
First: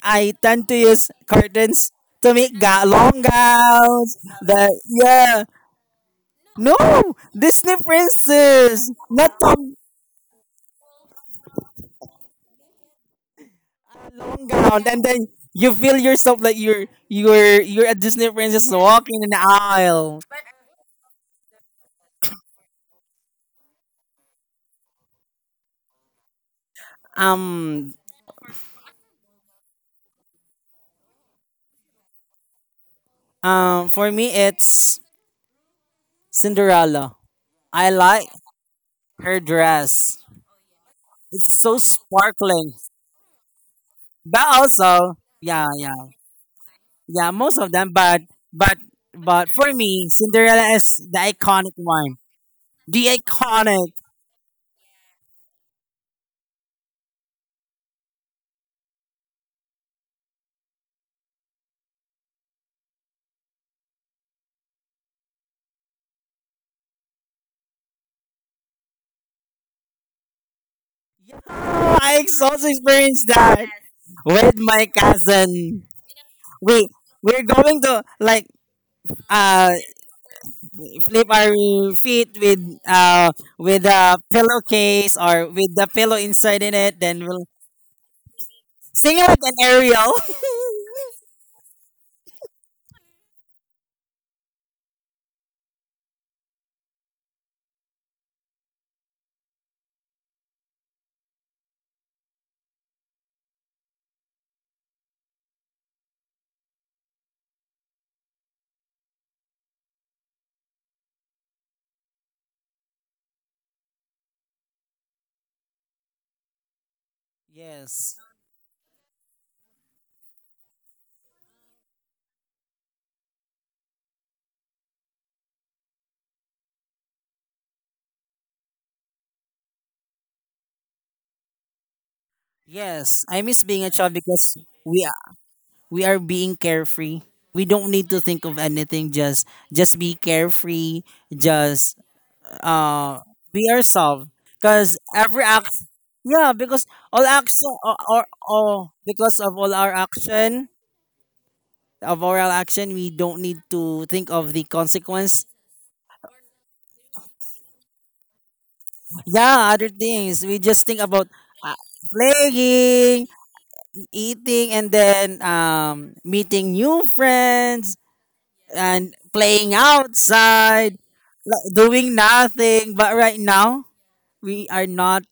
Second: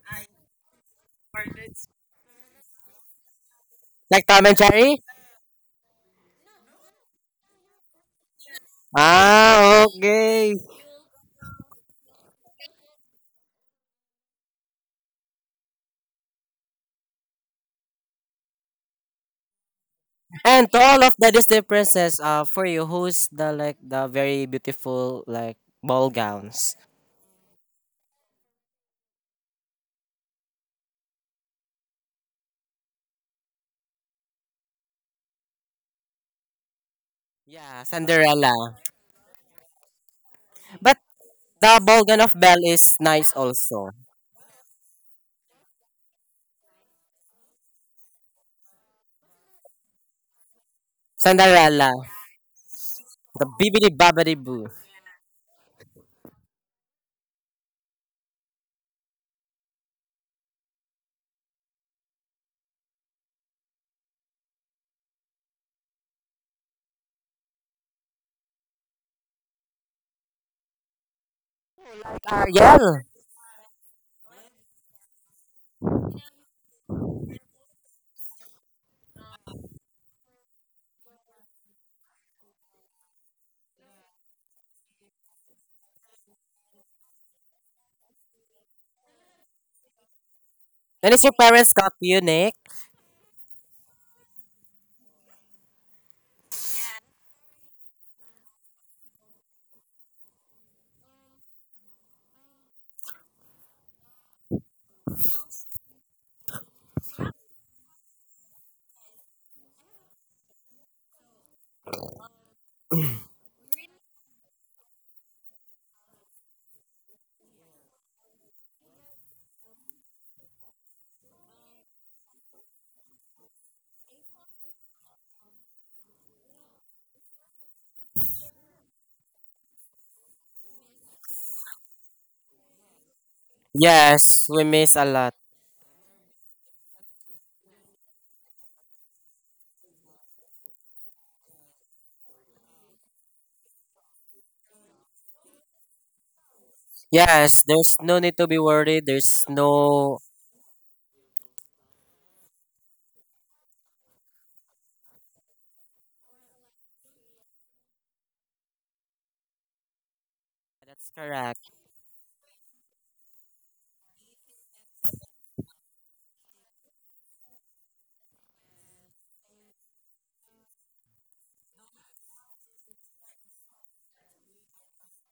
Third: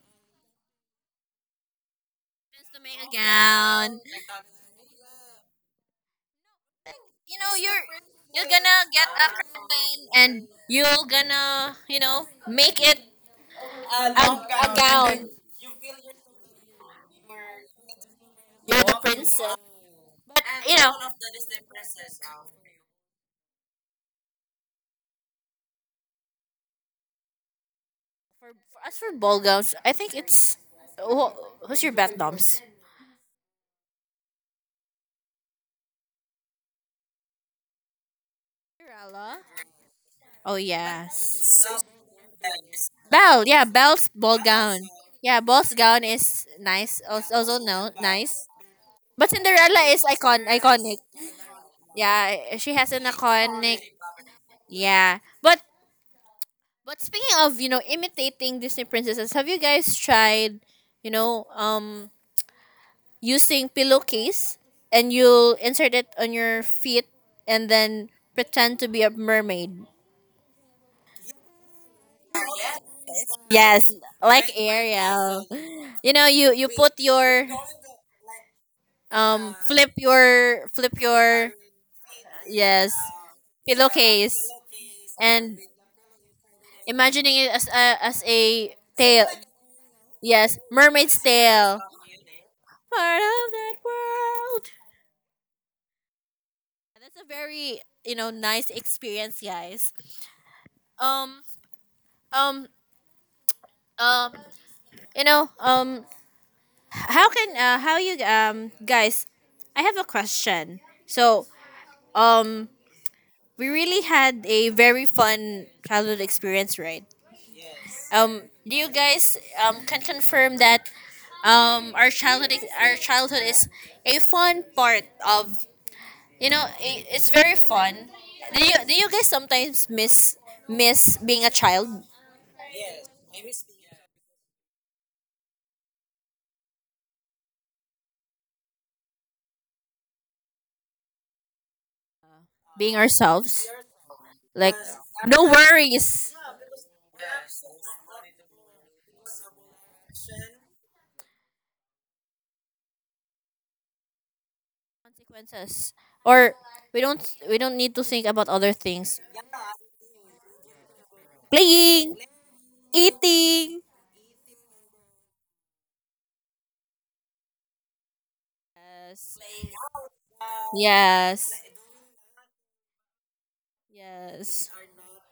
I tend to use curtains to make Just to ga- make a long gown. gowns. Like Tom and The Jerry. yeah. No, You know Disney you're you're gonna princess, get a not Tom Ah, curtain and okay. you're gonna you know make it a, long a gown, and then gown. you feel yourself like you're you're you're a Disney princess You're the walking in the princess. aisle. But And And you to know, all all of of the the Disney Disney princess princess, uh, now. for you, who's the like the very beautiful like ball gowns? Um, for, for as for ball gowns, I think it's who, who's your bet noms? um, for me, it's Cinderella. Yeah, I like Cinderella. Cinderella? her dress. Oh But It's yes, so the ball gown of Belle sparkling. is nice Belle. Yeah, also. Belle's ball But gown. also, Yeah, yeah, Belle's gown yeah. is nice. Yeah, Also, most also of no them, but nice. but But but for Cinderella is me, icon Cinderella is iconic. the iconic Cinderella, one. Yeah, she has an The the iconic. bibbidi iconic. bobbidi boo. Yeah, but but speaking of you know imitating Disney princesses, have you guys tried you know um using pillowcase, and you'll insert it on your feet and then pretend to be a mermaid. I also Ariel, experienced that Yes, like with my Ariel. cousin. You know, you you We put we're your going to like um uh flip your flip flip your, our feet with yes, uh with a pillowcase, pillowcase or and with the pillow inside in it. Then imagining we'll it as a as a sing tail. it like an aerial. Yes, and mermaid's is your parents tail. got you, Nick? Part of that world. That's a very you know nice experience, guys. Um um um You know, um, how can uh, how you um guys? I have a question. So, um, we really had a very fun childhood experience, right? Yes, Um, do you guys um can confirm that um our childhood ex- our childhood is a fun part of you know I it's very fun. Do you do you guys sometimes miss miss being a child, yes. I miss being a child Yes, because we miss a we lot. we are being carefree, we don't need to think of anything, just just be carefree, just being uh be ourselves? yourself Like because every no act worries. yeah because all Yes, action, or, there's no or, need to be or worried. because There's of all our no. action of oral action we don't need to think of the consequence Consequences, or we don't we don't need to think about other things. yeah other things we just think That's about correct. uh, Playing, playing, eating, eating, and then um meeting new friends and yes, playing outside yes, like doing nothing. But right now, we yes, are not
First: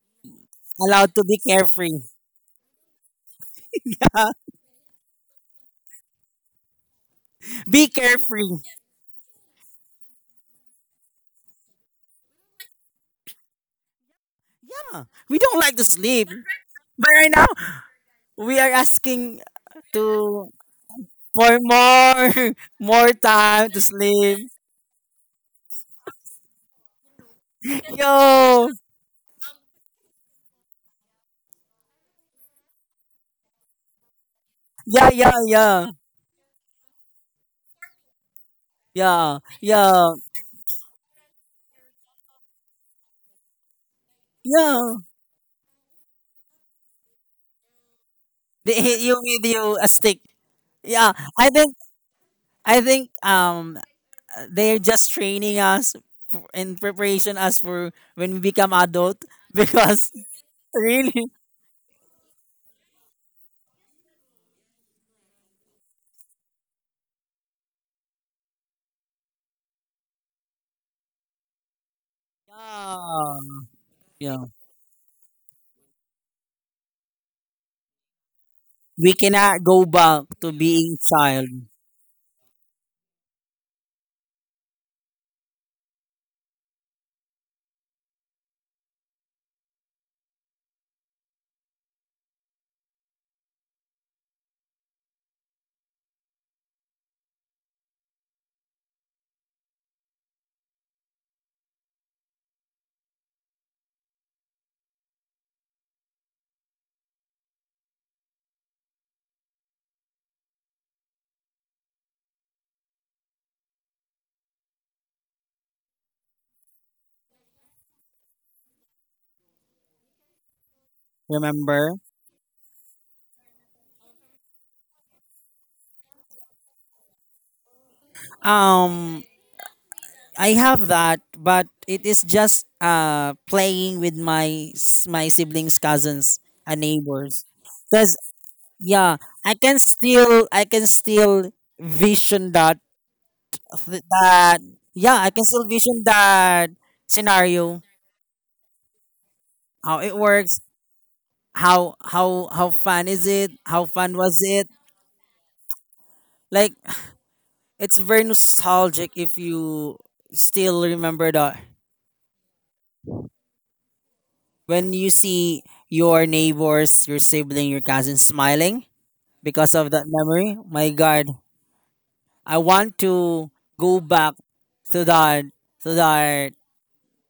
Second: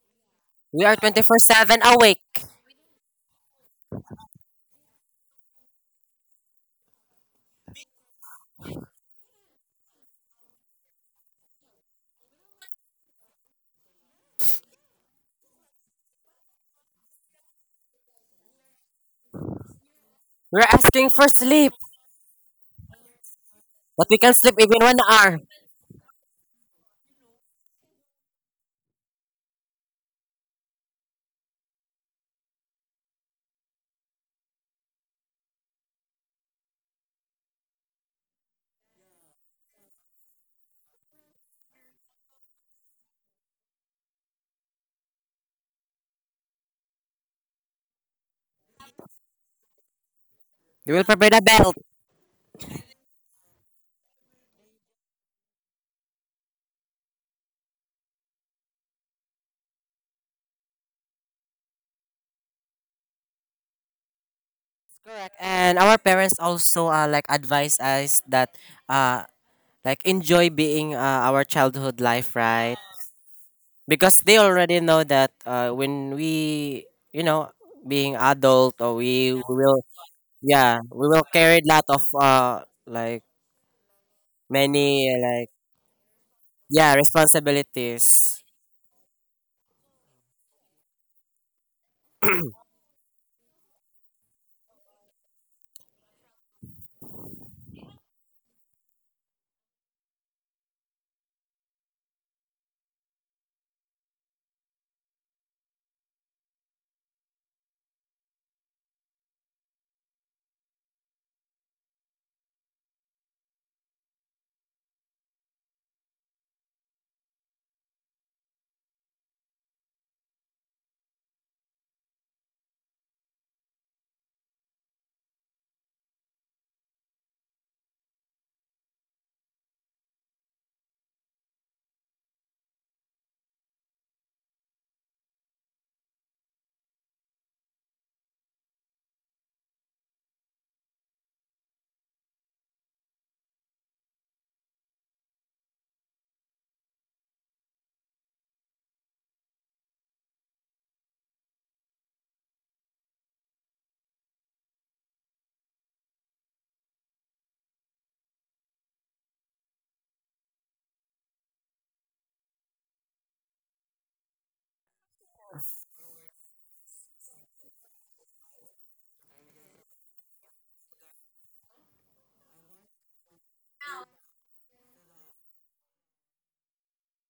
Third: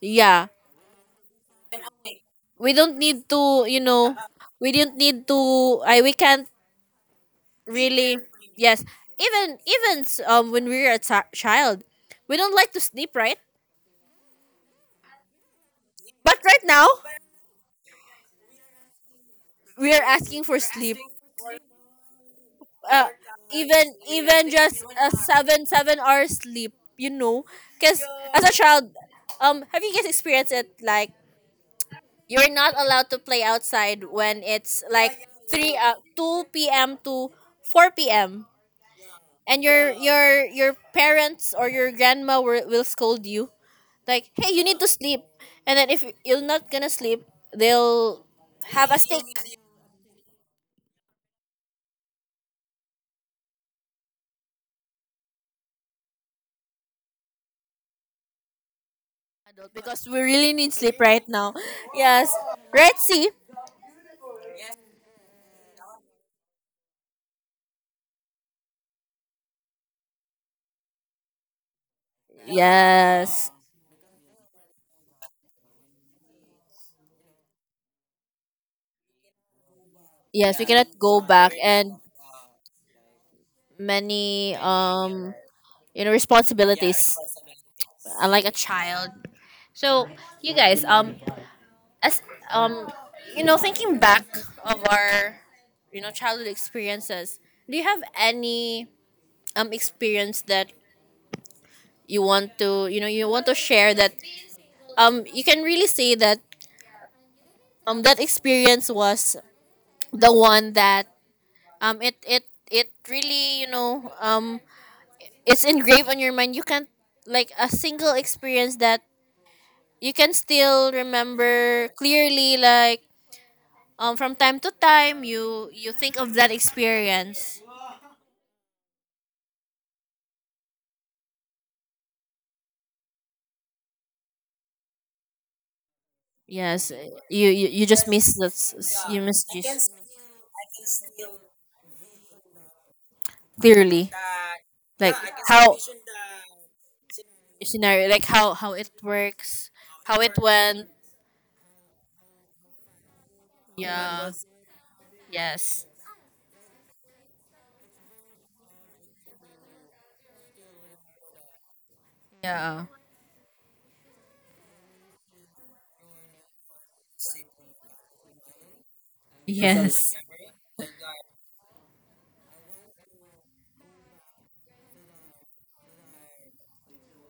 yeah, We are allowed to be twenty four seven carefree. awake. we don't need to you know we don't need to I we can't Be really, carefree. yes. Even even um when we were a t- child, we don't like to sleep, right? Yeah. We don't like to sleep. But right now But right now, we are asking we are asking to for We're sleep. asking for for sleep, more uh, more time to even but we can sleep. even sleep even just one a hour. seven seven hour sleep, you know, because as a Yo. child, um have you guys experienced it, like you're not allowed to play outside when it's Yeah, like yeah, three yeah. uh, two p m to four p m, Yeah. and your Yeah. your your parents or your grandma will, will scold you, like, "Hey, you need to Yeah. sleep." And then if you're not gonna sleep, they'll They have a hit you stick. with you a stick. They will Yeah. prepare the I think belt. I think um they're just training us f- in preparation us for when we become adult Adult, because because we really need sleep right Really? now. Yes. Right, see? Correct. And our parents also uh, like advise us that uh like enjoy being, uh, our childhood life, right? Yeah. Yes. Because they Yeah. already know that, uh, when we you know being adult, or We we we cannot will, go back to Yes, we yeah, cannot being we go will child. back, carry lot and of uh like many many, um like, you know yeah, responsibilities, uh, responsibilities. like a child. So, you guys um as, um you know thinking back of our, you know childhood experiences, do you have any um experience that you want to you know you want to share, that um you can really say that um that experience was the one that um it it it really, you know um it's engraved on your mind. You can't. Like a single experience that you can still remember Remember? clearly. Like, um, from time to time, you you think of that experience. Um, I have that, but it is just uh playing with my s- my siblings, cousins, and Yes, neighbors. you you, you just Cause miss that, s- s- yeah, you miss I can this still I can still vision that clearly. that Like yeah I can still how. vision that scenario, Scenario, like how how it works, how it how it works, went. how how how fun is it, how fun Yeah. was it Yes. like. It's very nostalgic if you still remember that Yeah. when you see your neighbors, your sibling, your cousin smiling because of that Yes. memory. My God, I want to go back to that to that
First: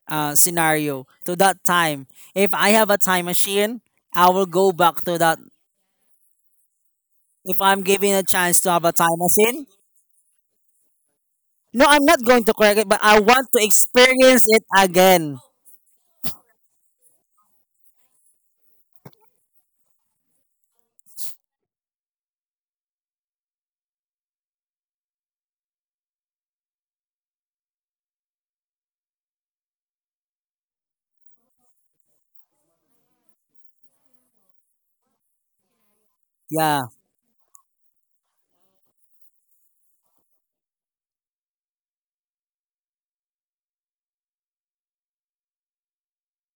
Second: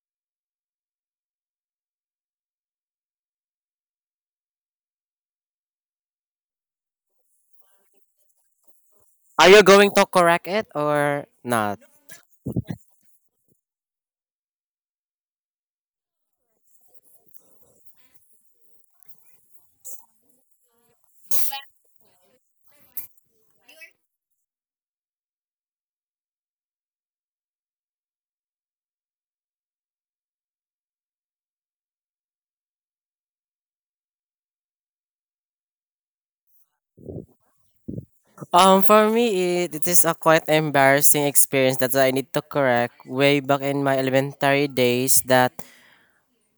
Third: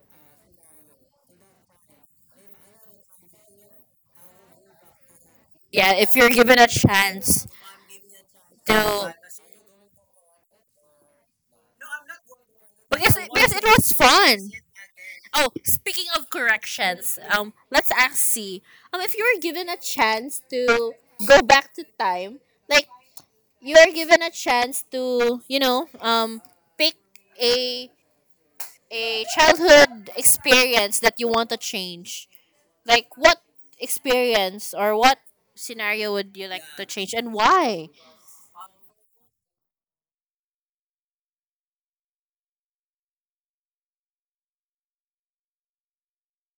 uh, scenario, to that time. If I have a time machine, I will go back to that. Yeah. If you're given a chance If I'm given a chance to to. have a time Are you machine, going to correct it or not? no, I'm not going to correct it, but Because. I Uh, want because it to was fun. experience it again. Oh, speaking of corrections, um, let's ask C. Um, if you were given a chance to go back to time, like you are given a chance to, you know, um, pick a a childhood experience that you want to change. Like what experience or what scenario would you like to. Yeah, Yeah. change, and why? Um, for me, it, it is a quite embarrassing experience that I need to correct way back in my elementary days. That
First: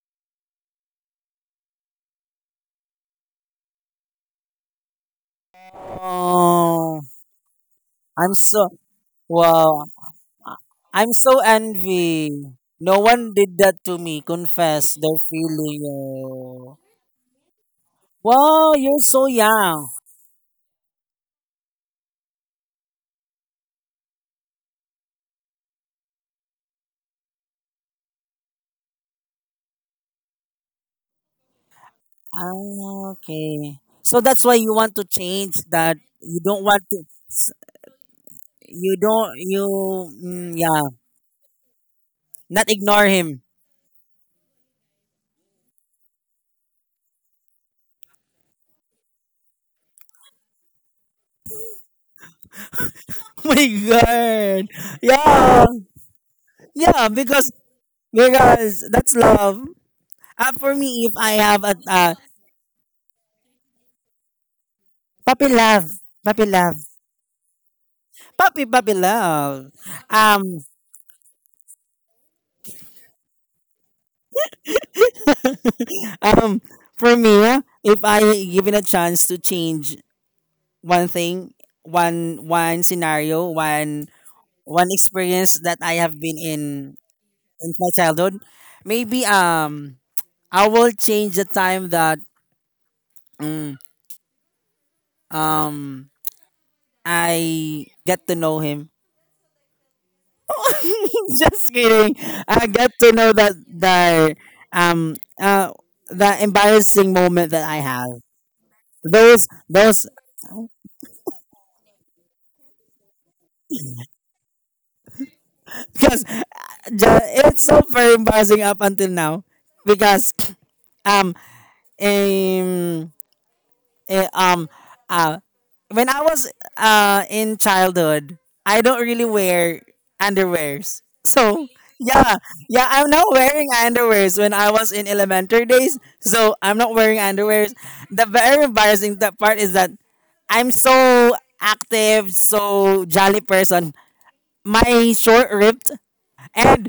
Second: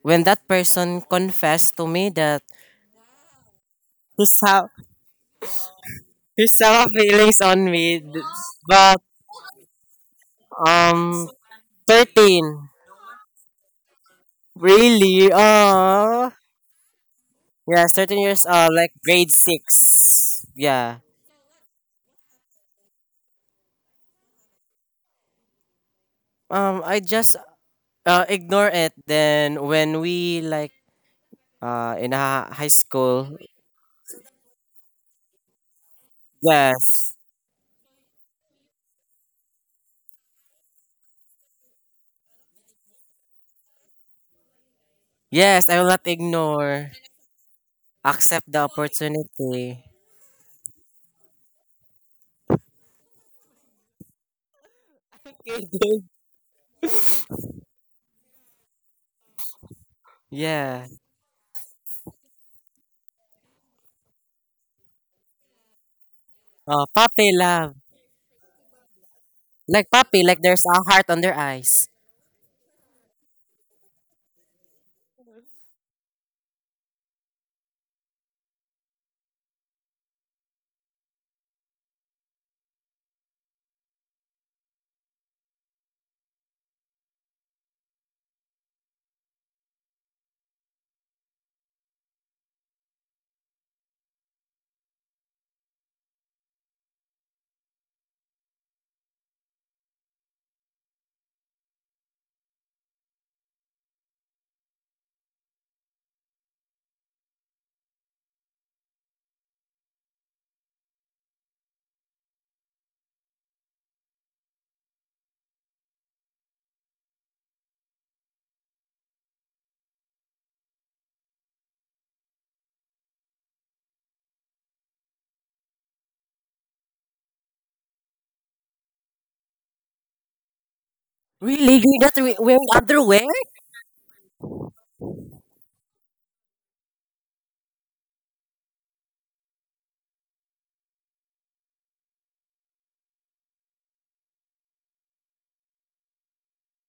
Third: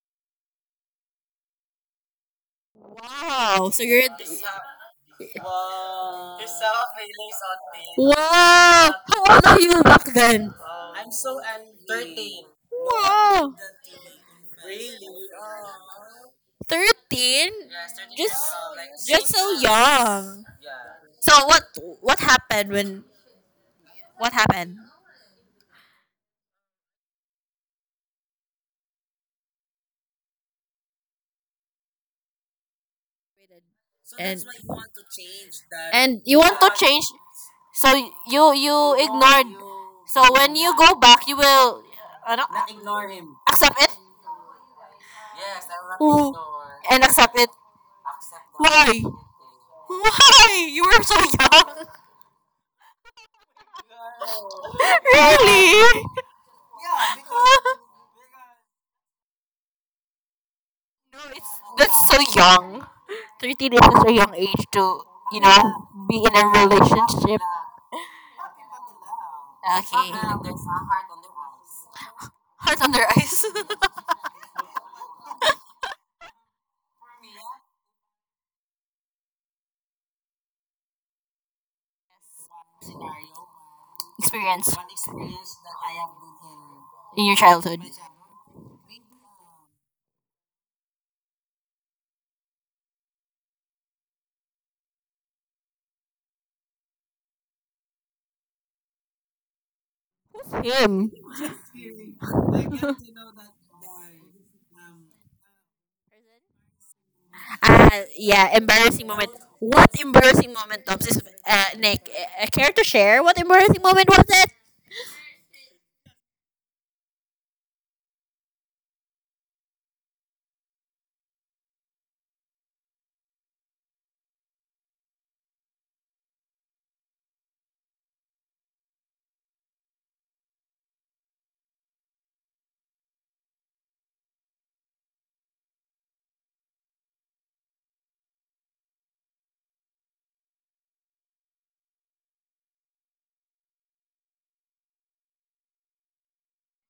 when that person confessed to me that Wow. So you're. he saw he saw Oh, feelings on me, th- I'm so Wow! but How old are you Wow. back then? I am um, so envy. thirteen, No. No one Wow! did that to me. Confess their really? feeling. Oh, Oh. thirteen? yes, thirteen Just years old, Wow, like you're just so grade so young. young. six. Yeah. So what what happened when. What happened? Um, I just Uh, ignore it. Then when we like uh in a high Ah, school, okay. So And that's why you want to change that. and you You want don't to want change, to. yes, so you you no, You don't. ignored. You. So Mm, when you go yeah. back, you will, ano, Not ignore him. accept it. yes, I will not Oh, ignore. and accept it. Accept. Accept the Why? opportunity. Why? You were so young. Oh my God. Okay, Yeah. dude. Really? Yeah. Because because that's love. Uh, for Yeah. me, if No, I it's have a that's uh, so young. Thirteen is such a young age to you puppy know love, be in a puppy love, Uh, puppy relationship. love. puppy puppy love. Like puppy, like Um. Above. Okay. there's a heart on their eyes. Heart on their eyes. Um, for me, if I given a chance to change one thing, one one scenario, one Experience one experience that I have been in in your in childhood. My my childhood, maybe um I will change the time that mm, um I get to know him. childhood. Him. Just kidding. I get to know that the um uh the embarrassing moment that I Uh, have. yeah, embarrassing moment. Those What those embarrassing moment, Tops? Is, uh, Nick, uh, care to share what embarrassing moment was it? because the, it's so very embarrassing up until now because um um, eh, um uh, when I was uh in childhood I don't really wear underwears. So Really? You're not re- yeah, wearing yeah, I'm underwear? not wearing underwears when I was in elementary days, so I'm not wearing underwears. The very embarrassing that part is that I'm so active, so jolly person, my short ripped and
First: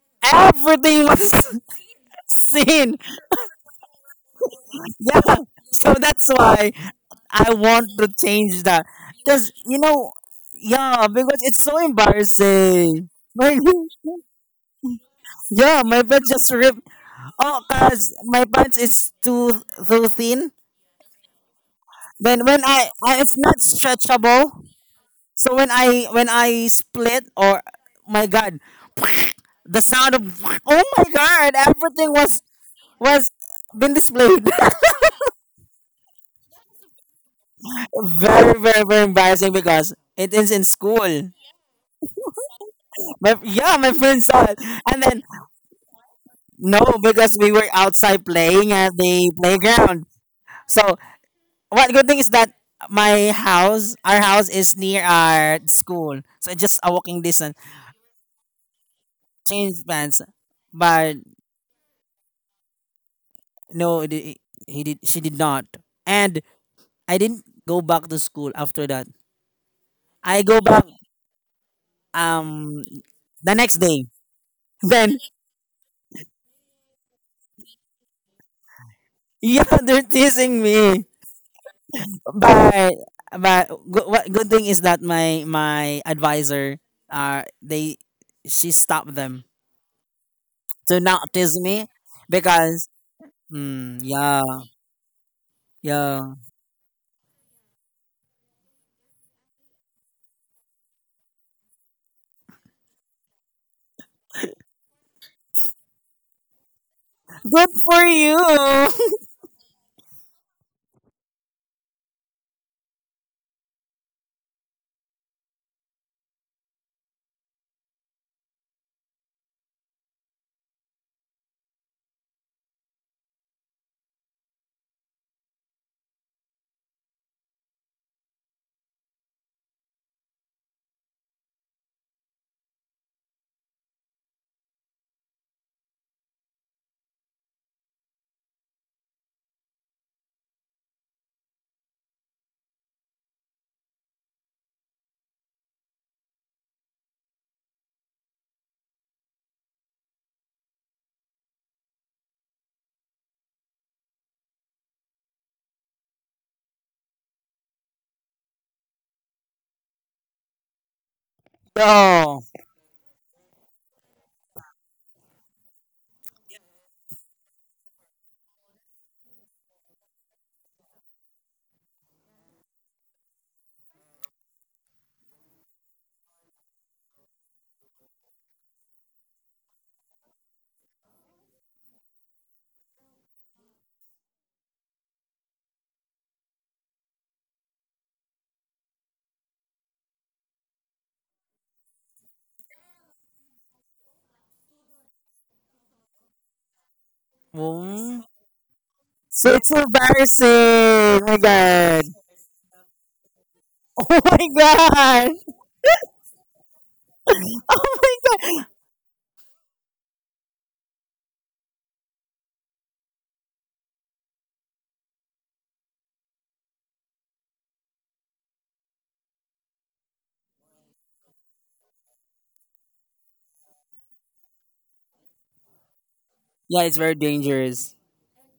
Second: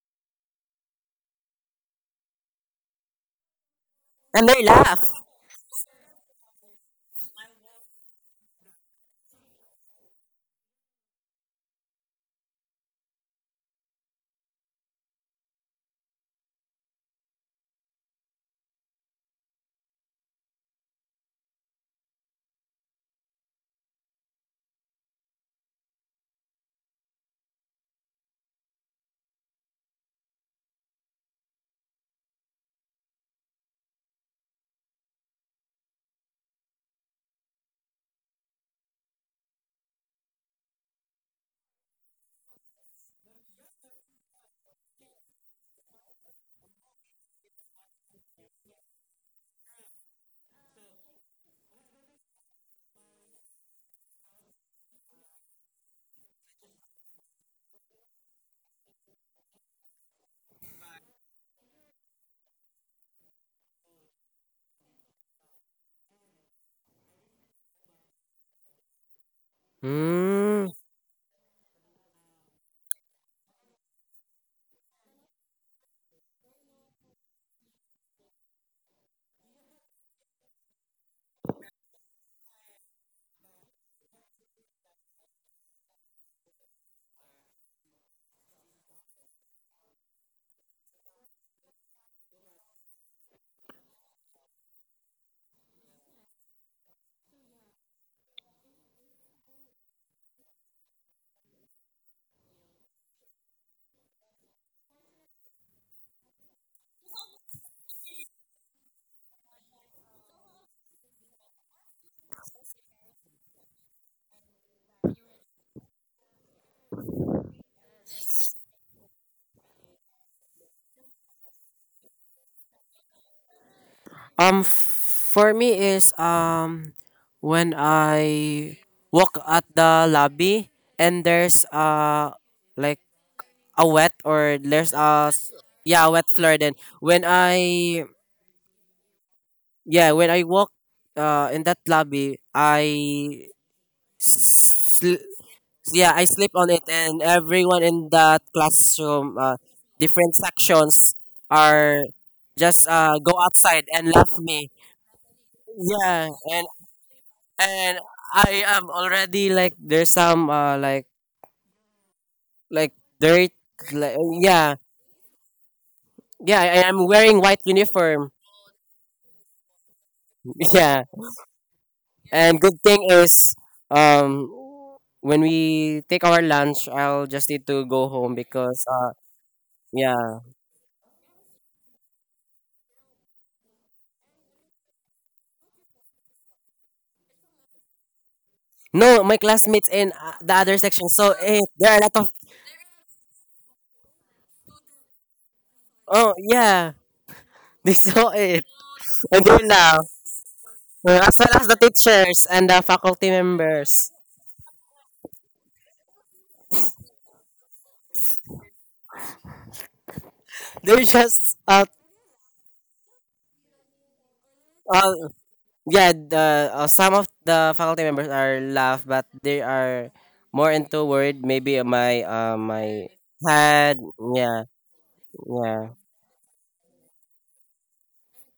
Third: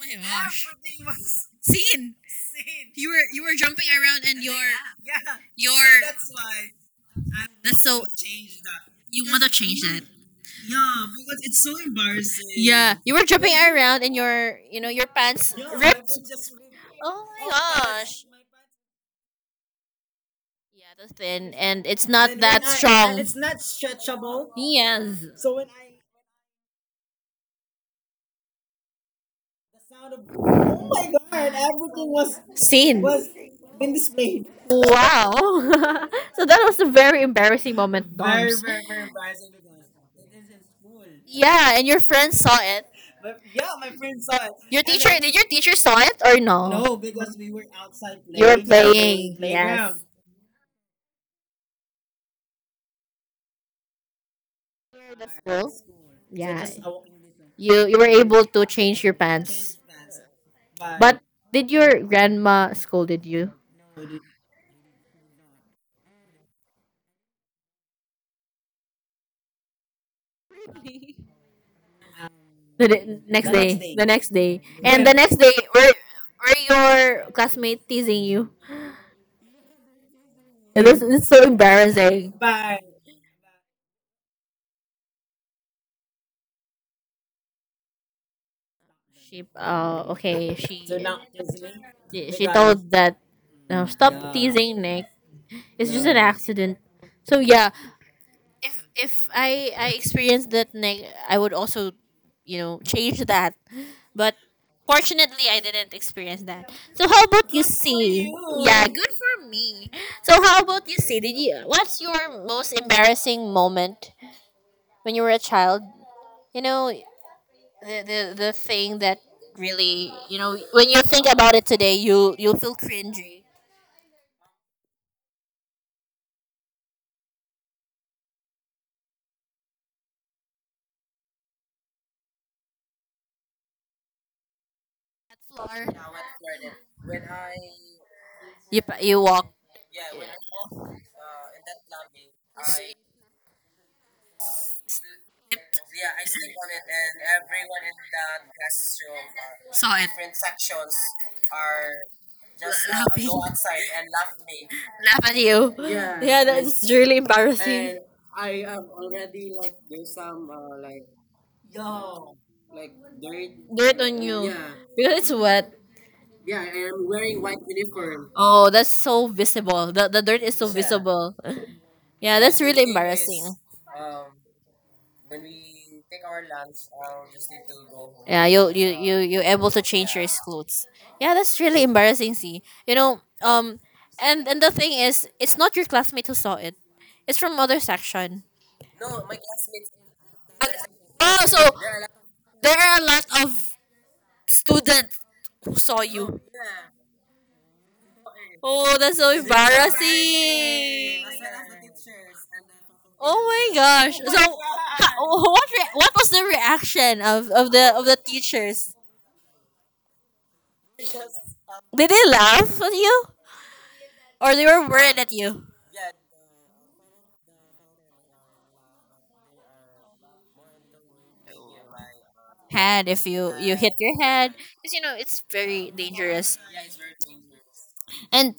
Oh my gosh. everything was Scene. Seen. seen. You were you were jumping around and And your they laugh. Yeah, your so that's why I that's want so to so change that. you want to Because, you change that. know, yeah, because it's so Yeah, embarrassing. embarrassing. You were jumping My, around and your you know your pants yeah, my ripped. pants just ripped. Oh my Oh, because gosh. Pants. my pants is too too thin. Yeah, that's thin and it's not Then when that I, strong. I it's not stretchable. Yes. So when I when I split or my god, the sound of oh my god, everything was Scene. was been displayed. Wow. So that was a very embarrassing moment, Very Doms. very very embarrassing because it is in school Yeah, and your friend saw it. but yeah my friends saw it Your and teacher, then did your teacher saw it or no no? because we were outside You were playing at the playing. playground so what good thing is that my house our house is Yes. near Near the our outside school. school so Yeah. just a walking distance, You you were able to change your. Change pants. changed plans, but But did your grandma scolded you? no it, it- he did she did not and I didn't go back to school after that I go Mm. back um The, d- next. The day, next the day. next Day. day The next day, and, yeah, the, yeah, then next day, were were your classmate teasing you? yeah they're teasing And this me is so embarrassing. but but good, what good thing is that my my advisor uh they she stopped She, them uh, okay, she. They're to she, not not tease teasing. me She. They. She got it. because Told that. No, mm, stop. Yeah, yeah teasing Nick. It's just an. Yeah, yeah accident. So yeah, if if I I experienced that, neg- I would also you know change that, but fortunately I didn't experience that. So how about you, good for see? you Yeah, good for me. So how about you, see, did you what's your most embarrassing moment when you were a child? You know, the the, the thing that really, you know, when you think about it today, you you feel cringy. Um, for me is um when I walk at the lobby, and there's uh like a wet, or there's a That s- floor. yeah, a wet floor, then when i You pa- you walk. yeah when i walk uh in that lobby, I sl- yeah I sleep on it, and everyone in that classroom, uh, Saw it. different sections, are just uh Laughing. go outside At. and laugh me, Laugh at you. yeah, Yeah, and that's really and embarrassing. I am already like there's some uh like yo like dirt, Dirt like, on you. yeah, Because it's wet. yeah, I, i'm wearing white uniform. Oh, that's so visible. The, the dirt is so Yeah. visible. Yeah, that's And good really thing is, embarrassing. um, when we take our lunch, I'll just need to go home Yeah, you because, you uh, you um you're able to change your, yeah, yeah. clothes. Yeah, that's really embarrassing. See, you know, um, and and the thing is, it's not your classmate who saw it. It's from other section. No, my classmates in, uh, the other section saw Oh, so it. lot There are a lot of, of. There are a lot of students who saw. Oh, oh, you. yeah, they mm, saw it. Oh, that's so it's And so they it's so now, really uh, embarrassing as oh well as the embarrassing. my teachers and the faculty Oh my god members, members. Gosh. Oh. oh my So god ha- what re- what was the reaction of, of the oh of the my god teachers? they're just, uh, Did they laugh at you, or they were uh, worried at you? yeah, the, uh, some of the faculty members are laugh, but they are more into worried. Maybe my, uh, Head, my if you you hit had, your head, yeah, because you know it's yeah. very dangerous. yeah it's very dangerous. And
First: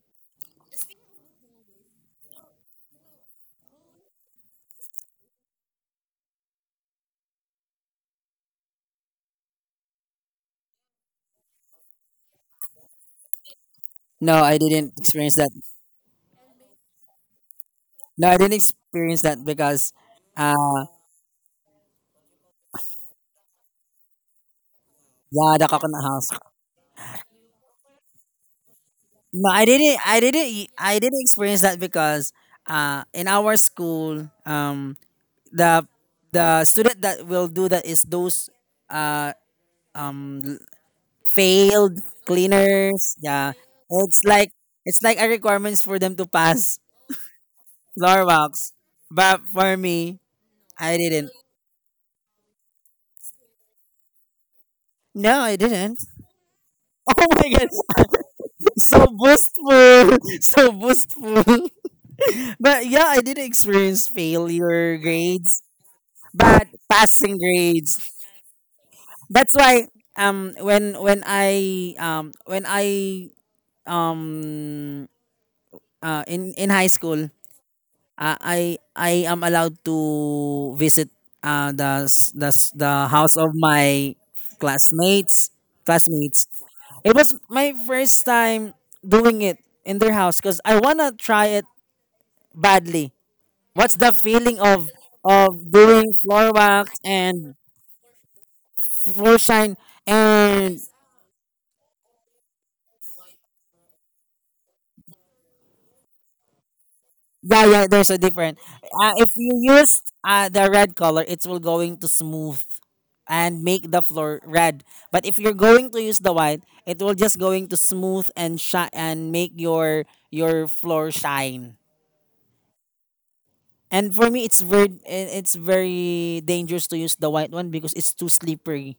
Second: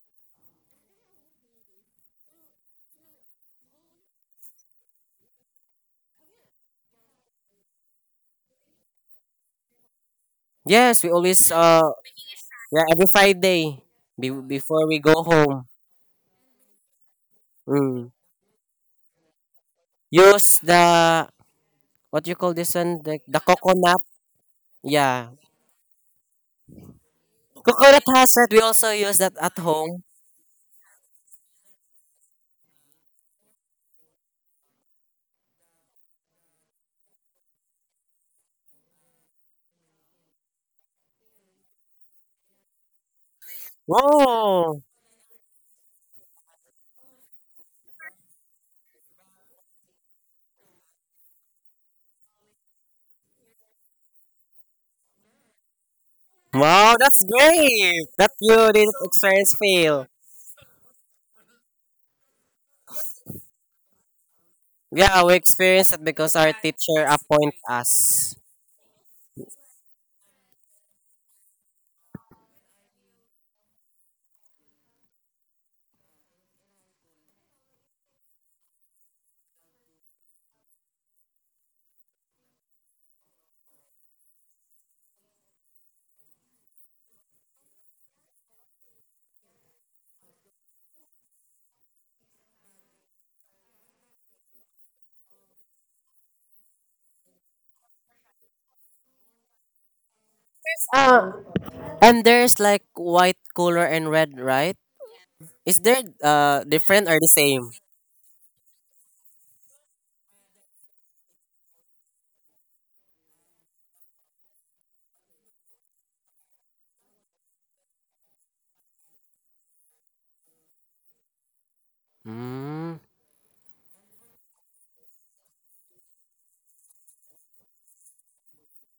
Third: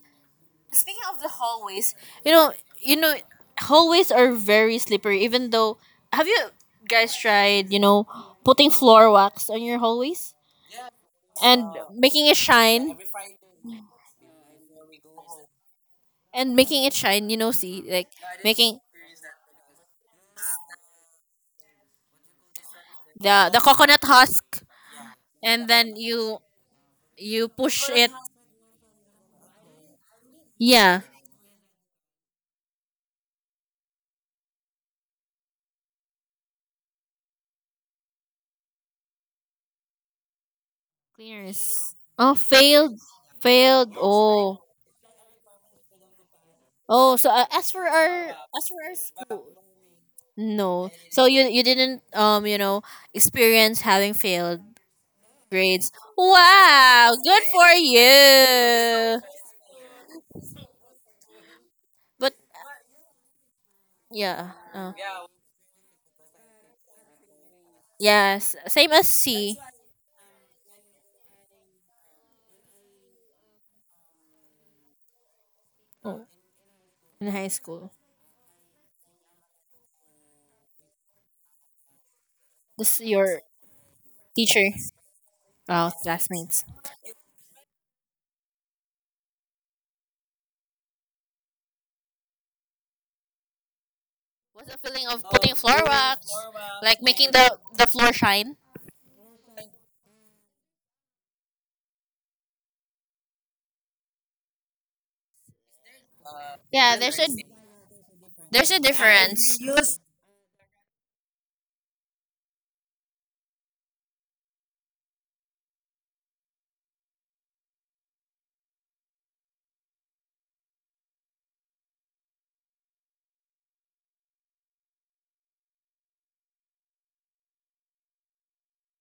speaking of the hallways, you know, you know, hallways are very slippery. Even though, have you guys tried, you know, putting floor wax on your hallways Yes, we always, and uh making it yeah, shine? every Friday No, be- I before didn't we go experience that. home. And making it shine, you know, see, like, Mm. No, I didn't making. experience that because Use uh the, what you call this one, the, the The the coconut. coconut husk, Yeah, yeah the and then coconut house. you you push coconut it, hazard. We also use that No, at I didn't. home. I didn't. e- I yeah. didn't experience that because uh, in our school, um, the the student that will do that is those uh um l- Cleaners. failed Oh, failed. cleaners. Yeah, Failed. it's like Oh. Oh it's like a requirements for them to pass Oh, so, uh, as for floor our as walks. for our But school, for me, no. I So didn't. you you didn't, um, you know, experience having failed No, I grades. didn't. wow, Wow, that's Oh good my god, for great that you didn't so you. experience fail. boastful, so boastful. But But yeah, I didn't experience yeah. Uh, failure Yeah, we grades experienced it because our but teacher passing appoint grades. us. yes, same as That's C. why um when when I um when I um uh Oh, in in high in school, high school. uh, I I am allowed to visit uh the s- the s- This the house your of my teacher. classmates Oh, classmates. classmates. It was my first time doing it in their house because I wanna try it badly. What's the feeling What's the of feeling of putting of floor doing wax? floor wax Like making the and the floor shine? floor shine and Uh, and there's like white color and red, right? Is there uh Yeah, different there's or a the yeah, same? yeah, there's a different. there's a Uh, if difference. you use uh, the red color, it will going to smooth and make the floor red. But if you're going to use the white, it will just going to smooth and shine and make your your floor shine. Mm. And for me, it's very i- it's very dangerous to use the white one because it's too slippery.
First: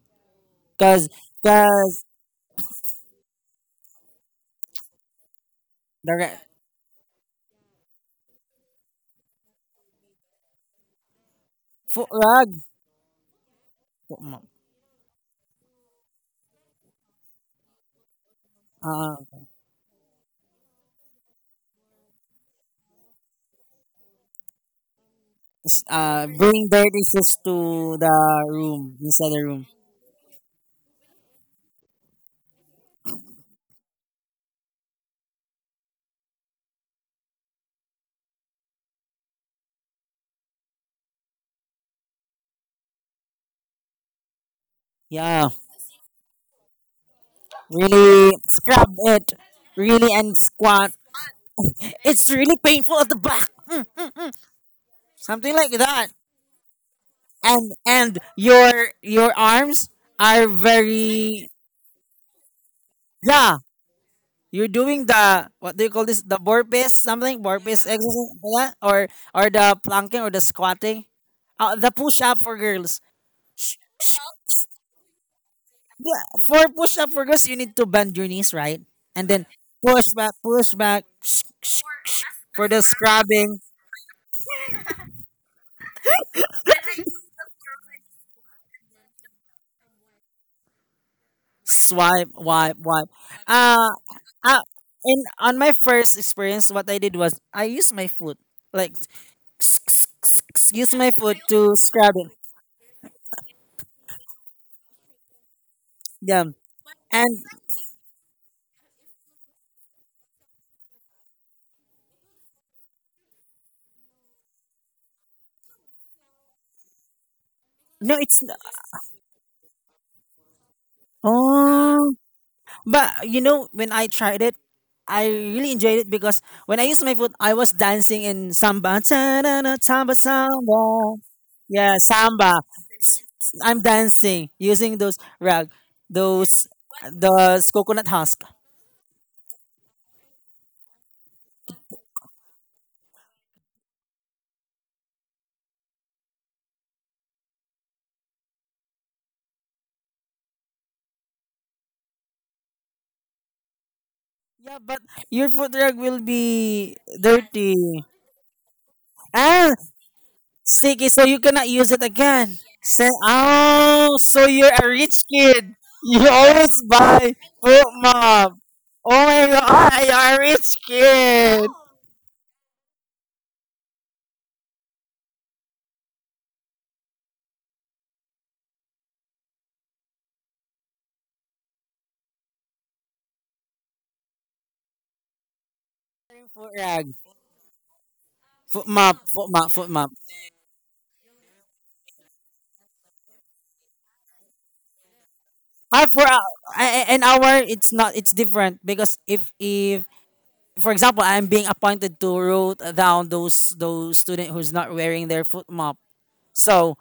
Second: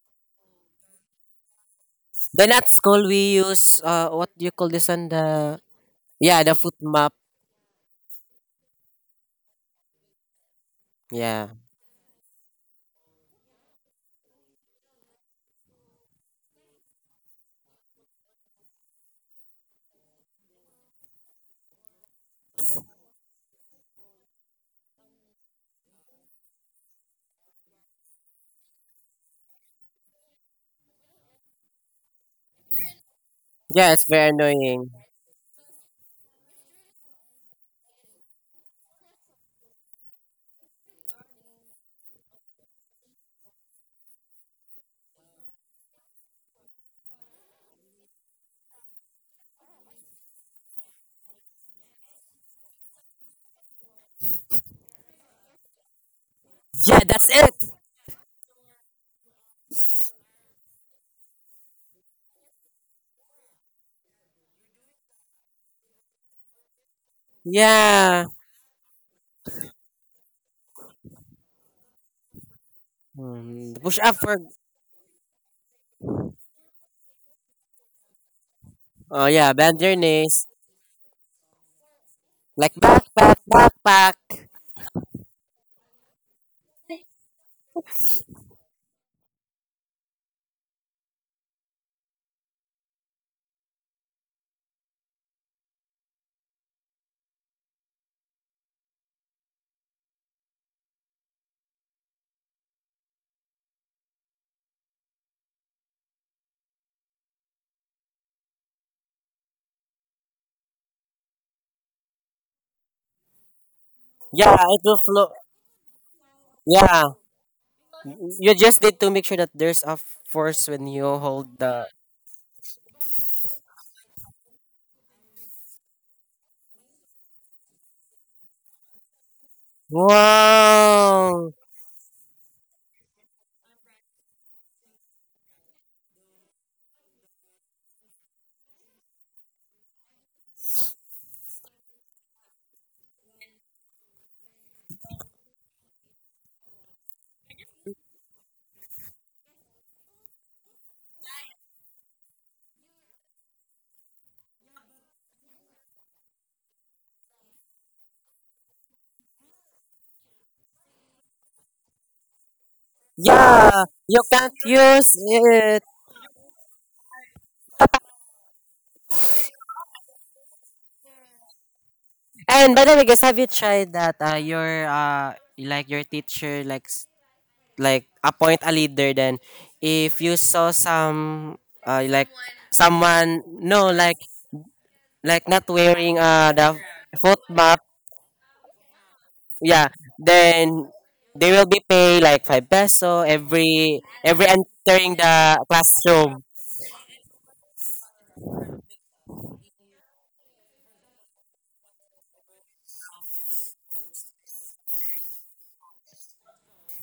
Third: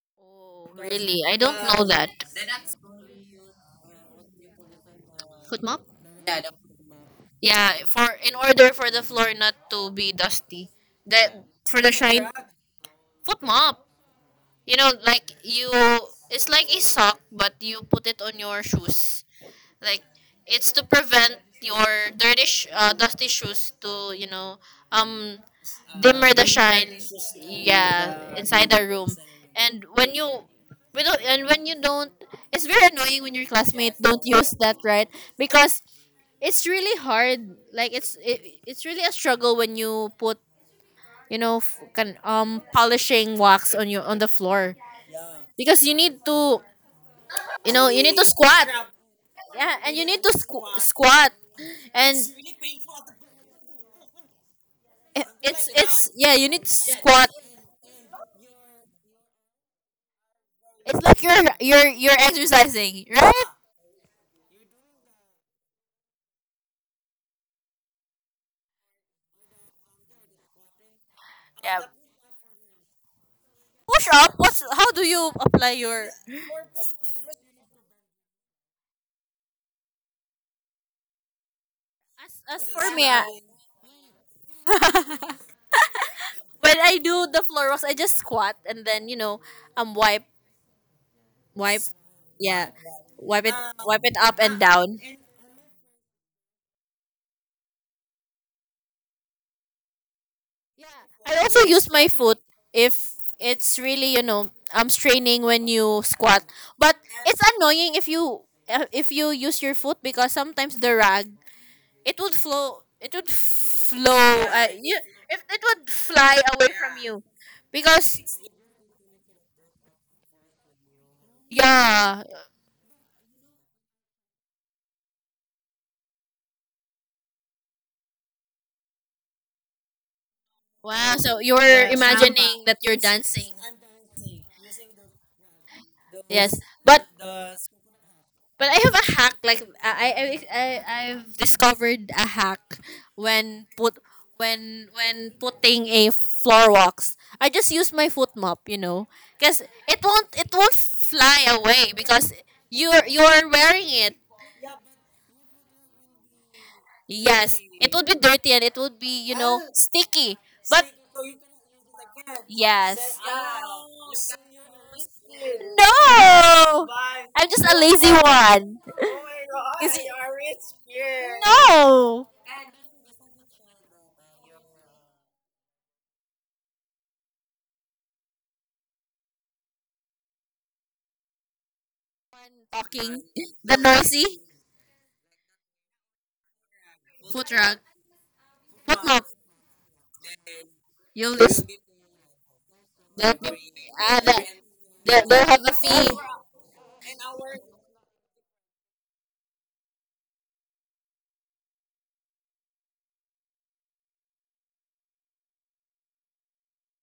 Cause Really, I don't know cause that. Then at school we use uh what do you call this on the, Foot mop? the re- yeah, the foot map, Yeah, for in order for the floor not to be dusty, that yeah, for the fo- shine, rug. foot mop. You know, like, you, it's like a sock, but you put it on your uh, shoes. Like, it's to prevent your dirty, sh- uh, dusty shoes to, you know, um, uh, dimmer the bring shine. dirty shoes to the Yeah, inside the room room. inside the room. And when you, we don't, and when you don't, it's very annoying when your yeah, classmate it's don't very use that, annoying, right? Because it's really hard, like it's it, it's really a struggle when you put, you know, f- can um polishing wax on your, on the floor, Yeah. because you need to, you know you need to Really squat, scrub it. yeah, and you Really need to and squ- squat. squat and It's really painful at the back. Mm, i- something it's like that. it's yeah, you need to yeah, squat. that's it, And and your your arms are It's like you're very you're you're exercising, right? yeah. You're doing the what do you call this? The burpees something burpees yeah. exercise like that? Or or the planking or the squatting. Uh, yeah. the push up for girls. Sh- Mm, push Push up up. for, What's how do you apply your. yeah, for push up for girls, you need to bend your knees, right? oh, And then yeah, bend your push back, knees, push back. as, For as like the for me, back, back, I- scrubbing, back, back, when I do the floor wax I just squat, and then, you know, um wipe wipe, swipe, yeah, wipe, wipe. wipe it Uh, wipe it up and uh, down. in on my first experience, what I did was I used my foot, like use my I foot also to use my scrub it. foot, if it's really, you know, I'm straining when you squat. Yeah, But and it's annoying if you, uh, if you use your foot, because sometimes the rag, it would flow it would flow, yeah, uh, it will you, flow, it, it would fly away from yeah, you no, because. it's n- you just need to make sure that there's a force when you hold the, oh, Yeah, but you know when I tried it. I really enjoyed it because when I used my foot, I was dancing in samba, ta-da-da, samba, wow, samba. so wow, you're Yeah, samba. imagining that you're dancing. I'm dancing using those rag, Yes, those but. uh, those coconut husk. But I have a hack. Like, I, I, I I've discovered a hack when put, when when putting a floor walks. I just use my foot mop, you know, because it won't it won't fly away because you're you're wearing it. Yeah, but your food rug will be Yes, dirty. it would be dirty, and it would be, you know, Ah, sticky. But sticky, so you cannot use it again. Say yes, yeah, oh, you so can't you're a use rich kid. it. You always no, buy I'm just a food lazy mop. one. Oh my Is it- god, you're a rich kid. No? And by the way, guys, have you tried that, uh your, uh like your teacher like like appoint a leader, then if you saw some, uh, like Talking. someone The no like noisy. like not wearing uh Foot the rag, foot Food map, truck. foot What? mop, No? foot mop, yeah, foot mop. then You they list will be pay like five peso that. People. every Ah, that every entering they, they the have a Ah, fee. for classroom. uh, a- a- an hour, it's not. It's different because if if for example, I'm being appointed to root down those those student who's not wearing their foot mop. So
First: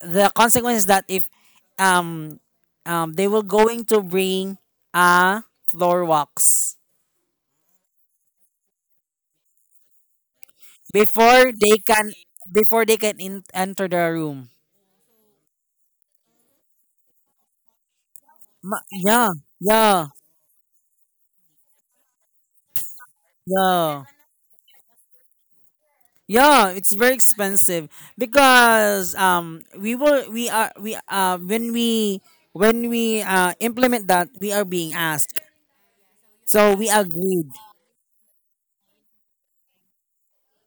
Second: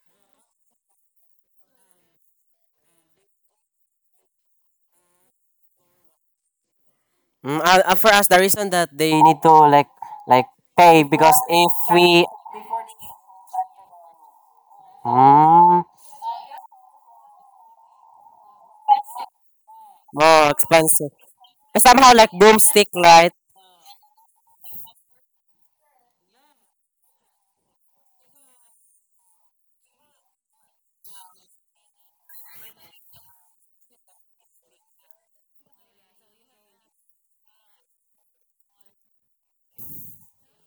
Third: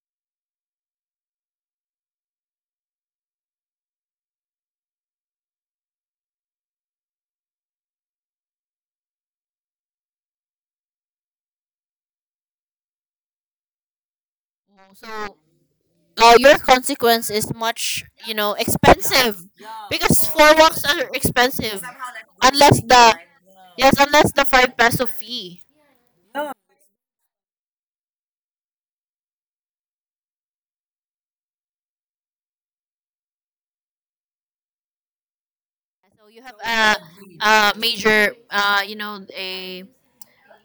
the consequence is that if um um they will going to bring a floor wax mm, uh, uh, for us the reason that they need to like like pay because before if they can we, before they can in, enter the room. Oh, so, mm, uh, your consequence is much, you know, Ma- yeah, expensive, yeah, because oh, four walks are expensive, expensive, somehow like unless broomstick, the, right. yes, yeah. unless the five peso fee. Yeah, it's very expensive because um we will we are we uh when we when we uh implement that we are being asked. So you have So we a, agreed a major, uh, you know, a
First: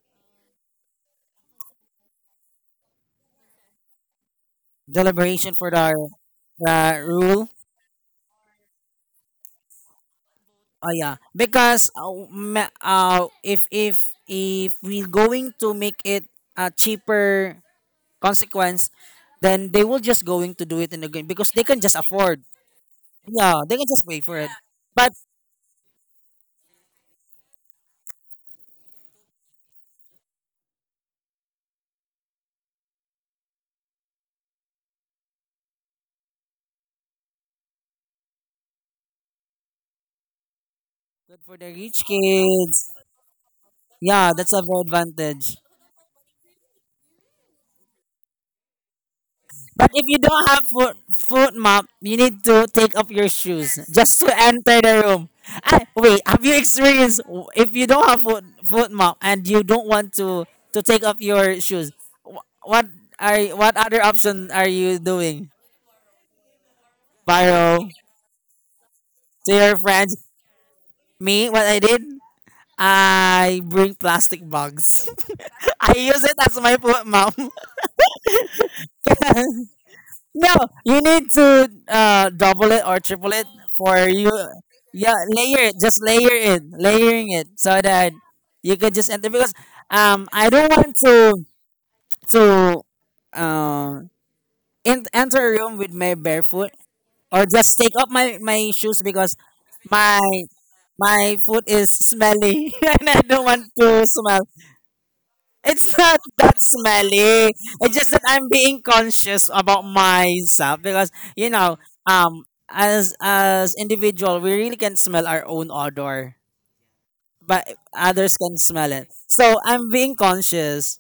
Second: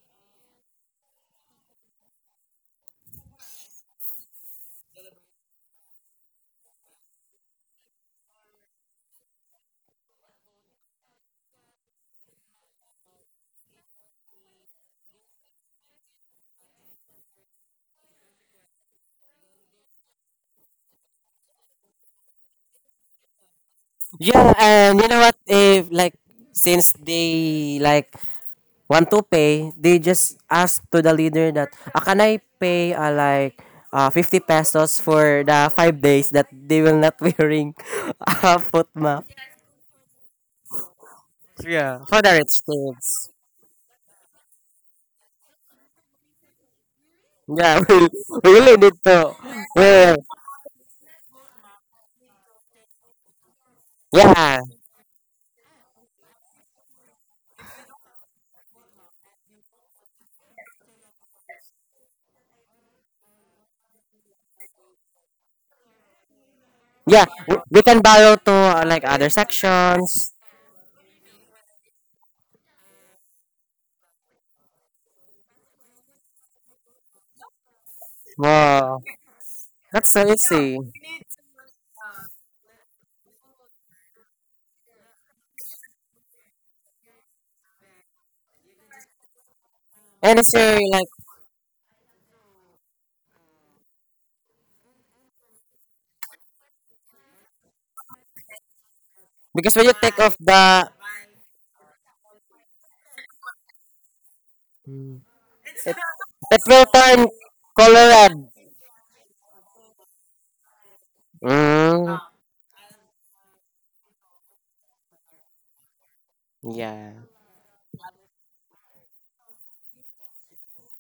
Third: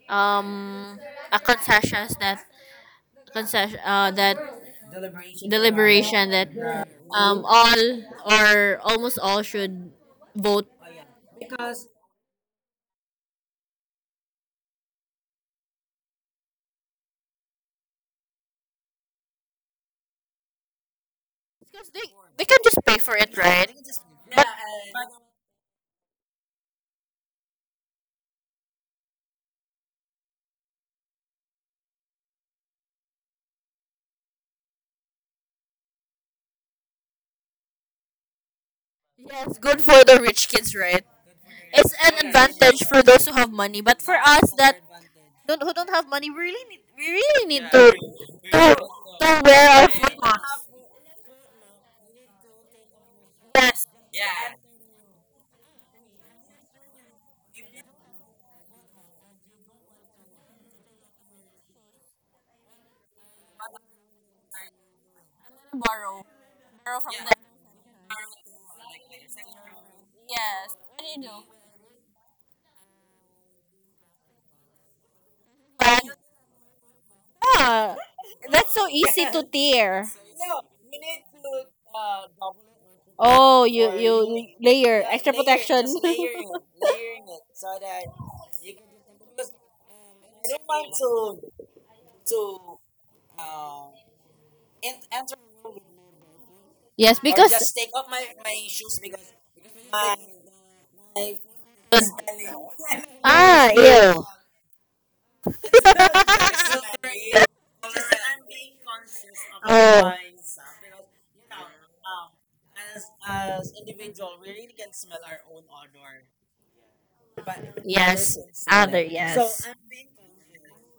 um a concessions that concession uh, that deliberation the for the liberation that uh, um rule. all or almost all should vote. Oh yeah, because uh, ma- uh, if if if we're going to make it a cheaper consequence, then they will just going to do it in the game because they can Because just they afford. they can just pay for it, Yeah, right? they can just pay for But it. Yeah, and you But know what? If like, since they like want to pay, they just ask to the leader that, ah, can I pay uh, like uh, fifty pesos for the five days that they will not wearing a foot map? yes, good for the rich kids, right? good for the It's rich Yeah, for an the rich advantage kids. for those kids. who have money, but for Yeah, us that's a that very advantage. don't who don't have money, we really need we really need Yeah, to we, we to, really need to. to wear our But if flip. We, you don't have foot foot mop, you need to take off your shoes Yes, just to yeah, enter the room. Ah, wait, have you experienced w- if you don't have foot foot mop and you don't want to to take off your shoes? wh- What are what other option are you doing, borrow borrow from yeah, them. we, Pyro? we can borrow to, uh, like other To your friends, sections. Yes, what do you me, what I did, I bring plastic bags. I do? use it as my foot mop. Yeah, Wow, to tear. that's so No, easy. you need to uh double it or triple it Oh, for you. Yeah, layer it. Just layer it, layering it, so that you could just enter. Because um, And I it's don't really want like, to to uh in, enter a room with my barefoot yes, or or just take off my my shoes because because when you take my off my foot is it's smelly and I don't want ah to smell. the It's not that because Peppercorn smelly. It's just that colored. I'm being conscious about myself because you know, Mm, um, as as individual, we really can smell our own odor, yeah. but others yes, can smell it. So yes. I'm being conscious.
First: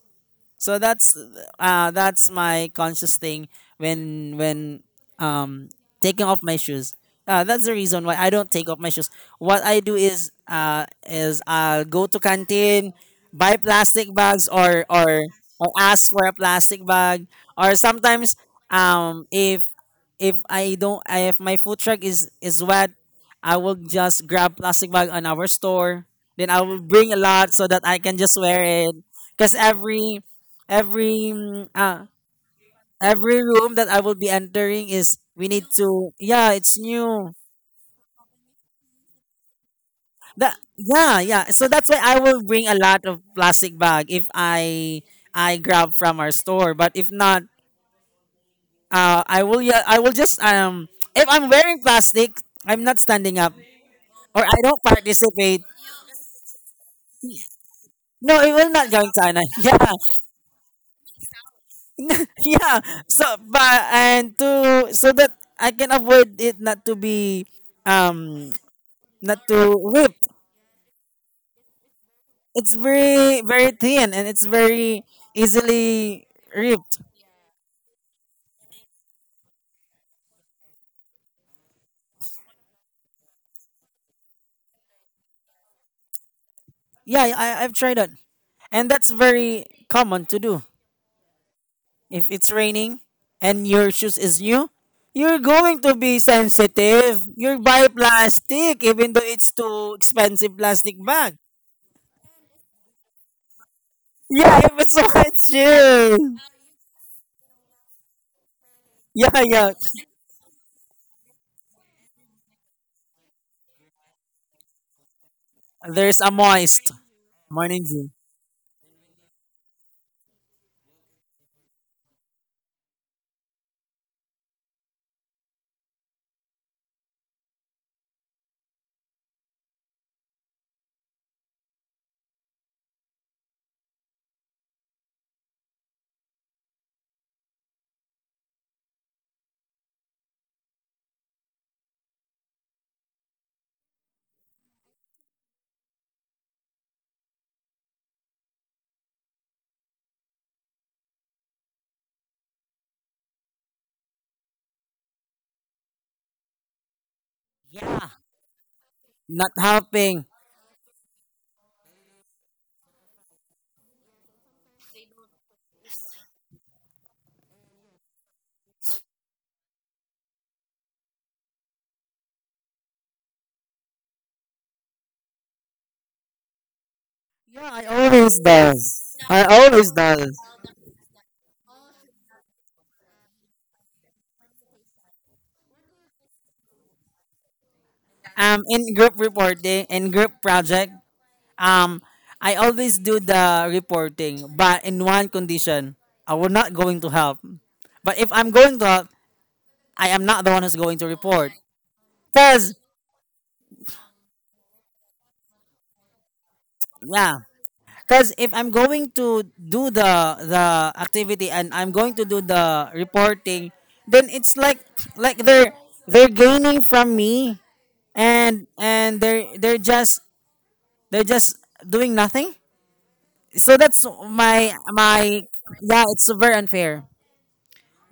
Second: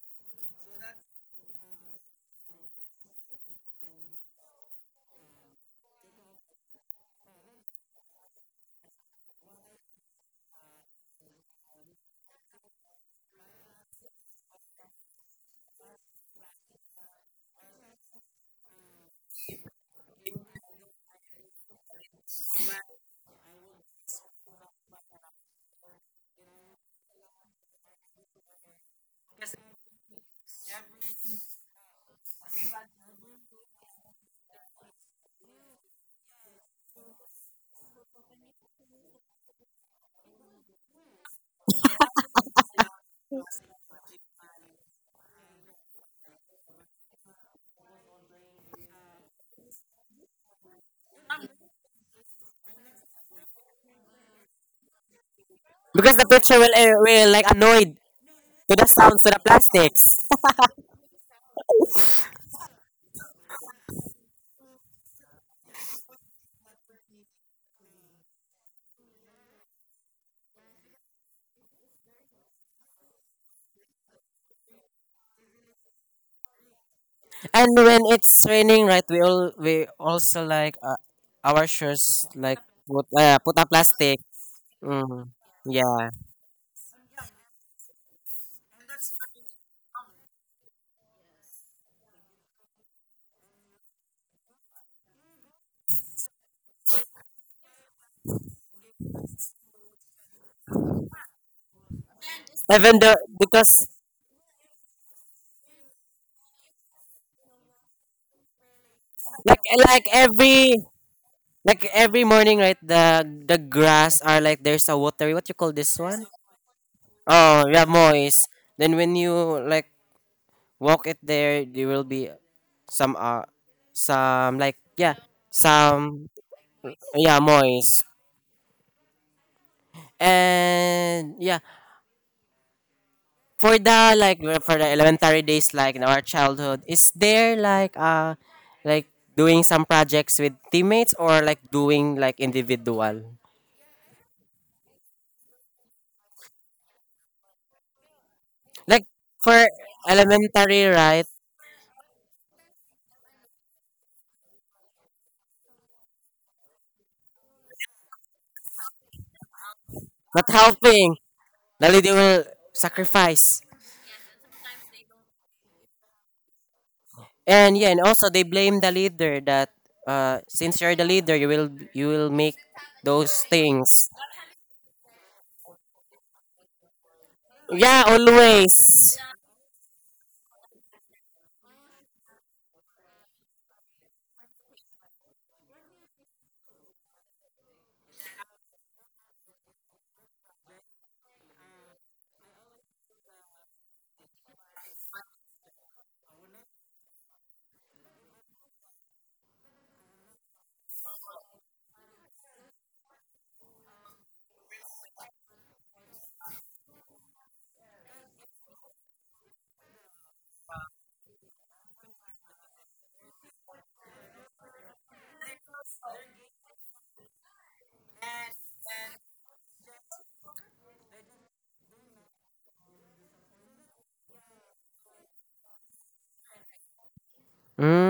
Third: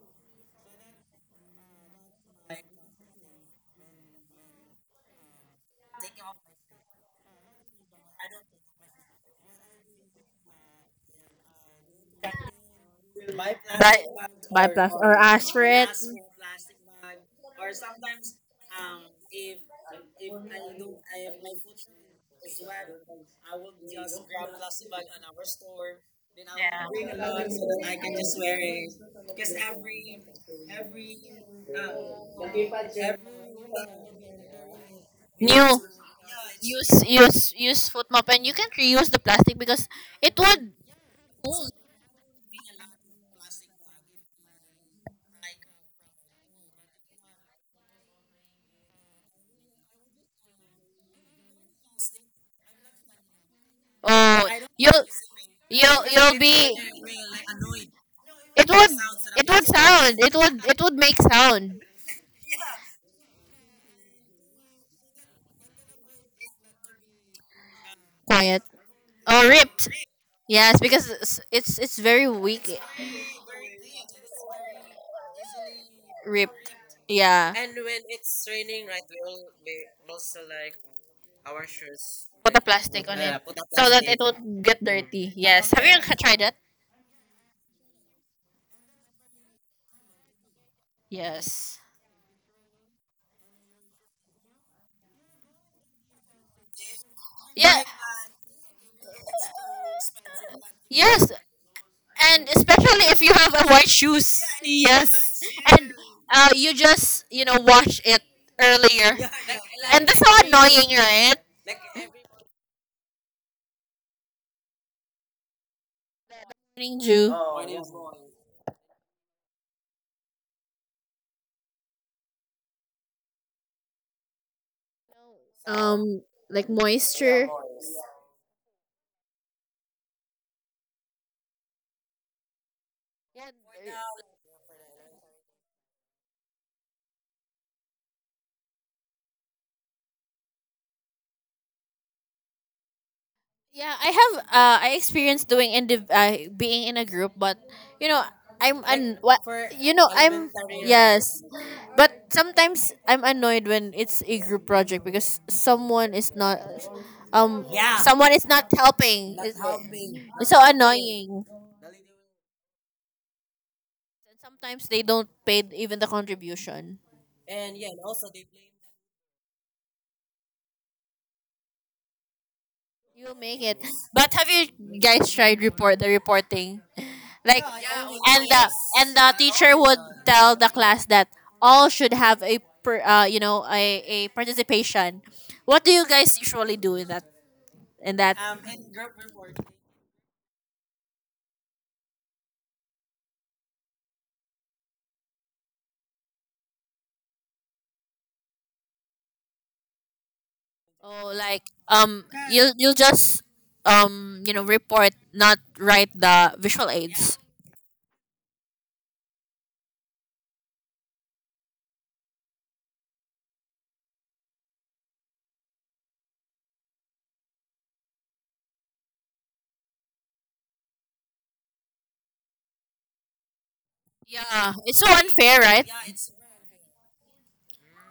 So that's uh that's my conscious thing when when um taking off my shoes. Uh, that's the reason why I don't take off my shoes. What I do is uh is I'll go to canteen, buy But plastic bags by or plus or or aspirin. ask for a plastic bag or sometimes um if if I don't if my food truck is is wet, I will just grab plastic bag on our store. Then I will bring a lot so that I can just wear it. Cause every every mm, ah every room that I will be entering is we need New, to yeah it's use new use use foot mop and you can't reuse the plastic because it that would. yeah, yeah, so that's why I will bring a lot of plastic bag if I I grab from our store, but if not, uh I will yeah I will just um if I'm wearing plastic I'm not standing up or Oh, I don't you participate. you Because the you'll picture will, be, uh, will like annoyed No, it it will to the not would, going sounds to the China. it would Yeah, sound plastics. it would it would make sound yeah. So, but and to so that I can avoid it not to be um quiet not or to ripped. ripped. Yes, because it's it's, it's very It's weak, very very thin and it's very easily ripped. ripped. Yeah, And when it's raining, right, we all we also like, uh, our shirts put like, a put plastic on uh, it put a so that it plastic. won't get, Mm. Mm, dirty. Yes, have you yeah. tried that? Yeah, I, I've tried it, and that's very common to do. Yes, If it's raining and your shoes is new, you're going to be sensitive. You yeah, buy plastic, even though it's too expensive plastic yes. bag. And Even especially the if you have a white because shoes. Yeah, if it's white Yes, and shoe. uh, you just you know wash it earlier, Yeah, like, yeah. eh, like and that's so every annoying, right? like every morning, right, the the grass are like there's a watery. What you call this There's one? a moist Annoying, Ju. Oh, morning yeah, dew. moist. Then when you like walk it, there there will be some uh some like, yeah, um some, like yeah, moisture. moist, and yeah. Yeah, For the like, uh, for the elementary days, like in our childhood, is there like uh like doing some projects with teammates, or like doing like individual, yeah, I have. Uh, I experienced doing indiv- uh, being in a group, but you know, I'm like like an what, for you know I'm, elementary, right, yes, but sometimes I'm annoyed when it's a group project because someone is not, um, Yeah, someone is not helping. not It's, helping. not it's so helping, annoying. lalo they will sacrifice. Sometimes they don't pay even the contribution. And yeah, and also they blame the leader that, uh, since you're the leader, you will you will make You'll those make it. things. But have you guys tried report the reporting? Like Yeah, I Yeah, always and the and does. always. the I teacher always would does. tell the class that all should have a per, uh, you know a, a participation. What do you guys usually do in that in that? Um, in group reporting, in group project, um, I always do the reporting, but in one condition, I will not going to help. But if I'm going to help, I am not the one who's going to oh report. like um you Cause you just um you know report not write the visual aids. yeah, cause if I'm going to do the the activity and I'm going to do the reporting, then it's like like they're they're gaining from me and and they're they're just They're just doing nothing. So that's Yeah, my it's so my unfair, right? yeah. It's very unfair.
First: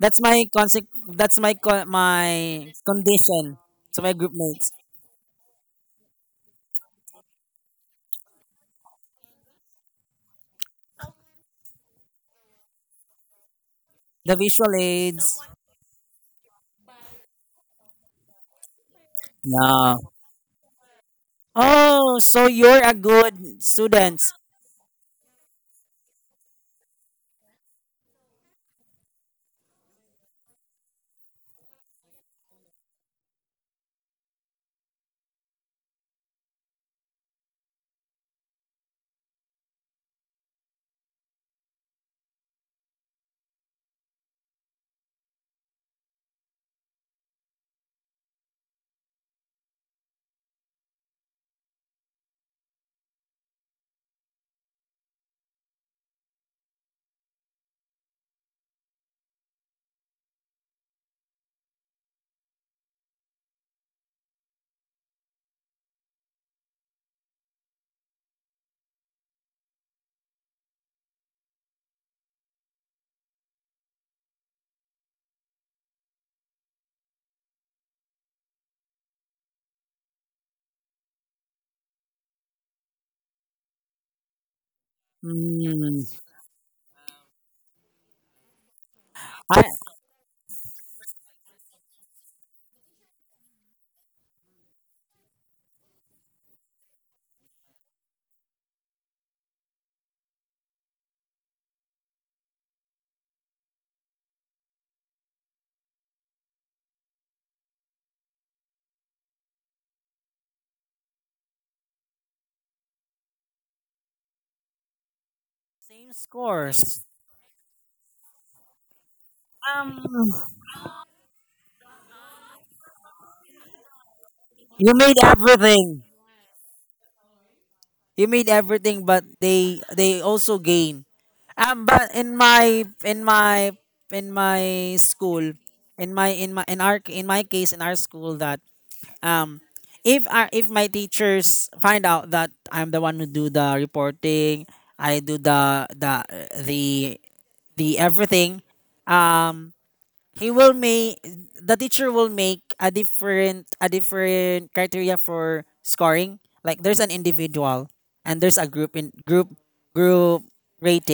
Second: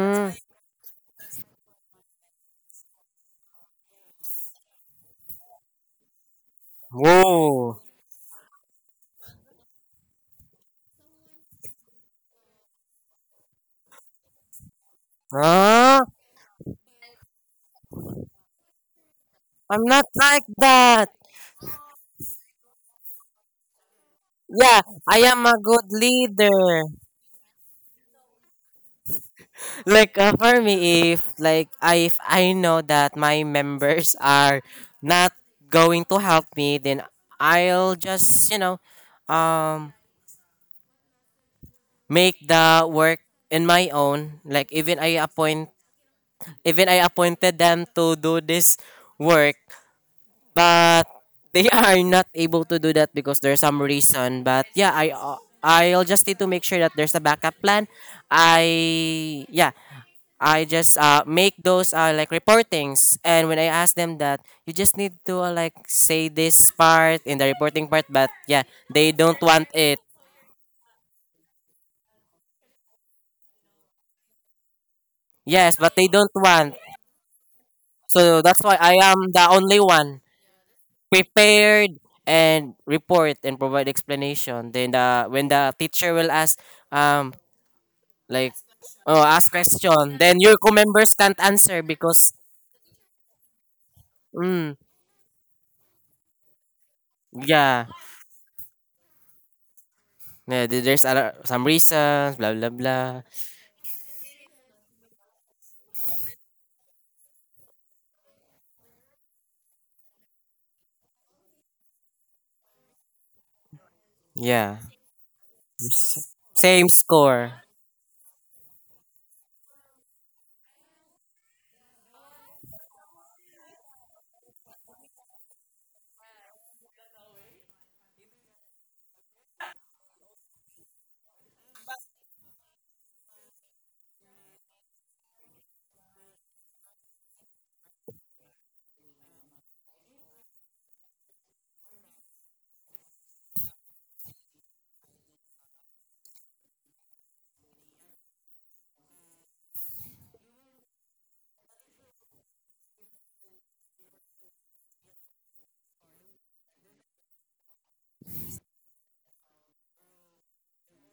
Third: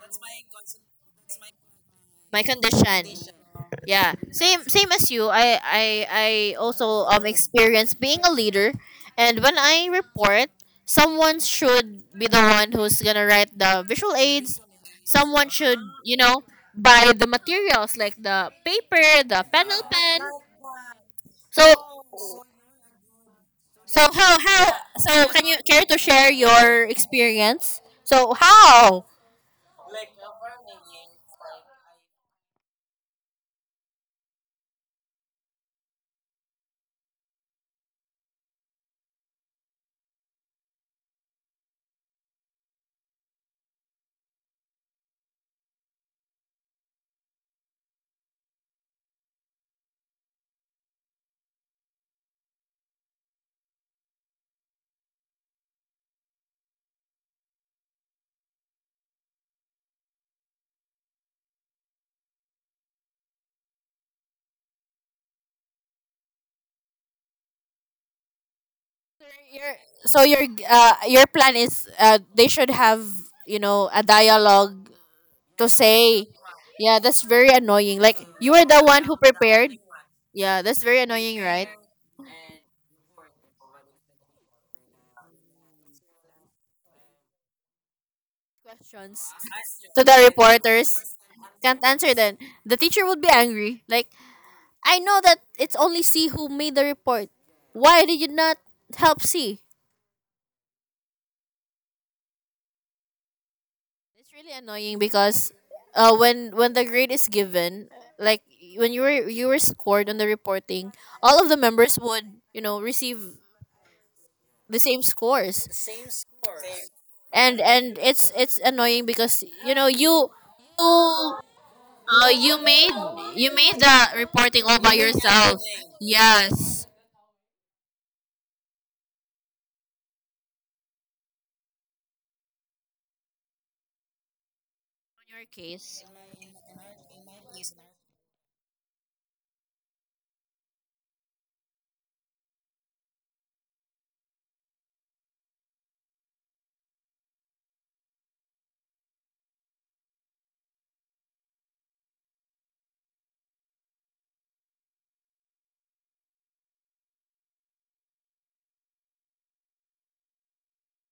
That's my conse- That's my co- My my condition, condition to my yeah, group same mates. same as you. I i i also um Whoa. experience being a leader, and when I report, someone should be the one who's gonna write the visual The aids. visual aids. Someone should, Huh? you know buy the materials like the paper, the panel I'm Yeah. not pen. like that. So, Oh, so you're a good so student. how how Yeah, I so can am a you care good to share leader. your experience, so how? Like, uh, for me, if like, I, if I know that my members are not going to help me, then I'll just, you know, um, make the work in my own. Like even I appoint even I appointed them to do this work, but they are not able to do that because there's some reason. But yeah, I I'll just need to make sure that there's a backup plan. I, yeah. I just, uh, make those, uh, like reportings, and when I ask them that, you just need to, uh, like say this part in the reporting part, but yeah, they don't want Your, it. so your uh, your plan is uh, they should have you know a dialogue to Yes, but they say. don't want. Yeah, that's very annoying, like So you that's were why the I one who am the prepared. only one Yeah, that's very annoying, right? prepared and report and provide explanation. Then the when the Hmm. teacher will ask, um like, Questions oh, ask I, to the question, then your co-members reporters, can't answer can't answer, because, then the teacher would be angry like, mm, I know that it's only C who made the report, yeah, why did you not help C? yeah, there- there's other, some reasons, blah blah blah, It's really annoying because uh when when the grade is given, like when you were you were scored on the reporting, all of the members would, you know, receive yeah, the same scores. same same scores. score. And and it's it's annoying because you know Um, you, you uh, you made, you made the reporting all you by made yourself. everything. Yes. You mean everything, but they they also gain. Um, but in my in my in my On your school, case. in my in my in our in my case in our school that um if our if my teachers find out that I'm the one who do the reporting, I do the the the the everything. Um, he will make the teacher will make a different a different criteria for scoring, like there's an individual and there's a group in group group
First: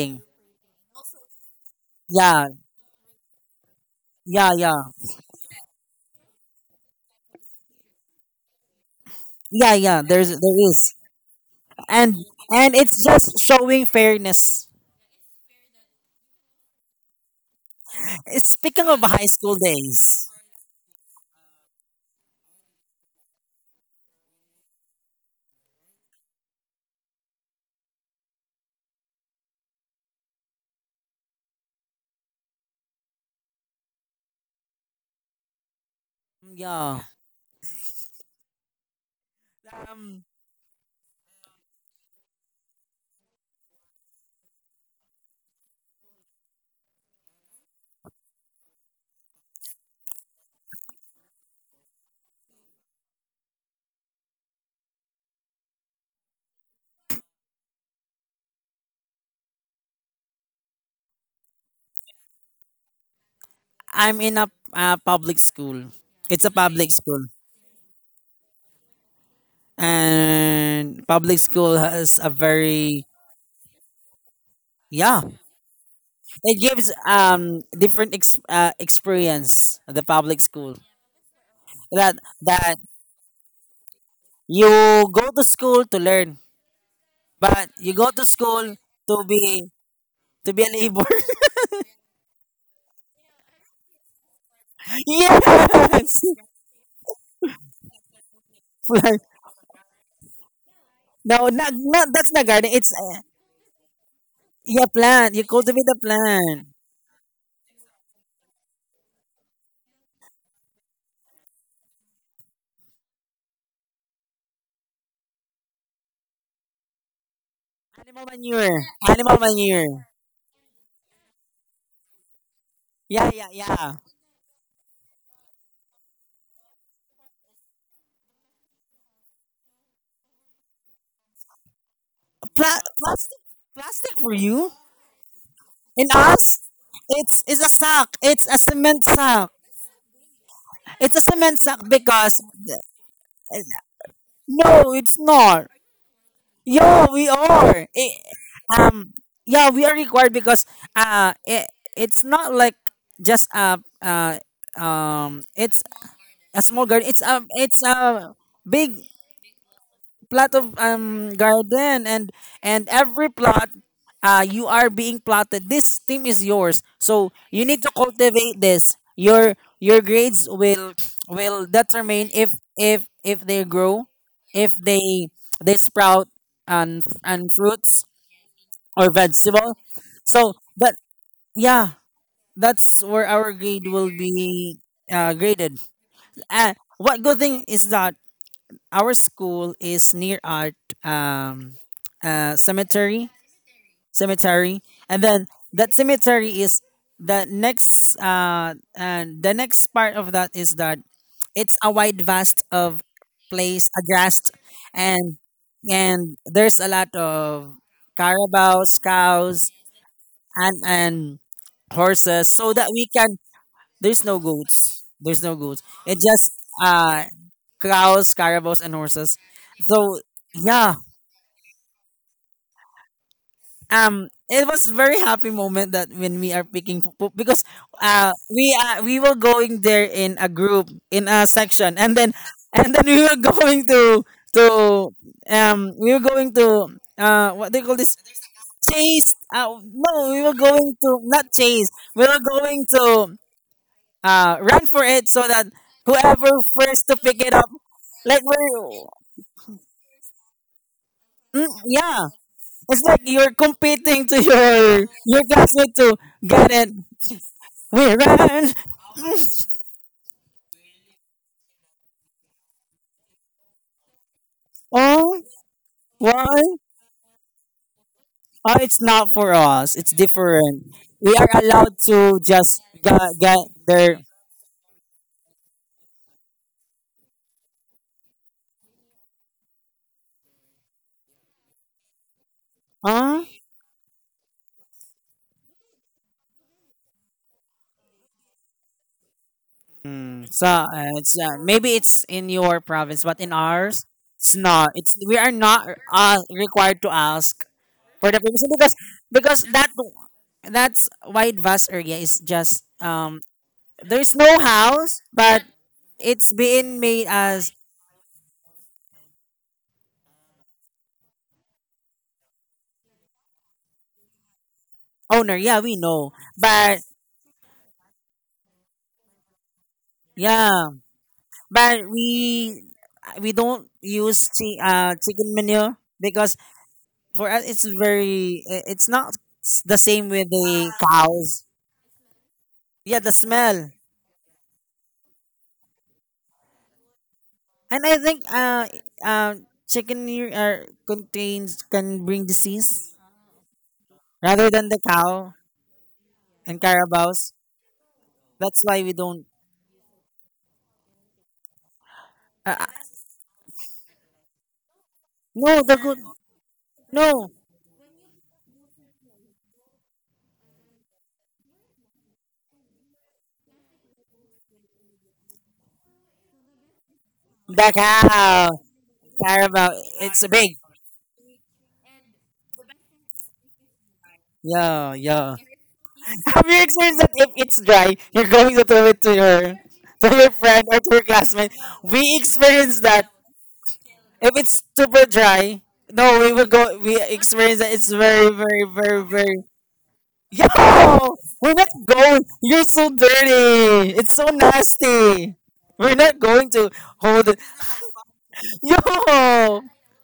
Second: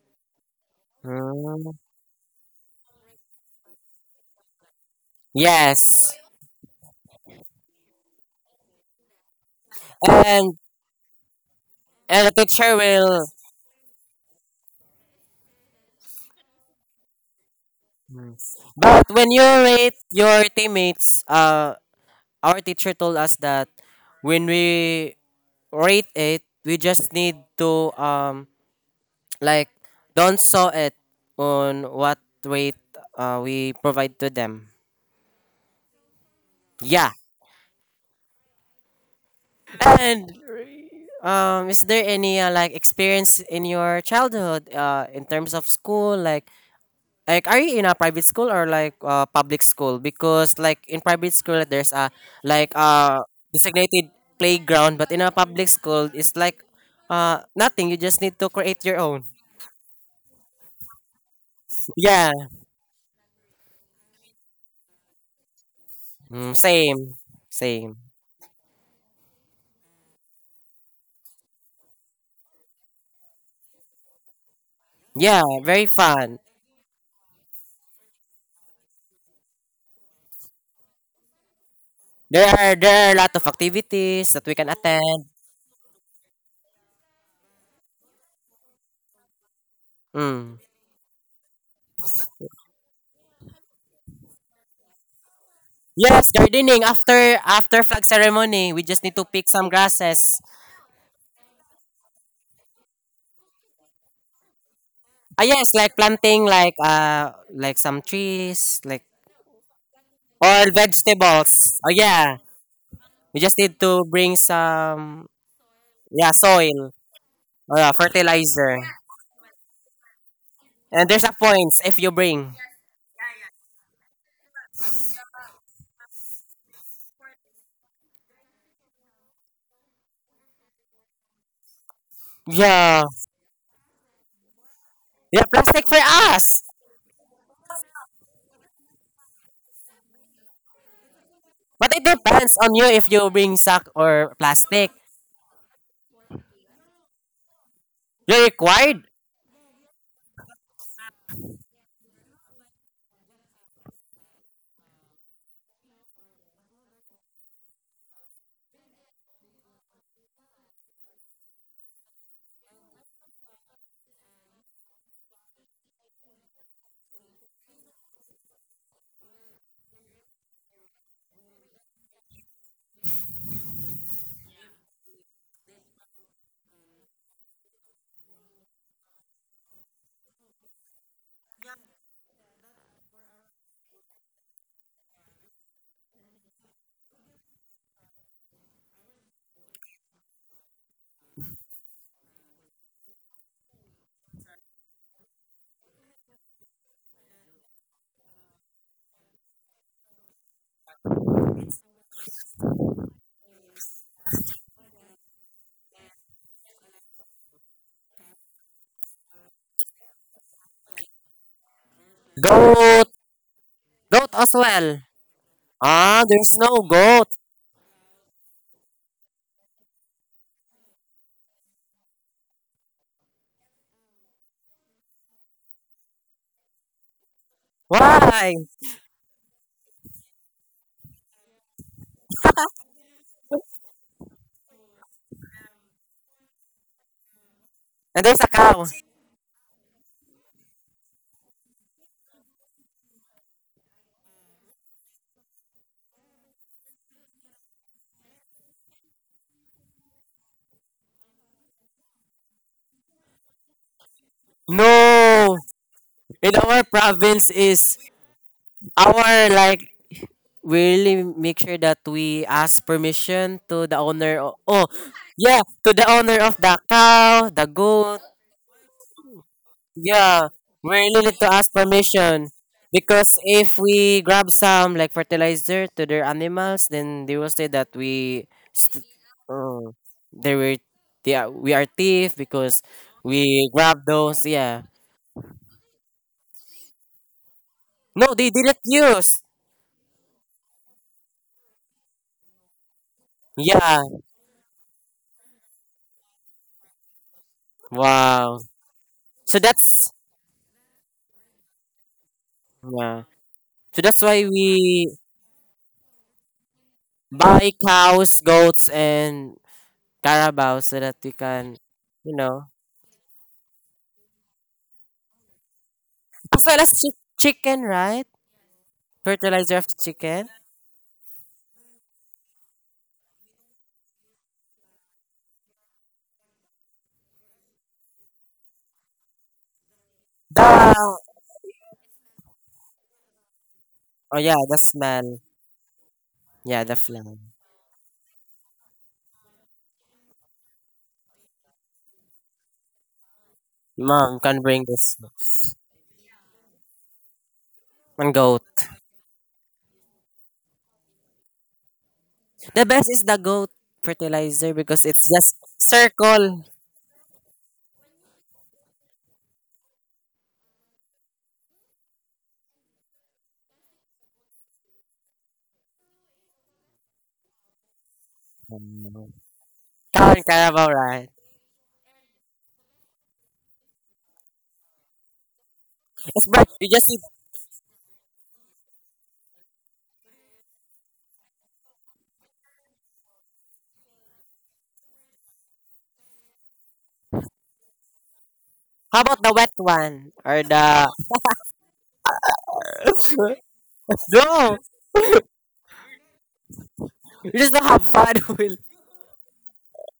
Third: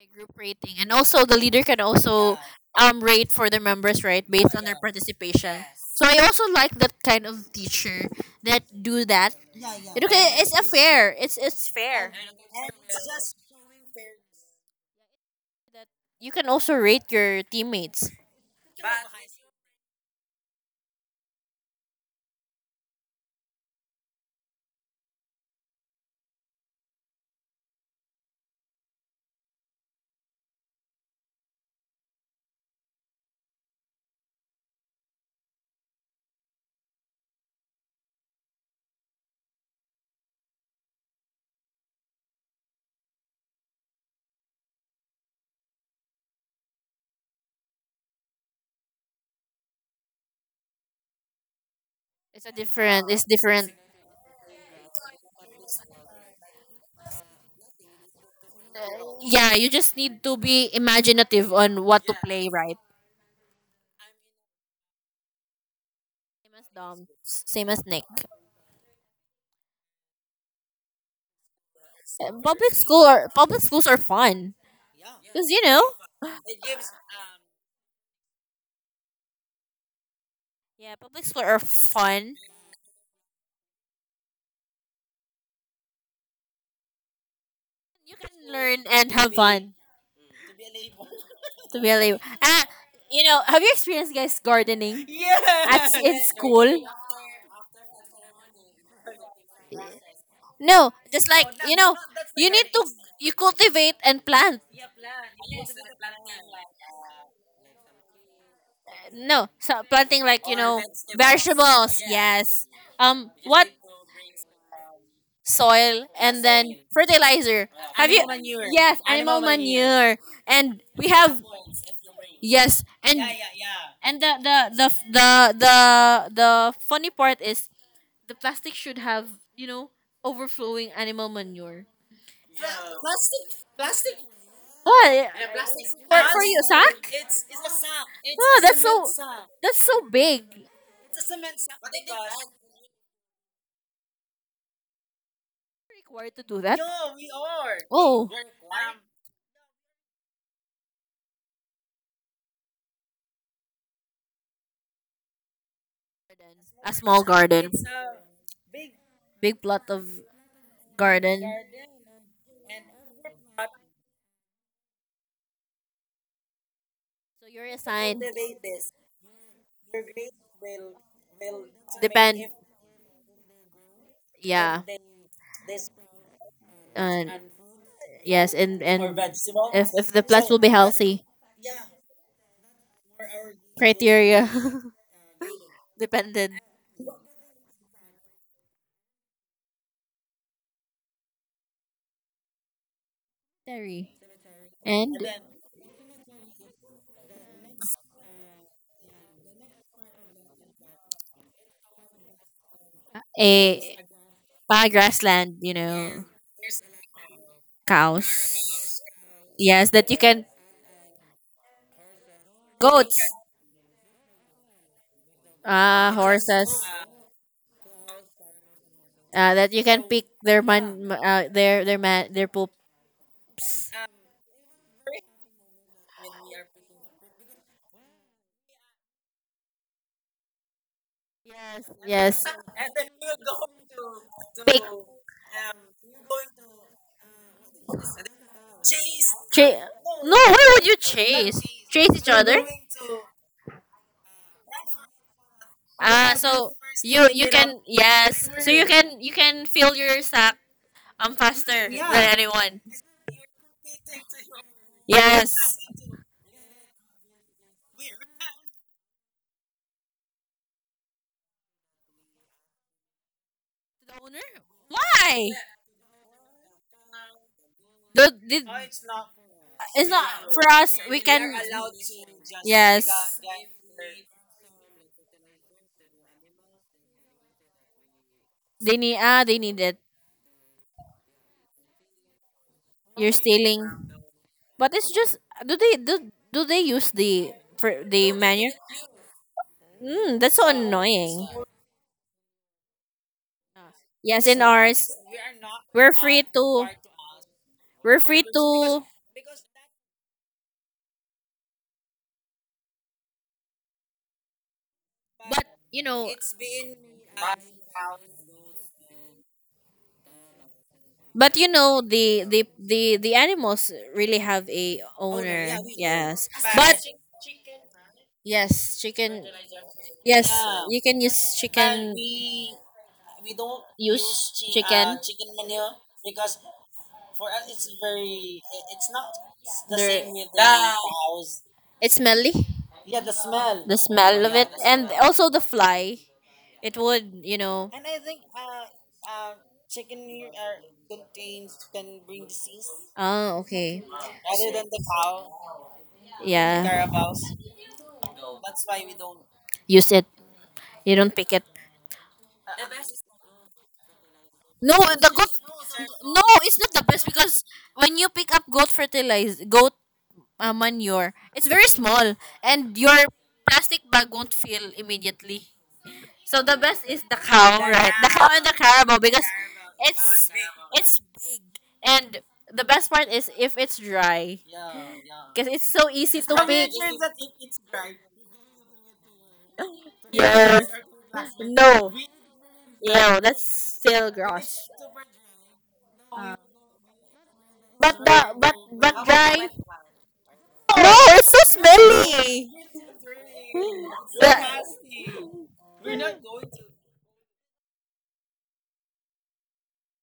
A group rating, and also the leader Mm, can also, yeah yeah, um rate for the members, right, based yeah on their, yeah correct, participation. So, yes, yes, I also like that kind of teacher that do that. Yeah, yeah yeah. yeah, It, there's okay, it's and there a is fair, it's it's fair and and the and teacher it's will. just showing fairness. that you can also rate your teammates. It's speaking of But high when you school rate days. your teammates, uh, our teacher told us that when we rate it, we just need to, um like don't saw it on what weight uh, we provide to them. Yeah, Yeah. um, And um, is there any, uh, like experience in your childhood, uh, in terms of school, like Like, are you in a private school or like, uh, public school? Because like in private school, there's a It's a like, different, uh it's different. designated playground, but in a public school, it's like uh nothing. You just need to create your own. Yeah, you just need to be imaginative on what to Yeah, play, right? I'm in a, a public school, it's a mm, Same as public Dom, same, school. same as same. Nick. And public school has a Uh, public very school are, public schools are fun. Yeah, yeah. Yeah, because you know, very fun. It gives um different ex- uh, experience at the public school, yeah, public school are that fun. There that are there are a lot of activities that we you can attend. go to school to learn, but you go You to can school learn and to have be fun. to Mm. be a labor. To really, ah, you know, have you experienced guys gardening at, yes, Yes, in Yes, school? gardening after after flag ceremony, we just need plant. to pick some grasses. No, just No, like, no, not, you know, no, not that's not you garden. need to It's uh, you cultivate and plant. yeah, plant. You Ah, yes, cultivate the like planting plant. like uh like some trees, like, No, so planting like you or know vegetables. Oh vegetables. yeah. Yeah. Yes. Um, We just what, need to bring some, soil yeah, and then soil fertilizer. or, uh, Have Animal you? manure. fertilizer. Yes, Animal animal manure. manure. And we And there's a have, points if you bring. yes, yeah, and Yeah, yeah, yeah. yeah. And the the the the the, the funny part is the plastic should have, you know, overflowing animal manure. Pla- Yeah. plastic, plastic for you What? Yeah, The plastic plastic. for in For, for us. you, us. has sack? It's it's a sack. It's a Oh, that's, cement so sack. that's so big. It's a cement sack But it because depends on you if you bring sack or plastic. no, it's not. Required to do that? Yeah, we are. Eh, Oh, You're required. um, yeah, we are required because uh, it, it's not like just a uh, um, it's a small a garden. It's small a garden, it's a big big plot of plot of um garden. garden, and and every plot, uh you are being plotted this team is yours so So you you're need to assigned, cultivate this. Your your grades will will determine depend. if if if they grow, if Yeah, they they sprout and and fruit. and fruits Yes, and or or and vegetable, if if the plants so will be that healthy, yeah that's where our grade will criteria, be uh, graded. dependent. uh, what good thing is that our school is near our um, uh, cemetery, Terry. cemetery, And and then that cemetery is the next. Uh, and the next part of that is that it's a wide vast of a place, a grassed, pa and grassland, you know, and there's a lot of cows. carabaos, cows, Yes, that you can, and and horses, so that we Goat. goats, can there's Goat no as goats. well. There's no goats. ah, It's Ah, just there's horses, no uh goat. cows, carabaos, and horses. uh, that you can So pick their yeah, man, uh, their their man, their poops. um, it was very happy moment that when we are picking pupu because uh Why? we uh, we were going there in a group in a section and then Yes, and then we were going to pick. to um we were going to uh what they call this And there's a cow. chase uh Cha-, no no, we were why would going you to not chase? chase Chase we each were other? going to uh, run for it so that Ah, whoever so first to you pick you it up, can, like yes, so you we're, can, you can fill your sack um mm, faster yeah, than anyone. it's like you're competing to No. your your Yes. classmate to In get our it. province is We run. our like, we really make sure that we ask permission to the The owner? owner. o- Oh, Oh, Why? yeah, to the owner of why? the cow, the goat. The, the, Oh, it's not for us. It's it's not Yeah, for different. us. we we We really We need can, are to ask allowed. allowed to permission just get, because Yes, get if their. we grab some like fertilizer to their animals, then they will say that we, they st- need. Ah, they need uh, it. they were, they are, we are thief because You're Huh? we stealing, grab those. Yeah, but it's just. Do they do, do they use the for the no, they menu? didn't use. Mm, Mm. that's so So no, it's uh, It's annoying. uh, maybe it's in your province, but in Not. ours, Yeah, Yes, it's in not. ours, It's we are not we're allowed, uh, free, allowed to required ask to ask for, we're for the free to, wow. provision because contribution, because So that that's, that's wide vast area is just yeah. um So that's there's why no we house but. but But you know, it's being made as buy cows, goats, and carabao so that we but you can, know you the know, the the the animals really have a, oh, owner, owner, yeah, yeah, we know, yes. as well But but as chi- chicken, right? yes, chicken. Fertilizer of the Yes, chicken. yeah. yeah, You can use and but chicken. We we we don't use, use use chi-, uh, chi- uh, chicken, chicken chicken manure. manure because for us it's very i- it's not s- It's the the, there, same same with the The, house. cows, It's smelly. yeah, the smell. The, oh, oh, smell of, yeah, yeah, it, the the and smell, smell. also the fly. Yeah, It the would, flame. you know. And I think uh uh, chicken manure uh, contains can bring disease Oh, okay. Mom can rather than bring the this cow and Yeah, correct, Carabao's. and goat. That's why we don't. use it. You don't pick it. Uh, uh, The best is the goat fertilizer No, because the it's goat. just no, the good. No, circle it's not the best No, because when you pick up goat fertilizer, goat uh, manure, it's very small, and your plastic bag won't fill immediately. So the best is the cow, the right? The cow and cow. the carabao because Carabao. cow It's a and it's big. carabao, it's right? big, and the best part is if it's dry Yeah, yeah. because it's so easy It's to Have bright. you pick. You just experienced need, that if it's dry, you're going to throw it to your to your friend Yes. or to your classmate? No. We experienced that. No, that's still If it's gross. super dry, no, we will go. We experience that. It's But very, the, but very, very, how but about the very. dry. wet one or the No, Yo, it's we're so not going. smelly. You're so dirty. It's so no? That, nasty. We're not going to hold. You just don't have fun with Yo,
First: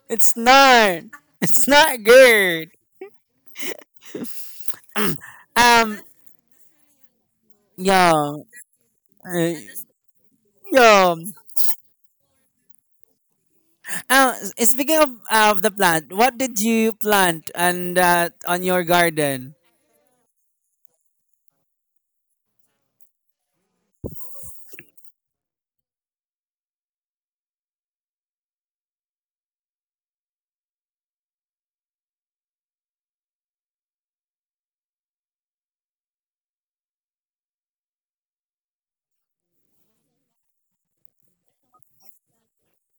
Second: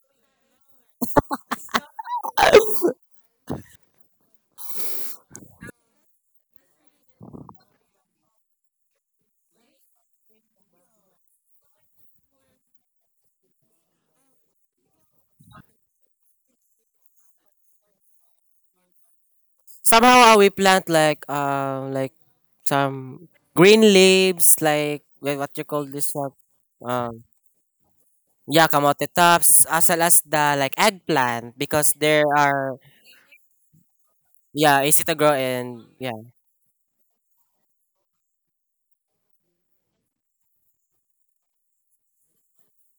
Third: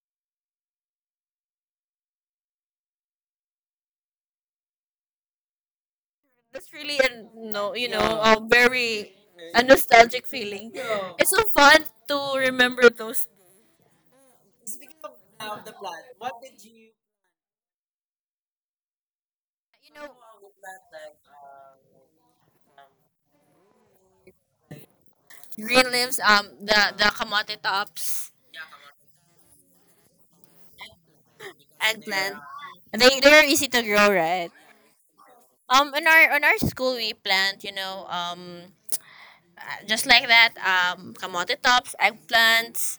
it's not. It's not good. Um, that's really a no, you know, a yo, very uh, a nostalgic feeling. yo. It's so fun to remember those. Uh, Speaking of of the plant, what did you plant and uh, on your garden? You know, somehow uh, we plant like um like some green leaves like wha- what you call green this leaves, one. um, the the um kamote tops yeah, kamote tops as well as the like eggplant because and there plant. are They they're easy to grow, right? yeah easy to grow and Um, in yeah. our, on our school we plant, you know, um, uh, just like that, um, kamote tops, eggplants,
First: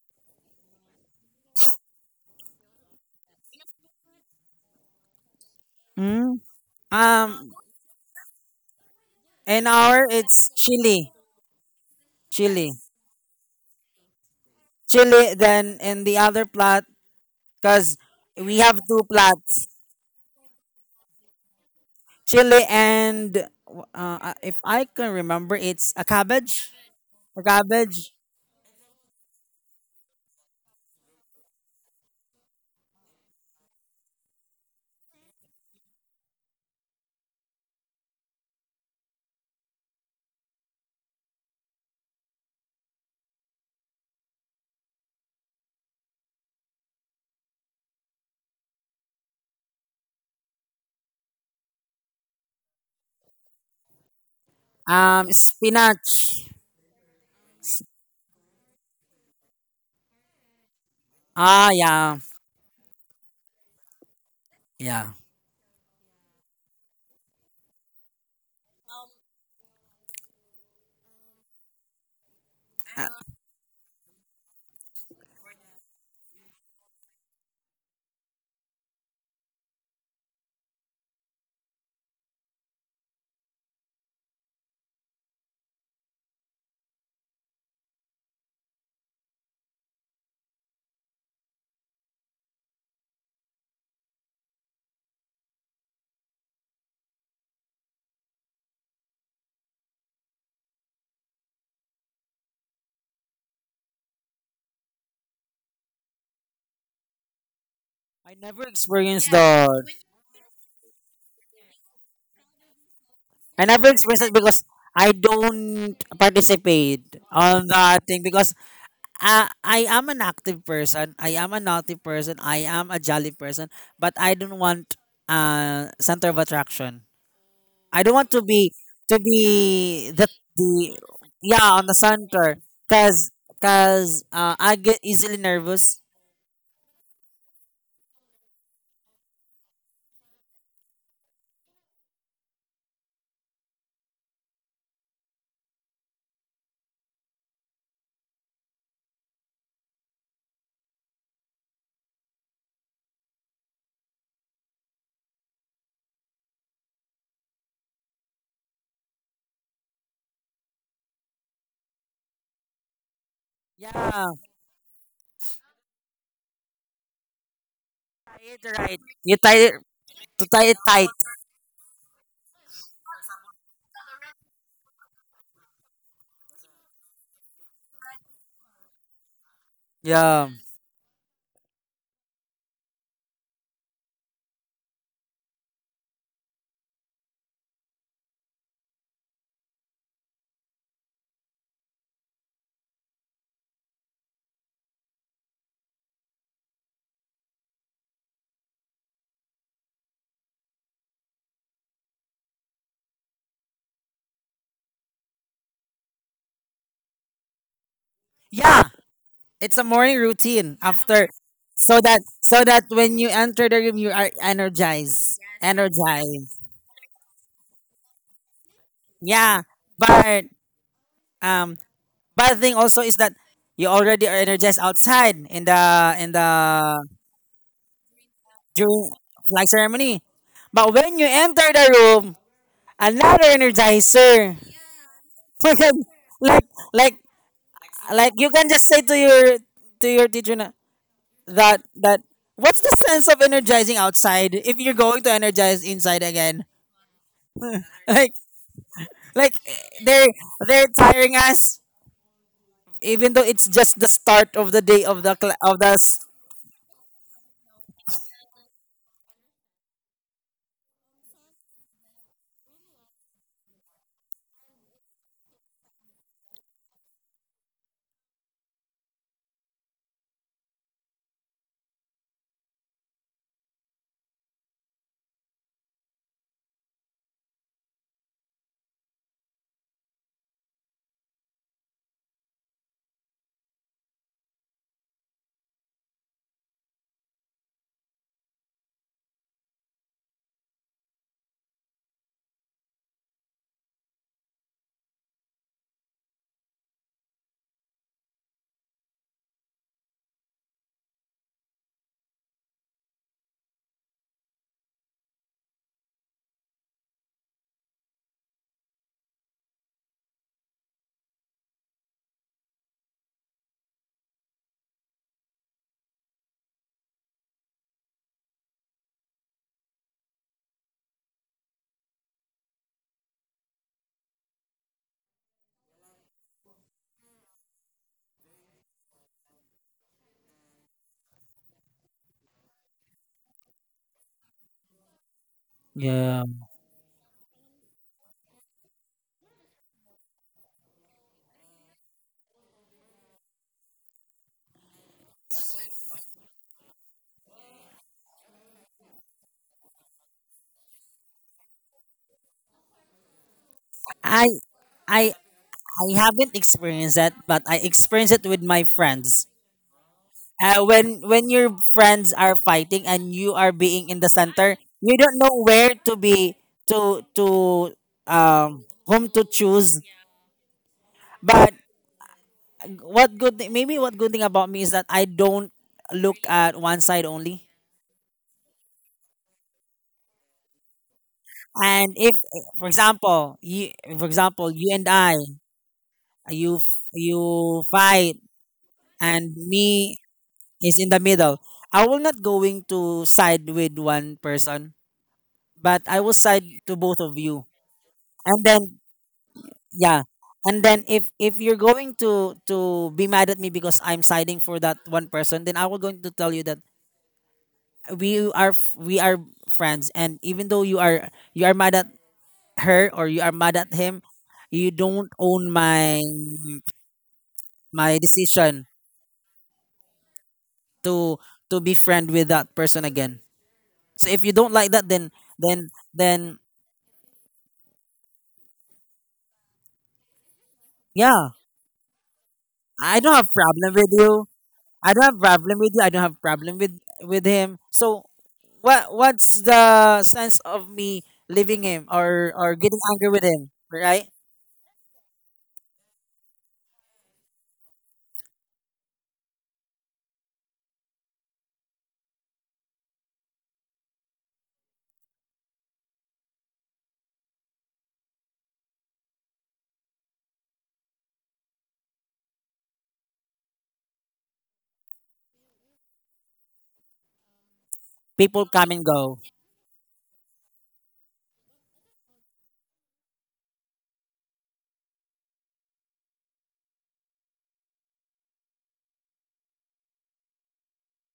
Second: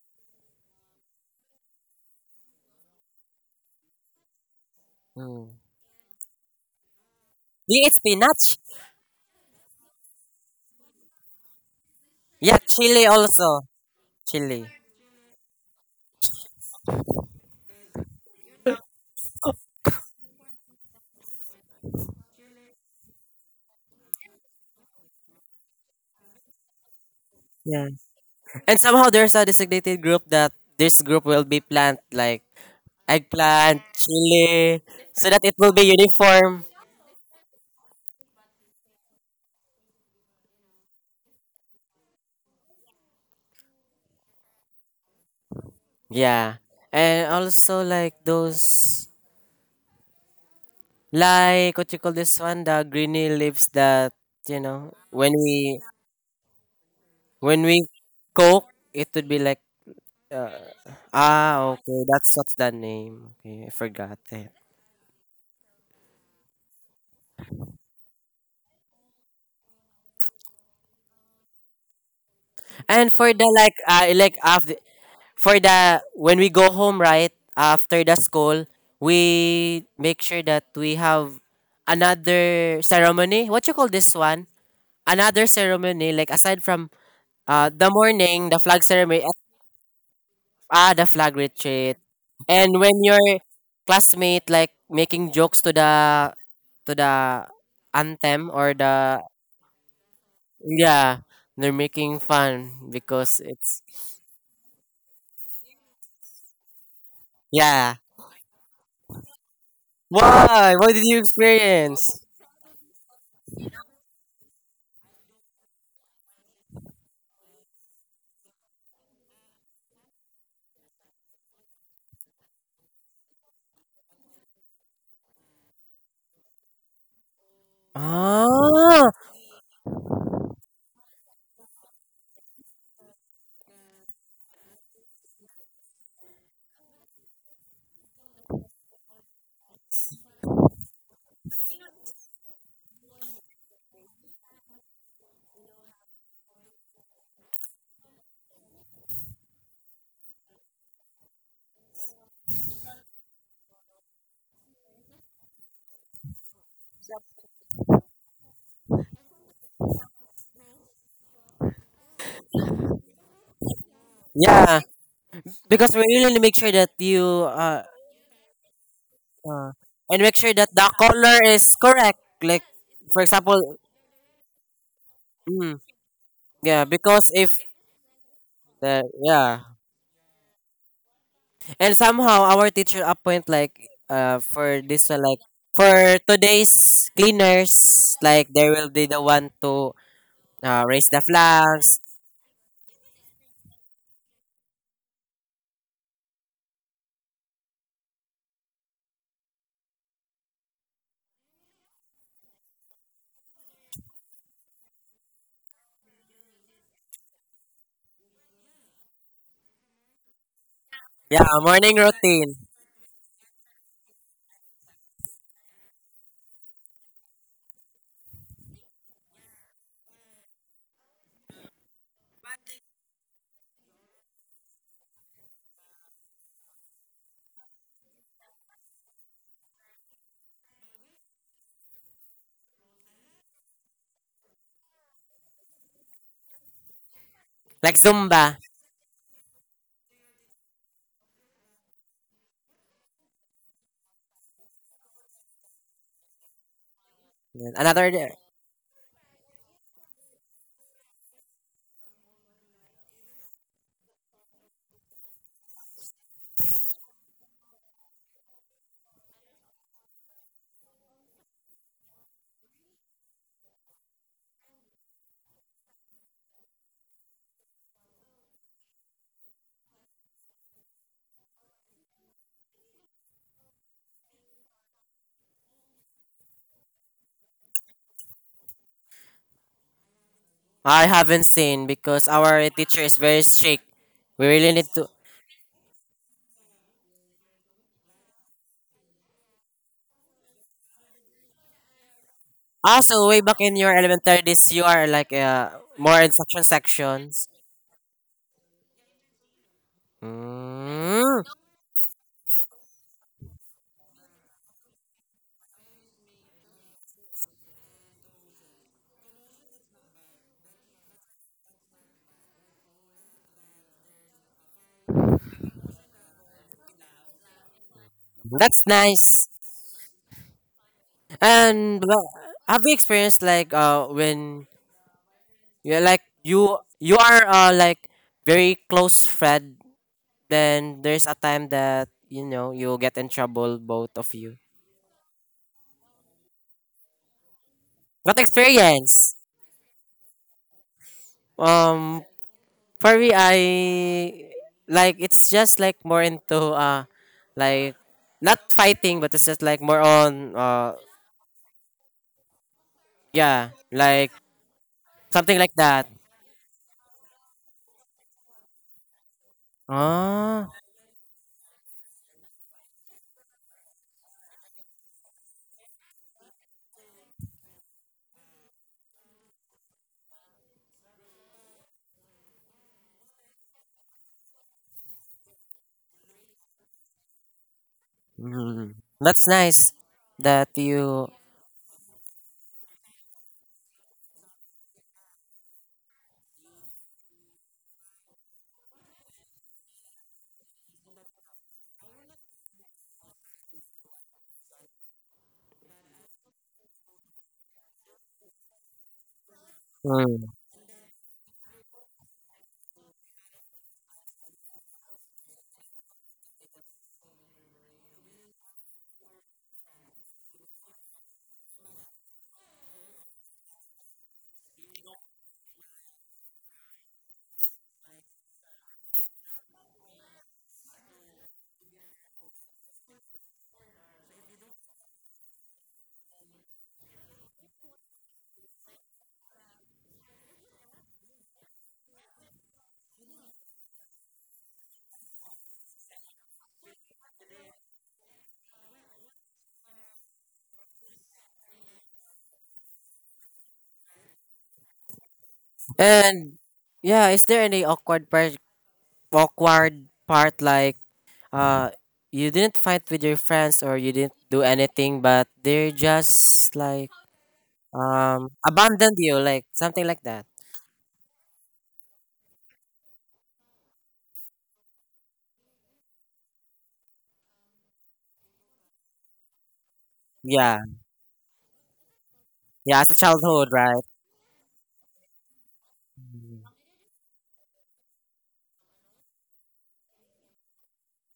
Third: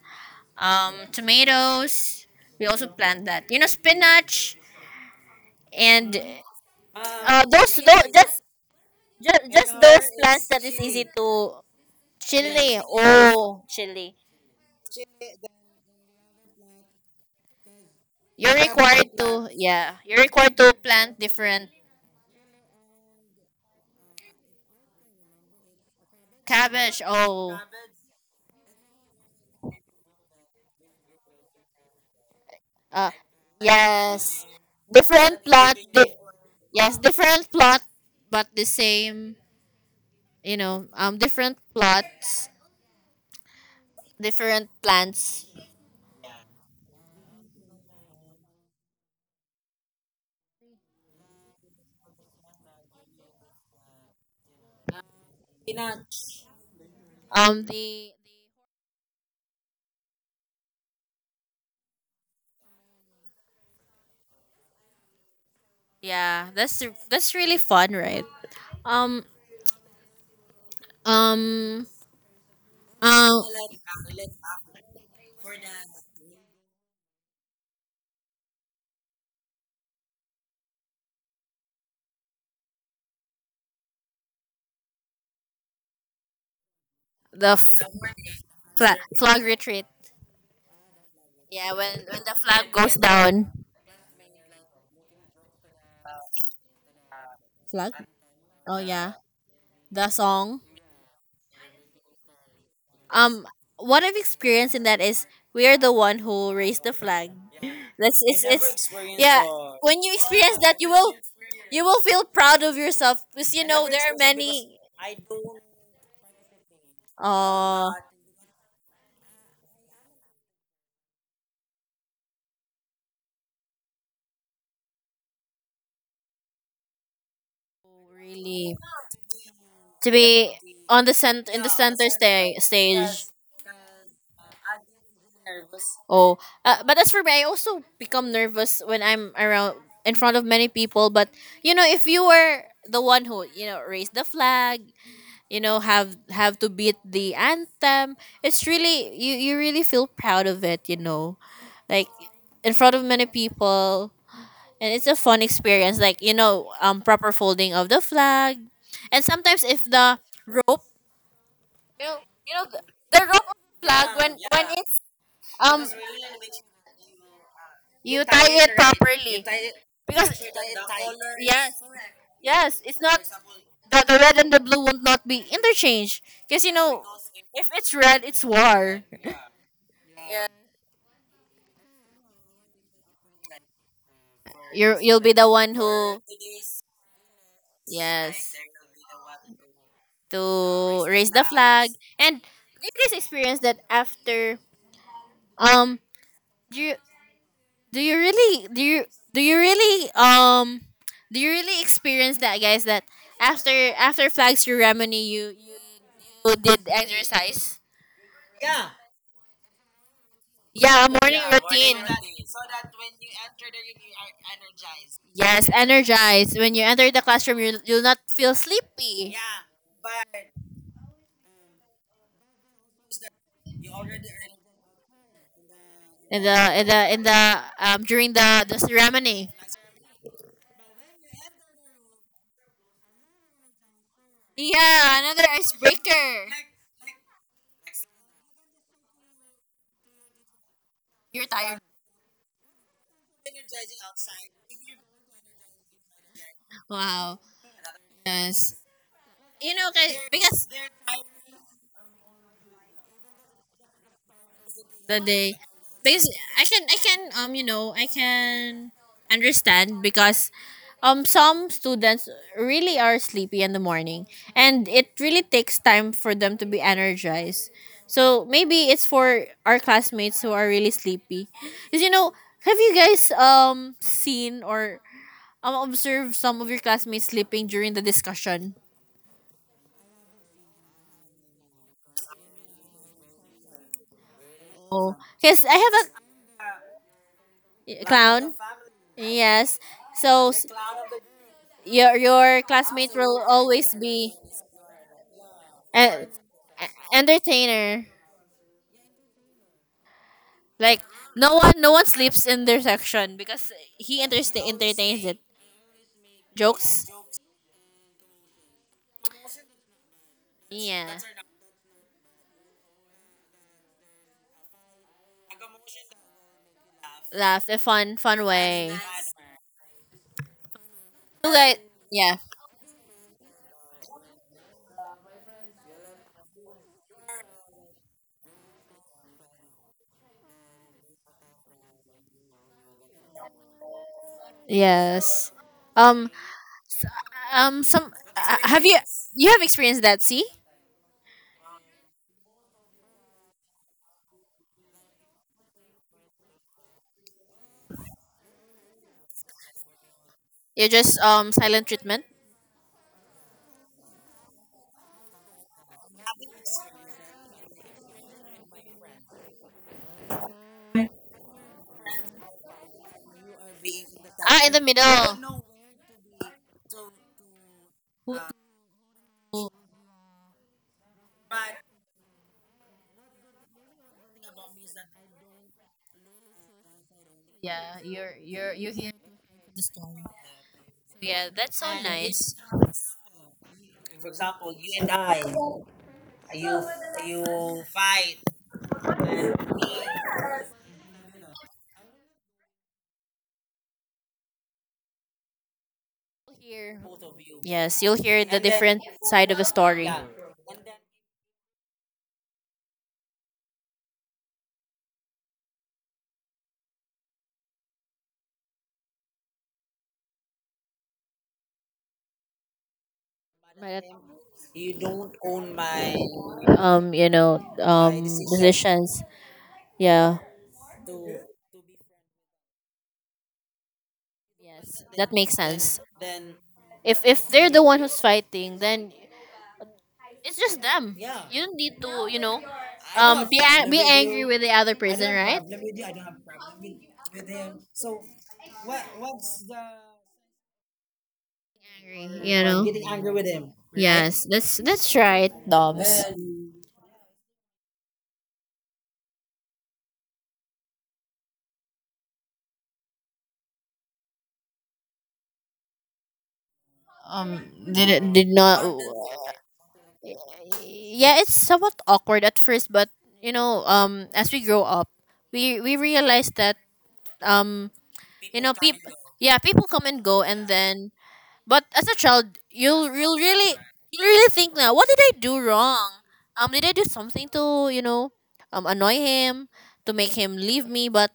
um, tomatoes. We also plant that, you know, spinach Mm. and Hmm? uh, Um, those Yeah, it's those just, spinach. just, in just those our plants it's that is easy chili, to, Yeah, chili, chili. chili also, Oh, chili. chili. chili. Then in the other plot, cause You're we have two required to, plots, yeah. You're required to plant different, chili, and uh, if I can remember, it's a cabbage, cabbage. a Oh. Yeah, cabbage. and somehow there's a designated group that this group will be plant like Uh, eggplant, yes, chili, so that different it will plot. be Di-, uniform. yes, different plot, but the same. You know, um, different plots, different plans. Yeah. And also like those, like what you call this one, the greeny leaves that you know when Um, we spinach. when Um, we the cook it would be like, ah, Ah, okay, yeah, that's what's the name. Okay, I forgot it. yeah. yeah, that's that's really fun, right? Um, um, I, And for um, the like uh like after for the when we go home right after the school, we make sure that we have another ceremony. What you call this one? Another ceremony like aside from the uh, f-, the morning, the flag flag, ceremony, eh, flag retreat. ah, the flag Yeah, retreat, when when the flag and goes when your down. classmate like making jokes to the to the Flag? anthem or Oh yeah, the, the song. yeah, they're making fun because Um, it's what I've experienced in that is we are the one who raised the flag. yeah. That's, I, I it's never it's experienced yeah. the. When you experience Why? that, you What did will, you you will experience? feel proud of yourself because you, I I know, never never, there are experienced it experienced because it because I don't participate many. on Oh, that thing because I, I am an active person. I am a naughty person. I am a jolly person. But I don't want uh center of attraction. I don't want to be really? Ah, to To be the be the on the center, in the yeah, on the center sta-, center stage. Yes. because because uh, I get easily nervous. Oh, uh, but as for me, I also become nervous when I'm around in front of many people. But you know, if you were the one who you know raised the flag, you know have have to beat the anthem, it's really, you you really feel proud of it, you know like in front of many people, and it's a fun experience, like you know um proper folding of the flag, and sometimes if the rope, you know, you know the, the rope of the Yeah, flag tie when when yeah. it's um Because we really make sure that you uh, you, you tie, tie it, it it correct. You right. properly You tie tie uh it it, make and make because to sure sure that that tie it the the tight. color color is, is yes, correct. correct. Like Yes, it's, for for not example, example, the, the red and the blue will not be mm, interchanged because you yeah. know Because if if it's red, it's the, war. yeah. Yeah, Yeah. And somehow our teacher appoint like uh for you, this one you'll be like the one for who, today's cleaners like yes, they will be the one to uh, to raise the raise the flags. flag. And you guys experience that after um dur- do you really, do you, do you really um do you really experience that, guys, that after, after flags your remedy, you you you did exercise. Yeah, it's a morning routine Yeah, after morning Yeah, morning routine. so that routine, so that when you enter the room you are energized. Yes, energized Energized. when you enter the classroom, you, you'll not feel sleepy Yeah. But um bad thing also is that you already are energized outside in the in in the in the the in the um during the the during ceremony. flag ceremony. But when you enter the room, another energizer. Yeah, another icebreaker. like like like like you Zumba. can just say to your to your teacher na, You're tired. that that what's the sense of energizing outside if you're going to energize inside again? Wow, Another like day. yes, like you know 'kay- they because they're tiring us even though it's just the start of the day the of the day. cla of the s-. Because I can, I can um you know I can understand because um some students really are sleepy in the morning, and it really takes time for them to be energized. So maybe it's for our classmates who are really sleepy. Cuz you know, have you guys um seen or um observed some of your classmates sleeping during the discussion? I haven't seen because our teacher is very strict. We really need to. Oh, cuz I have a clown. Yes. So Your your classmate Also, way will back in always your be elementary days, you are like uh, more an instruction sections. entertainer. Like Mm, no one, no one sleeps in their section because he entertain, entertains it. Jokes. Yeah. Laugh a fun, fun that's way. nice. You guys, And well, yeah. have you experienced like uh when, yeah, like you you are uh like very close friend, then there's a time that you know you'll get in trouble, both of you. Yes. Um Yeah. um some What uh, have you, experience? you have experienced that, see? Um, for me, I like it's just like more into uh like not fighting but it's just like more on You're uh, just um silent treatment. yeah, like I I something like that. I haven't experienced that, but I experienced it with my friends, Ah, uh, when when your friends are fighting and you are being in the Ah, in center the you don't know middle. where to be to to Who-, um whom to choose but. What good thing? Maybe what good thing about me is that I don't look at one side only. yeah, you're you're you mm, hear that's the nice story. that you. Yeah, that's so And if, nice. for example, you, for example, you and I, you you fight, and me is in the middle. I will not going to side with one person, but I will side to Hear, both of you. yes, you'll hear the And then different side of the story yeah, Mm. and then if if you're going to to be mad at me because I'm siding for that one person, then I will going to tell you that we are f- we are friends, and even though you are you are mad at her or you are mad at by him, you don't own my um you know by my um decision decisions. Yeah. to to be friend with that person again. So if you don't like Yes, that, then that makes then sense. then If if they're the one who's fighting, then it's just them. yeah, You don't need to you know I I don't um have be a- problem be with angry you, with the other. I don't I don't person don't have problem with you, I don't right have problem with with him. So what what's the sense of me leaving him angry or you we're, or know getting angry with him, right? yes, that's that's right, Dobbs. Well, And yeah, is there any awkward part awkward part like uh you didn't fight with your friends or you didn't do anything but they're just like um did did um not. abandoned you like something like that, Yeah, it's somewhat awkward at first, but you know, um, as we grow up, we we realize that um, you People know, come and people, go. yeah, people come and go, and yeah, then, but as a child, yeah, you'll as a you'll childhood, really, right? you really think, now what did I do wrong? Um, did I do something to you know, um, annoy him to make him leave me? But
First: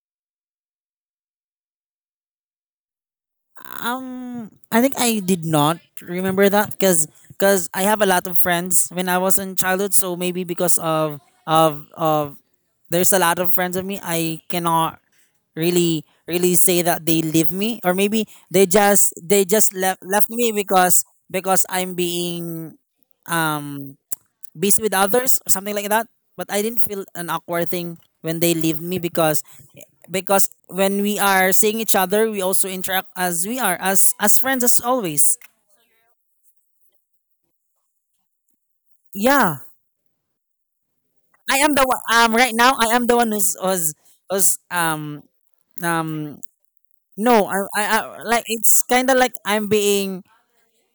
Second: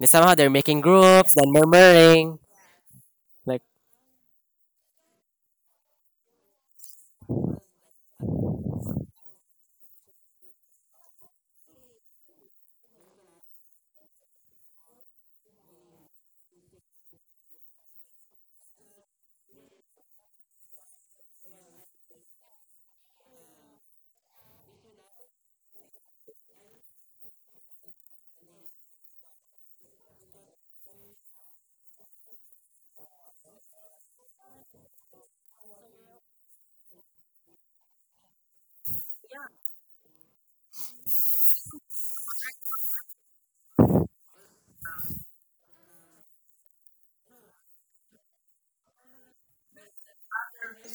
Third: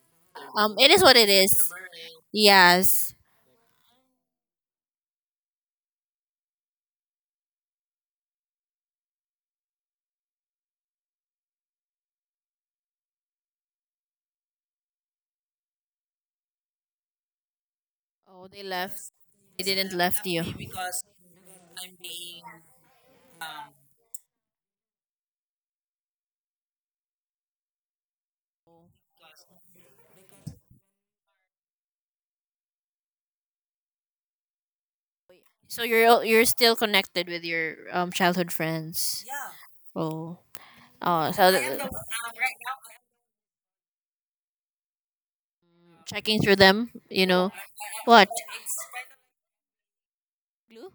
And somehow they're um, making it is what it groups then is. murmuring Yes. like Um, I think I did not remember that because because I have a lot of friends when I was in childhood. So maybe because of of of there's a lot of friends of me, I cannot really really say that they leave me, or maybe Oh, they they left. just they They just didn't left left left you. me because because I'm being um bees with others or something like that. But I didn't feel an awkward thing when they leave me, because because when we are seeing each other, we also interact as we are as as friends as always. So you're al- you're still connected with your um childhood friends. Yeah, Oh. Oh, so I am th- the one. Um, right now I am the one who's was was um checking um through them, you no know. I I, I, What? like, it's kind of like I'm being. Glue?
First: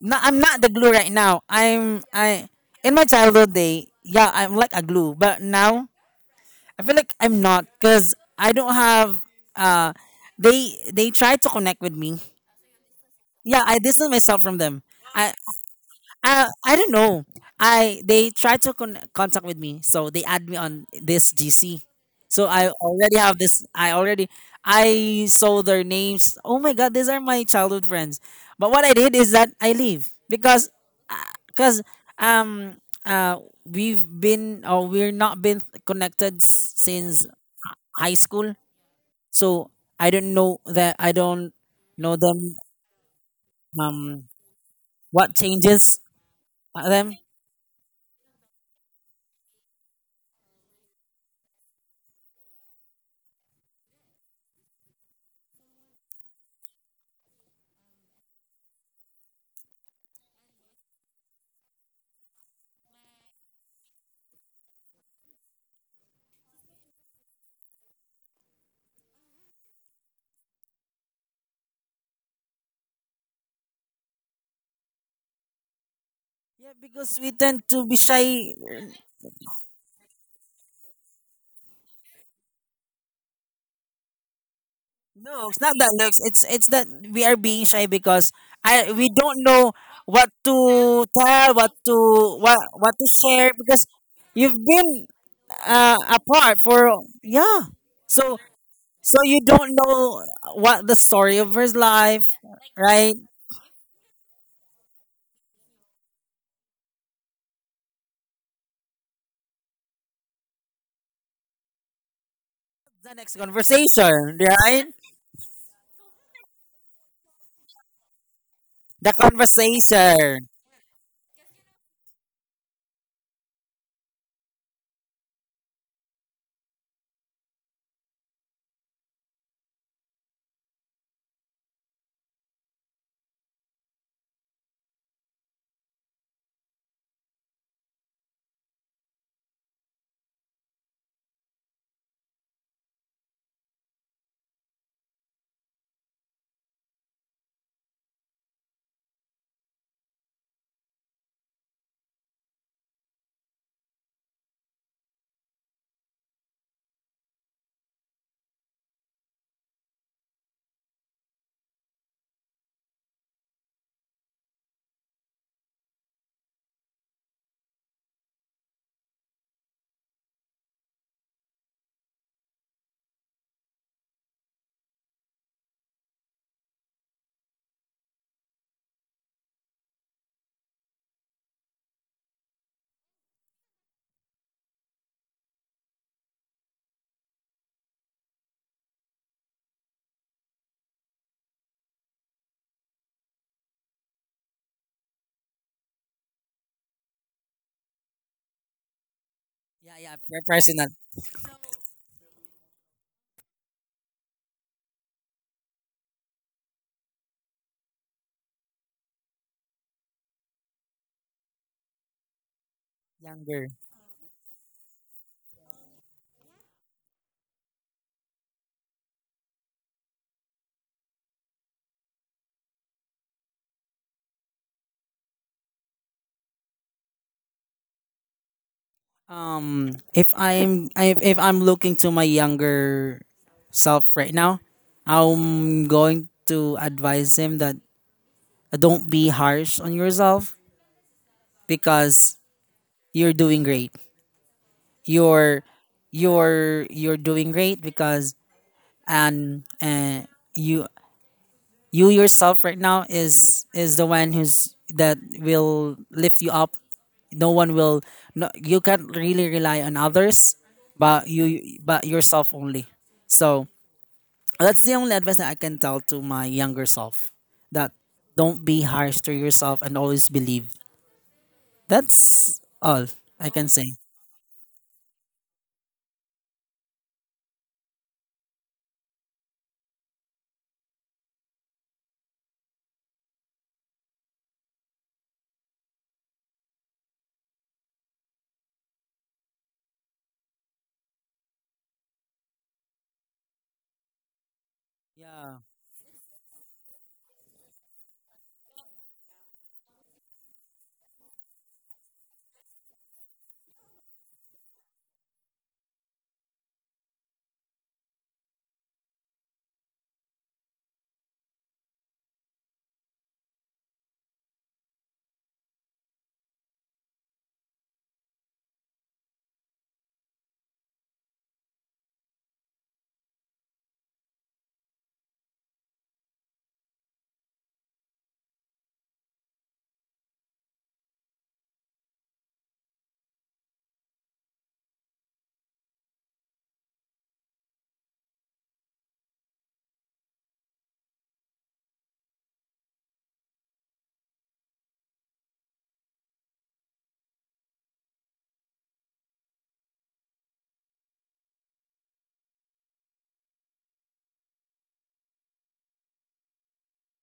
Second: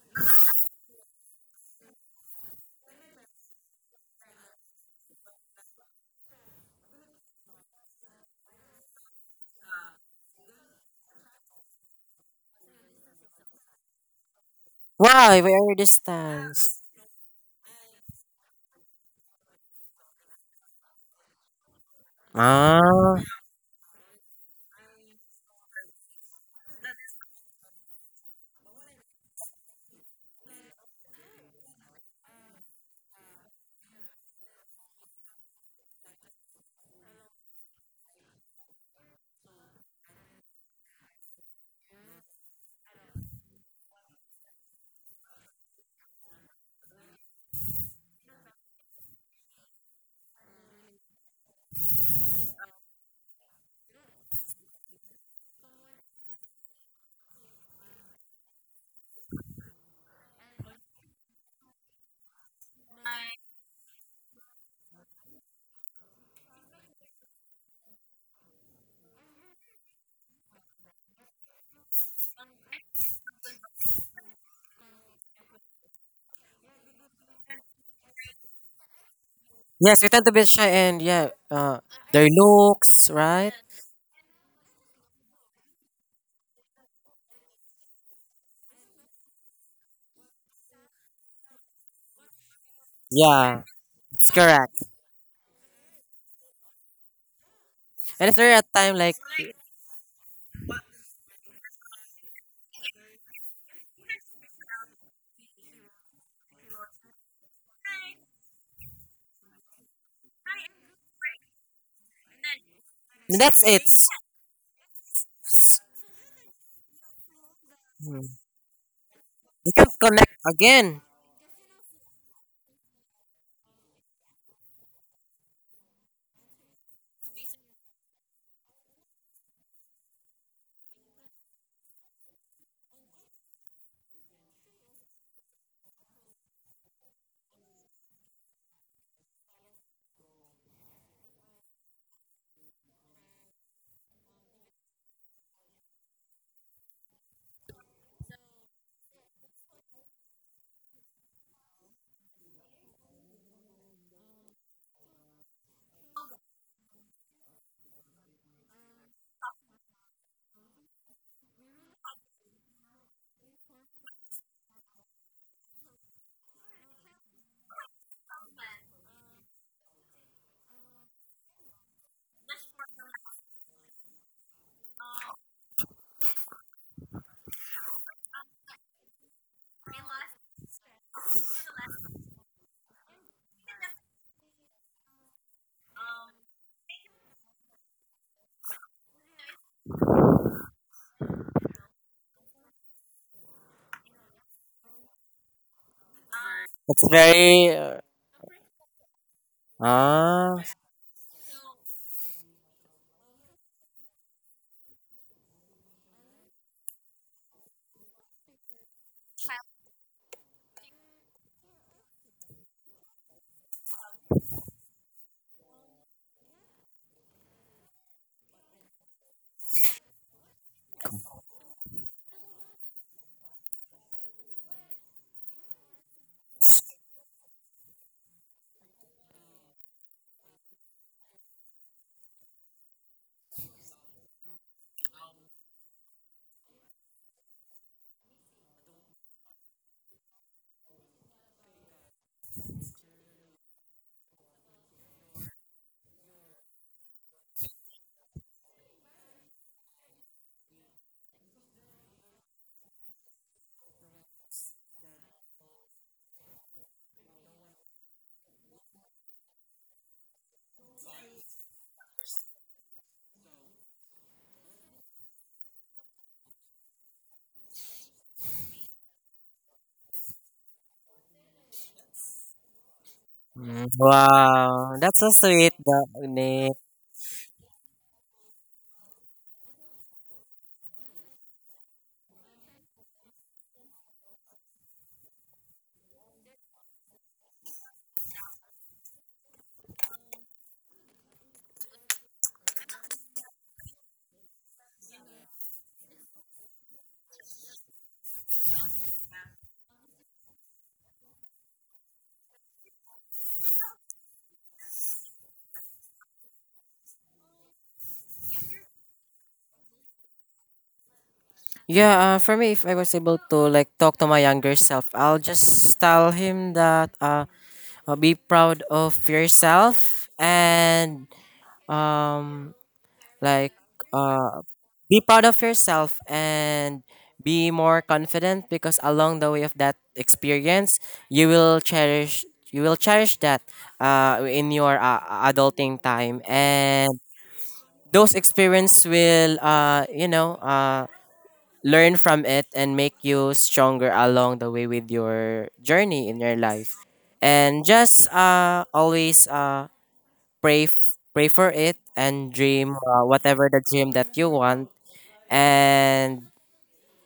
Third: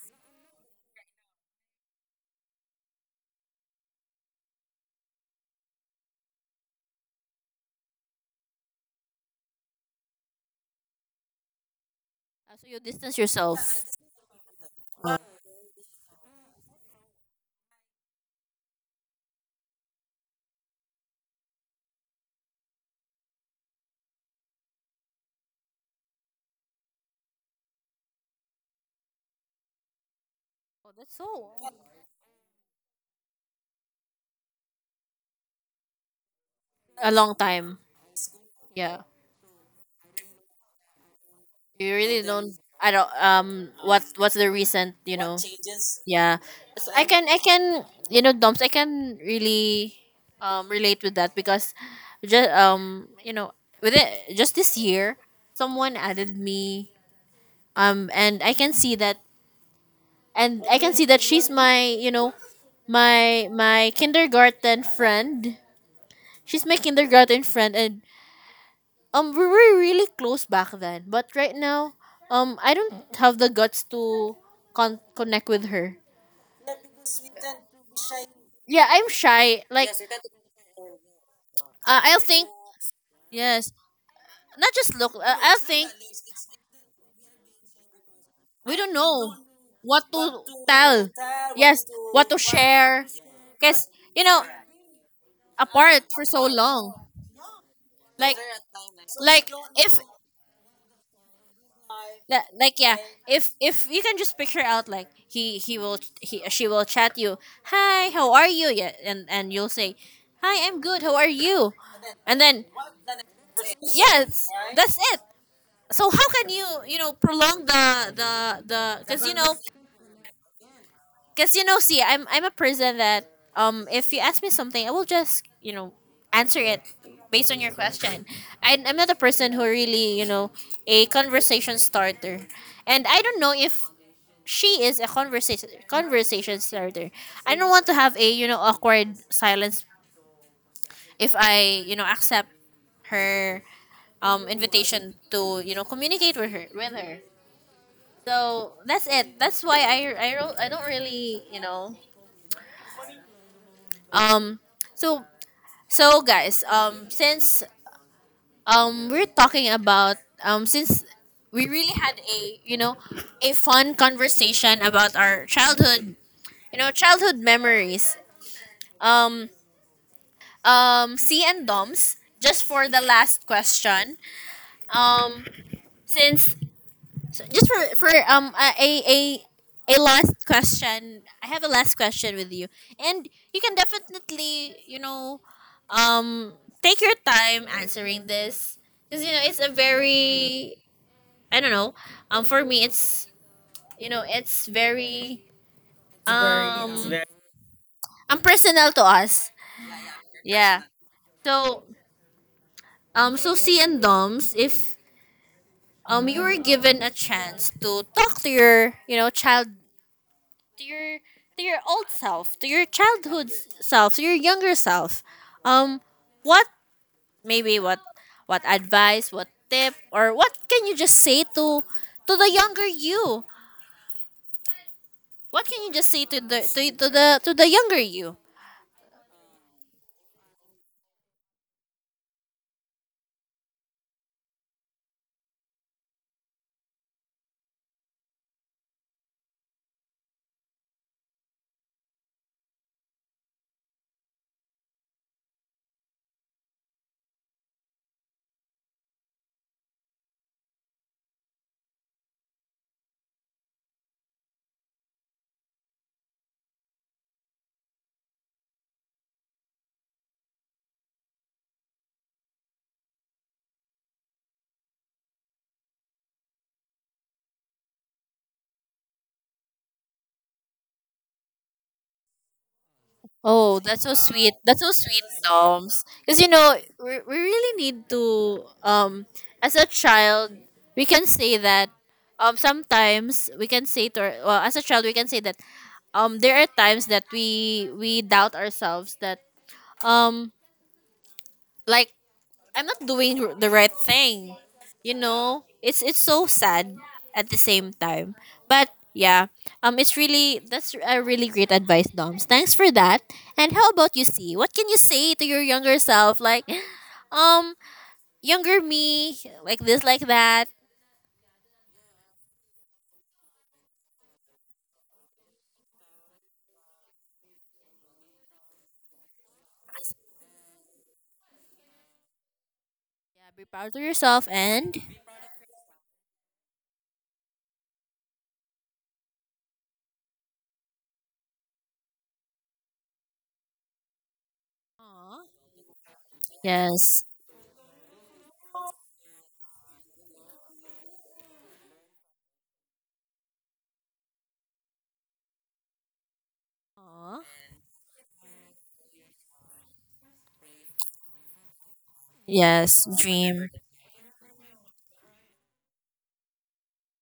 No, I'm not the glue right now. I'm I in my childhood day, yeah, I'm like a glue, but now I feel like I'm not because I don't have. Uh, they they try to connect with me. Ah, so you distance yourself. Yeah, I distance myself from them. I why we are uh, I distance. don't know. I they tried to con- contact with me, so they add me on this G C. So I already Ah, have this. I already I saw their names. Oh my god, these are my childhood friends. But what I did is that I leave because Oh, that's so because um uh we've been, or we're not been, connected s- a since long time. high school. Yeah. So I don't know that I don't You know really don't. them. I don't. Um. What Um, What's the recent? You what know. changes Yeah. So I them? can. I can. You know, Doms, I can really, um, relate with that because, just um, you know, with it just this year, someone added me. Um, and I can see that, and I can see that she's my. You know, my my kindergarten friend. She's my kindergarten friend, and Um, we were really close back then, but right now, um, I don't have the guts to con- connect with her. Yeah, because we tend to be shy. Yeah, I'm shy. Like, yes, we tend to be shy, and yeah, uh uh, I'll their think. looks, right? Yes, not just look. Uh, No, I'll it's not think. that looks. It's it's that we are being shy because We don't I we know don't know what what to to tell. tell, what Yes, what to to what what share. to share Yeah, because Cause, you it's know, you've correct. been uh, apart for so apart for long. yeah. And if Like, So they're at time like, so you like don't if know what the story of his life, li- like, yeah, right? if if you can just picture out, like, he he will he she will chat you hi, how are you? Yeah, and and you'll say hi, I'm good, how are you? And then The next that's it. conversation, yes, right? that's it. So how can you, you know, prolong the Mm, the the, The because you know, you can't connect conversation. again. because you know see, i'm I'm a person that um if you ask me something I will just, you know, answer it based on your question. I, I'm not a person who really, you know, a conversation starter, and I don't know if she is a conversation conversation starter. I don't want to have a, you know, awkward silence if I, you know, accept her um invitation to, you know, communicate with her with her. So that's it. That's why I I don't, I don't really, you know, um so, so guys, um since um we're talking about, um since we really had a, you know, a fun conversation about our childhood, you know, childhood memories. um, um C and Doms, just for the last question. Um since so, just for for um a a a a last question. I have a last question with you. And you can definitely, you know, um take your time answering this because, you know, it's a very, I don't know. Um for me, it's, you know, it's very, It's um very uh, um personal to us. Yeah, yeah, per- ah, Yeah. personal, So um so, C and Doms, if um you were given a chance to talk to your, you know, child, to your to your old self to your childhood younger. s- self to your younger self, um what, maybe what what advice, what tip, or what can you just say to to the younger you? What can you just say to the to, to the to the younger you? Um, if I'm if, if I'm looking to my younger self right now, I'm going to advise him that don't be harsh on yourself because you're doing great. You're you're you're doing great because and uh, you you yourself right now is is the one who's that will lift you up. No one will, no, you can't really rely on others but you but yourself only. So that's the only advice that I can tell to my younger self, that don't be harsh to yourself, and always believe. That's all I can Oh, mm, say. that's so sweet. That's wow. so That's sweet, so sweet, tha- Doms. Because, you Nick. know, we, we really need to um as a child, we can say that um sometimes we can say to our, well, as a child we can say that um there are times that we we doubt ourselves that um like, I'm not doing r- the right thing. You Yeah. know, it's it's so sad at the same time. But yeah, um, it's really, that's a really great advice, Doms. Thanks for that. And how about you, see? What can you say to your younger self, like, um, younger me, like this, like that? Yeah, uh, for me, if I was able to like talk to my younger self, I'll just tell him that uh, uh, be proud of yourself and um, Yeah, be like, proud of yourself uh, and. be proud of yourself and be more confident because along the way of that experience, you will cherish you will cherish that uh, in your uh, Aw. adulting time, and Yes. those experience will uh, you know, uh, learn from it and make you stronger along the way with your journey in your life, Aw. and just uh, always uh, pray f- pray for it and dream, Yes, uh, whatever dream. the dream that you want, and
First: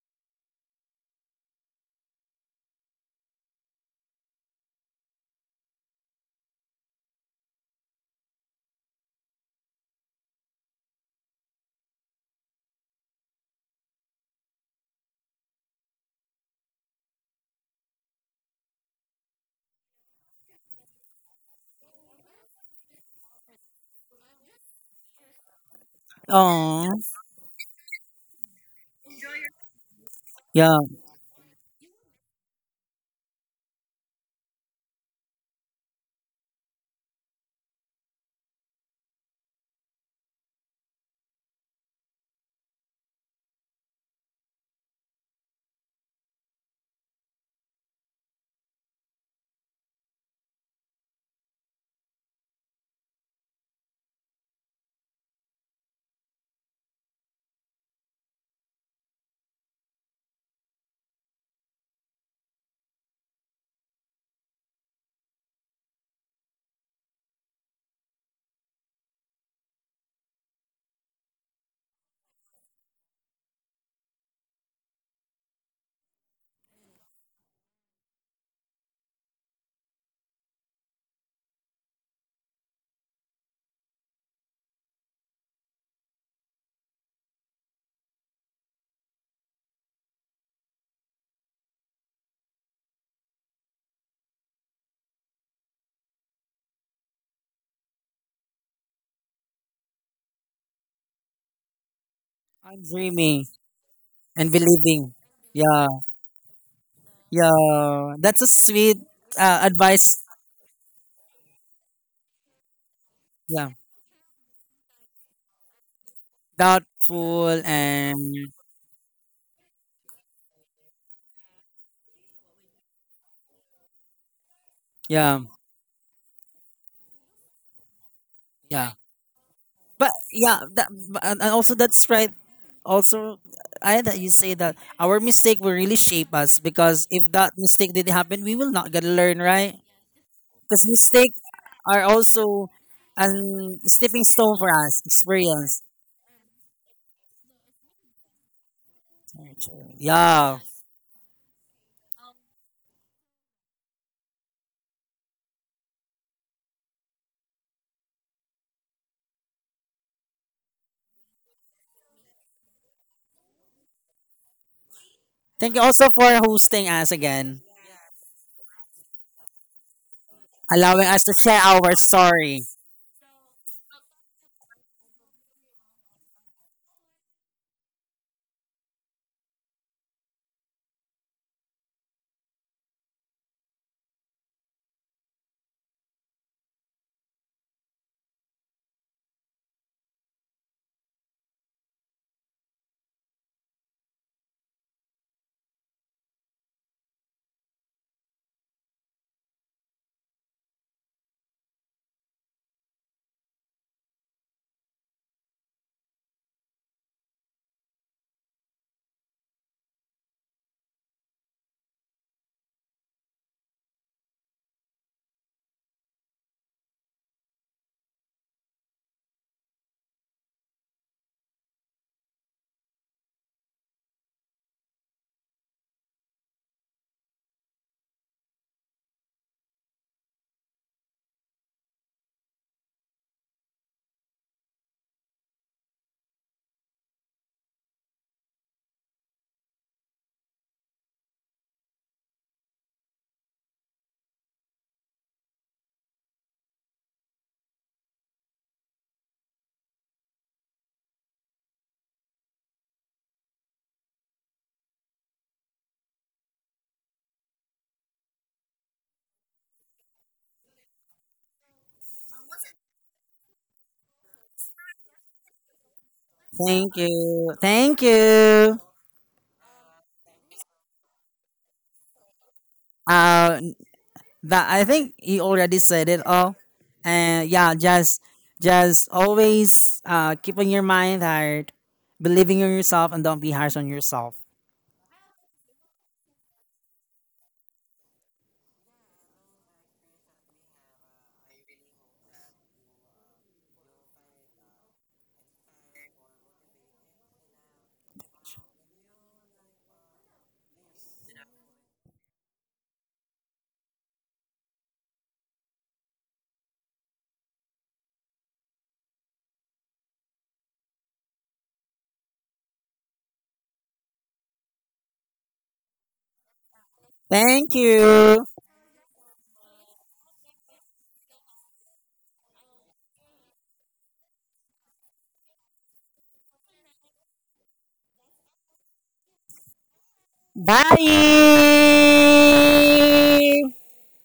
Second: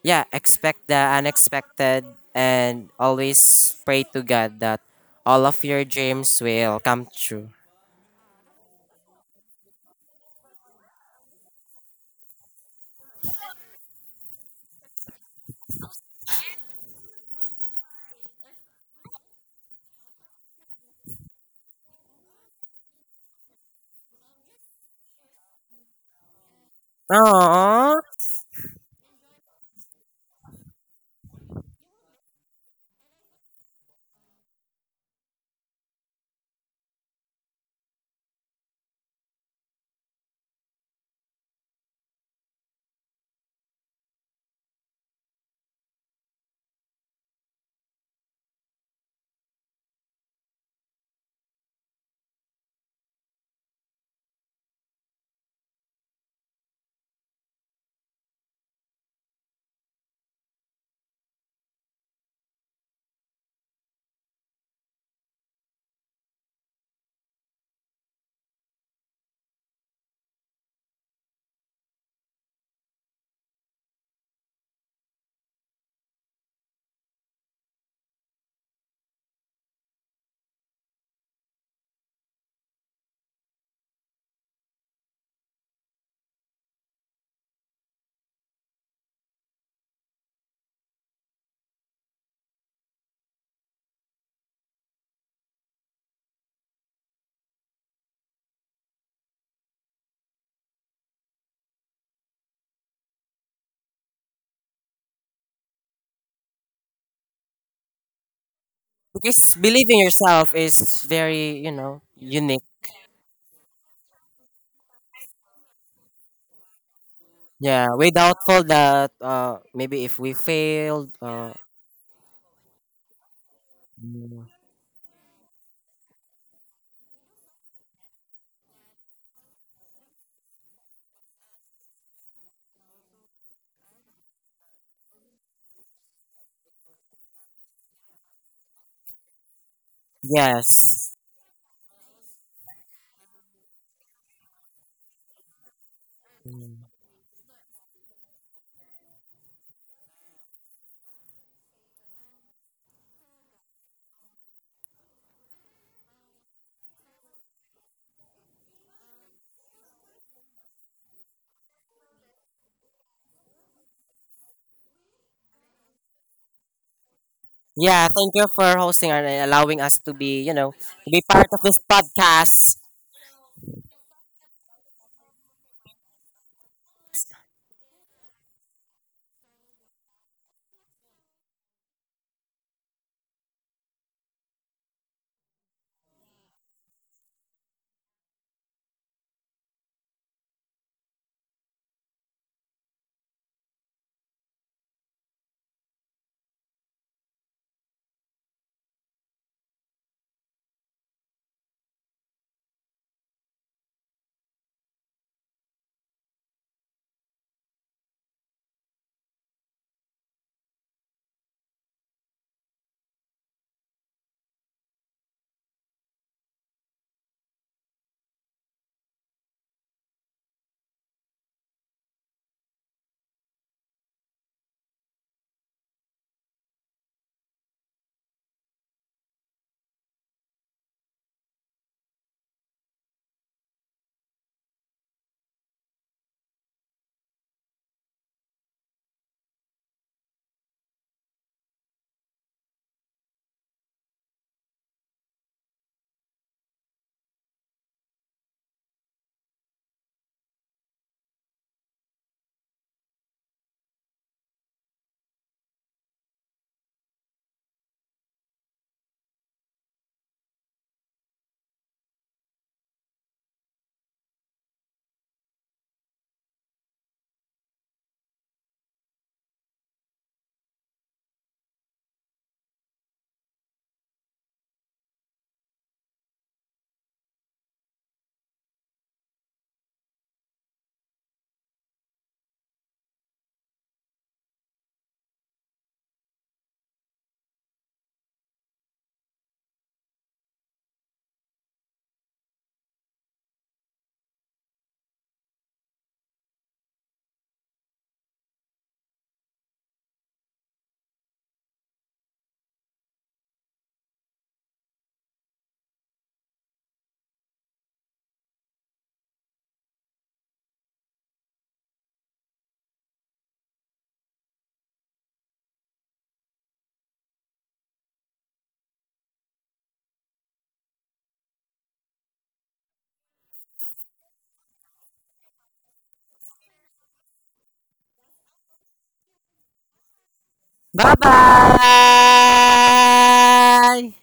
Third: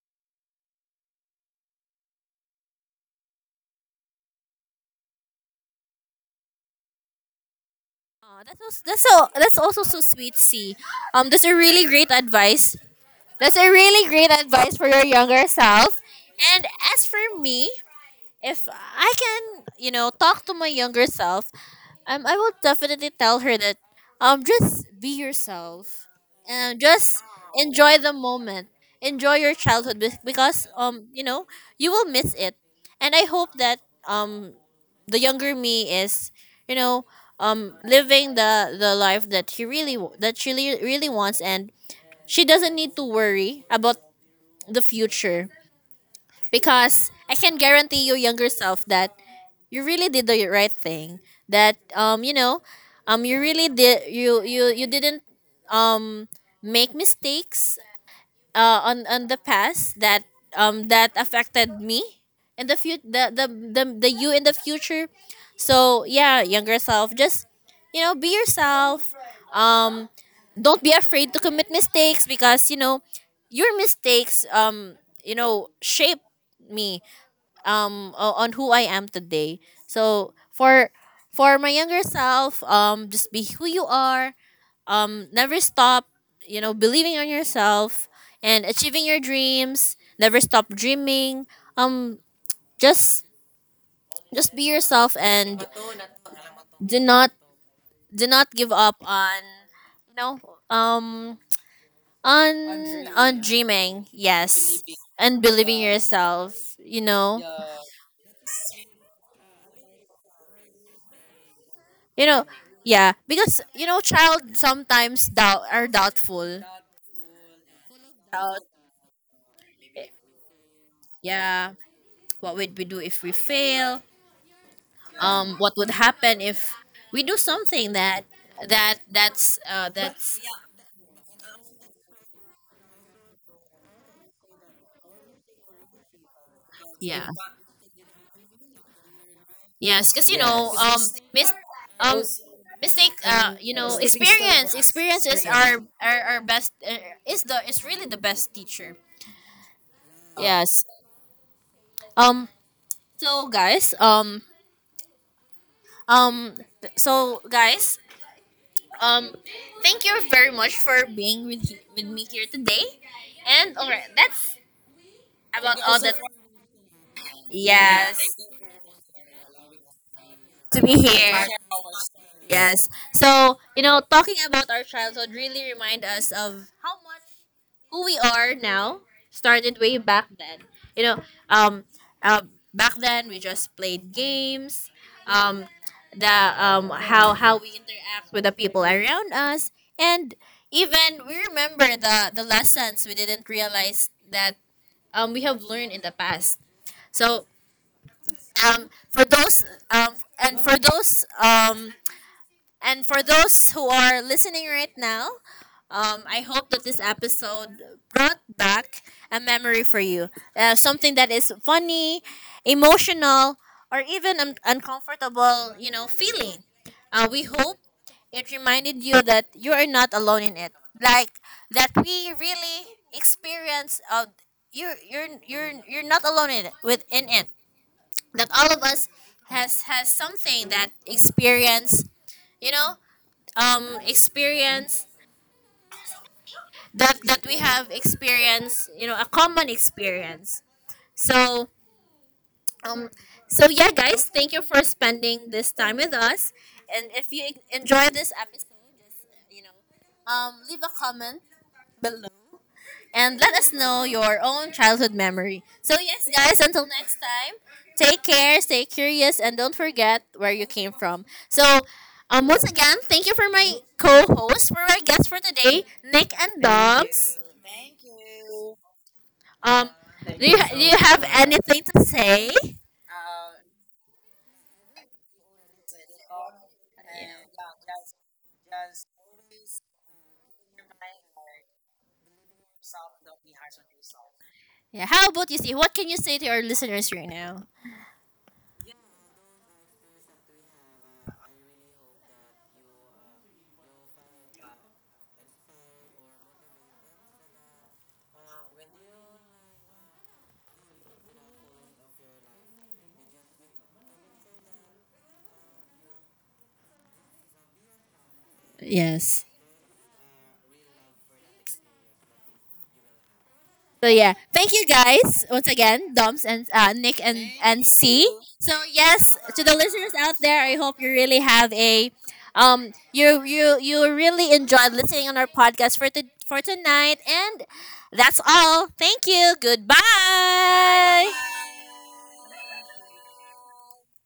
yeah, expect the unexpected, and always pray to god that all of your dreams will come true. Aw, that's also, that's so, that's also so sweet, see. Um, that's a really great advice. That's a really great advice for your younger self. And as for me, if I can, you know, talk to my younger self, um, I will definitely tell her that um just be yourself and Oh, just Aww. enjoy the moment. Enjoy your childhood be- because, yeah. um you know, you will miss it. And I hope that um the younger me is, you know, um living the the life that he really w- that she really really wants, and she doesn't need to worry about the future, because I can guarantee your younger self that you really did the right thing. That, um you know, um you really did, you you you didn't um make mistakes uh, on on the past, that um that affected me in the fut the, the the the you in the future. So yeah, younger self, just, you know, be yourself. Um, don't be afraid to commit mistakes, because, you know, your mistakes, um you know, shape me, um o- on who I am today. So for for my younger self, um, just be who you are, um, never stop, you know, believing on yourself and achieving your dreams. Never stop dreaming. Um, just just be yourself and do not do not give up on, you know, um on I'm on dreaming dreaming. and Yes, believing. and believing Yeah, yourself. You know, yeah, that's a sweet Because uh, believing advice. yourself is very, you know, you know, unique. yeah, because, Yeah, you know, child sometimes doubt, are doubtful. doubtful, Yeah, we and doubtful Doubt. that uh maybe if we failed uh, Yeah, what would we do if we fail? mm, yeah, um, What would happen if we do something that yeah. that that's uh, But that's yeah, that but- and and also that's right. Also, I that you say that our mistake will really shape us because yeah. if that mistake didn't happen, we will not gonna learn, right? Yes, because, you know. Yes. Because um yes. Yes. mistakes mis- are um also mistake, a uh you know, stepping stone for experience, us, experiences are experience. are, are best, Mm. uh, is the, is really the best teacher. Yeah. Yes. um so guys, um um th- so guys, um thank you very much for being with he- with me here today. And all right, that's Thank about you all also that. for hosting us again, Yeah, thank Yes, you for hosting and allowing us to be, you know, to be allowing to us be to here. part share of this our story. podcast. Yes. So, you know, talking about our childhood really remind us of how much who we are now started way back then. You know, um, uh, back then we just played games, um, the um, how how we interact with the people around us, and even we remember the the lessons we didn't realize that, um, we have learned in the past. So, um, for those um, and for those um, and for those who are listening right now, um, I hope that this episode brought back a memory for you. Uh, something that is funny, emotional, or even un- uncomfortable, you know, feeling. Uh, we hope it reminded you that you are not alone in it. Like that we really experience, uh, you, you're you're you're not alone in it, within it. That all of us has has something that experience, you know, um experience, that that we have experience, you know, a common experience. So, um so, yeah, guys, thank you for spending this time with us. And if you enjoy this episode, just, you know, um leave a comment below and let us know your own childhood memory. So, yes, guys, until next time, take care, stay curious, and don't forget where you came from. So, um, once again, thank you for my co hosts, for our guests for today, Nick and Thank Dobbs. you. Thank you. Um, do you, do you have anything to say? Uh, that I think he already said it all. And yeah, just just always uh, keeping your mind hard, believing in yourself, and don't be harsh on yourself. Yeah, how about you, see? What can you say to our listeners right now? Yes. So yeah, thank you guys once again, Doms and, uh, Nick and Thank and C. you. So yes, to the listeners out there, I hope you really have a, um you you you really enjoyed listening on our podcast for to, for tonight. And that's all. Thank you. Goodbye. Bye Bye. bye.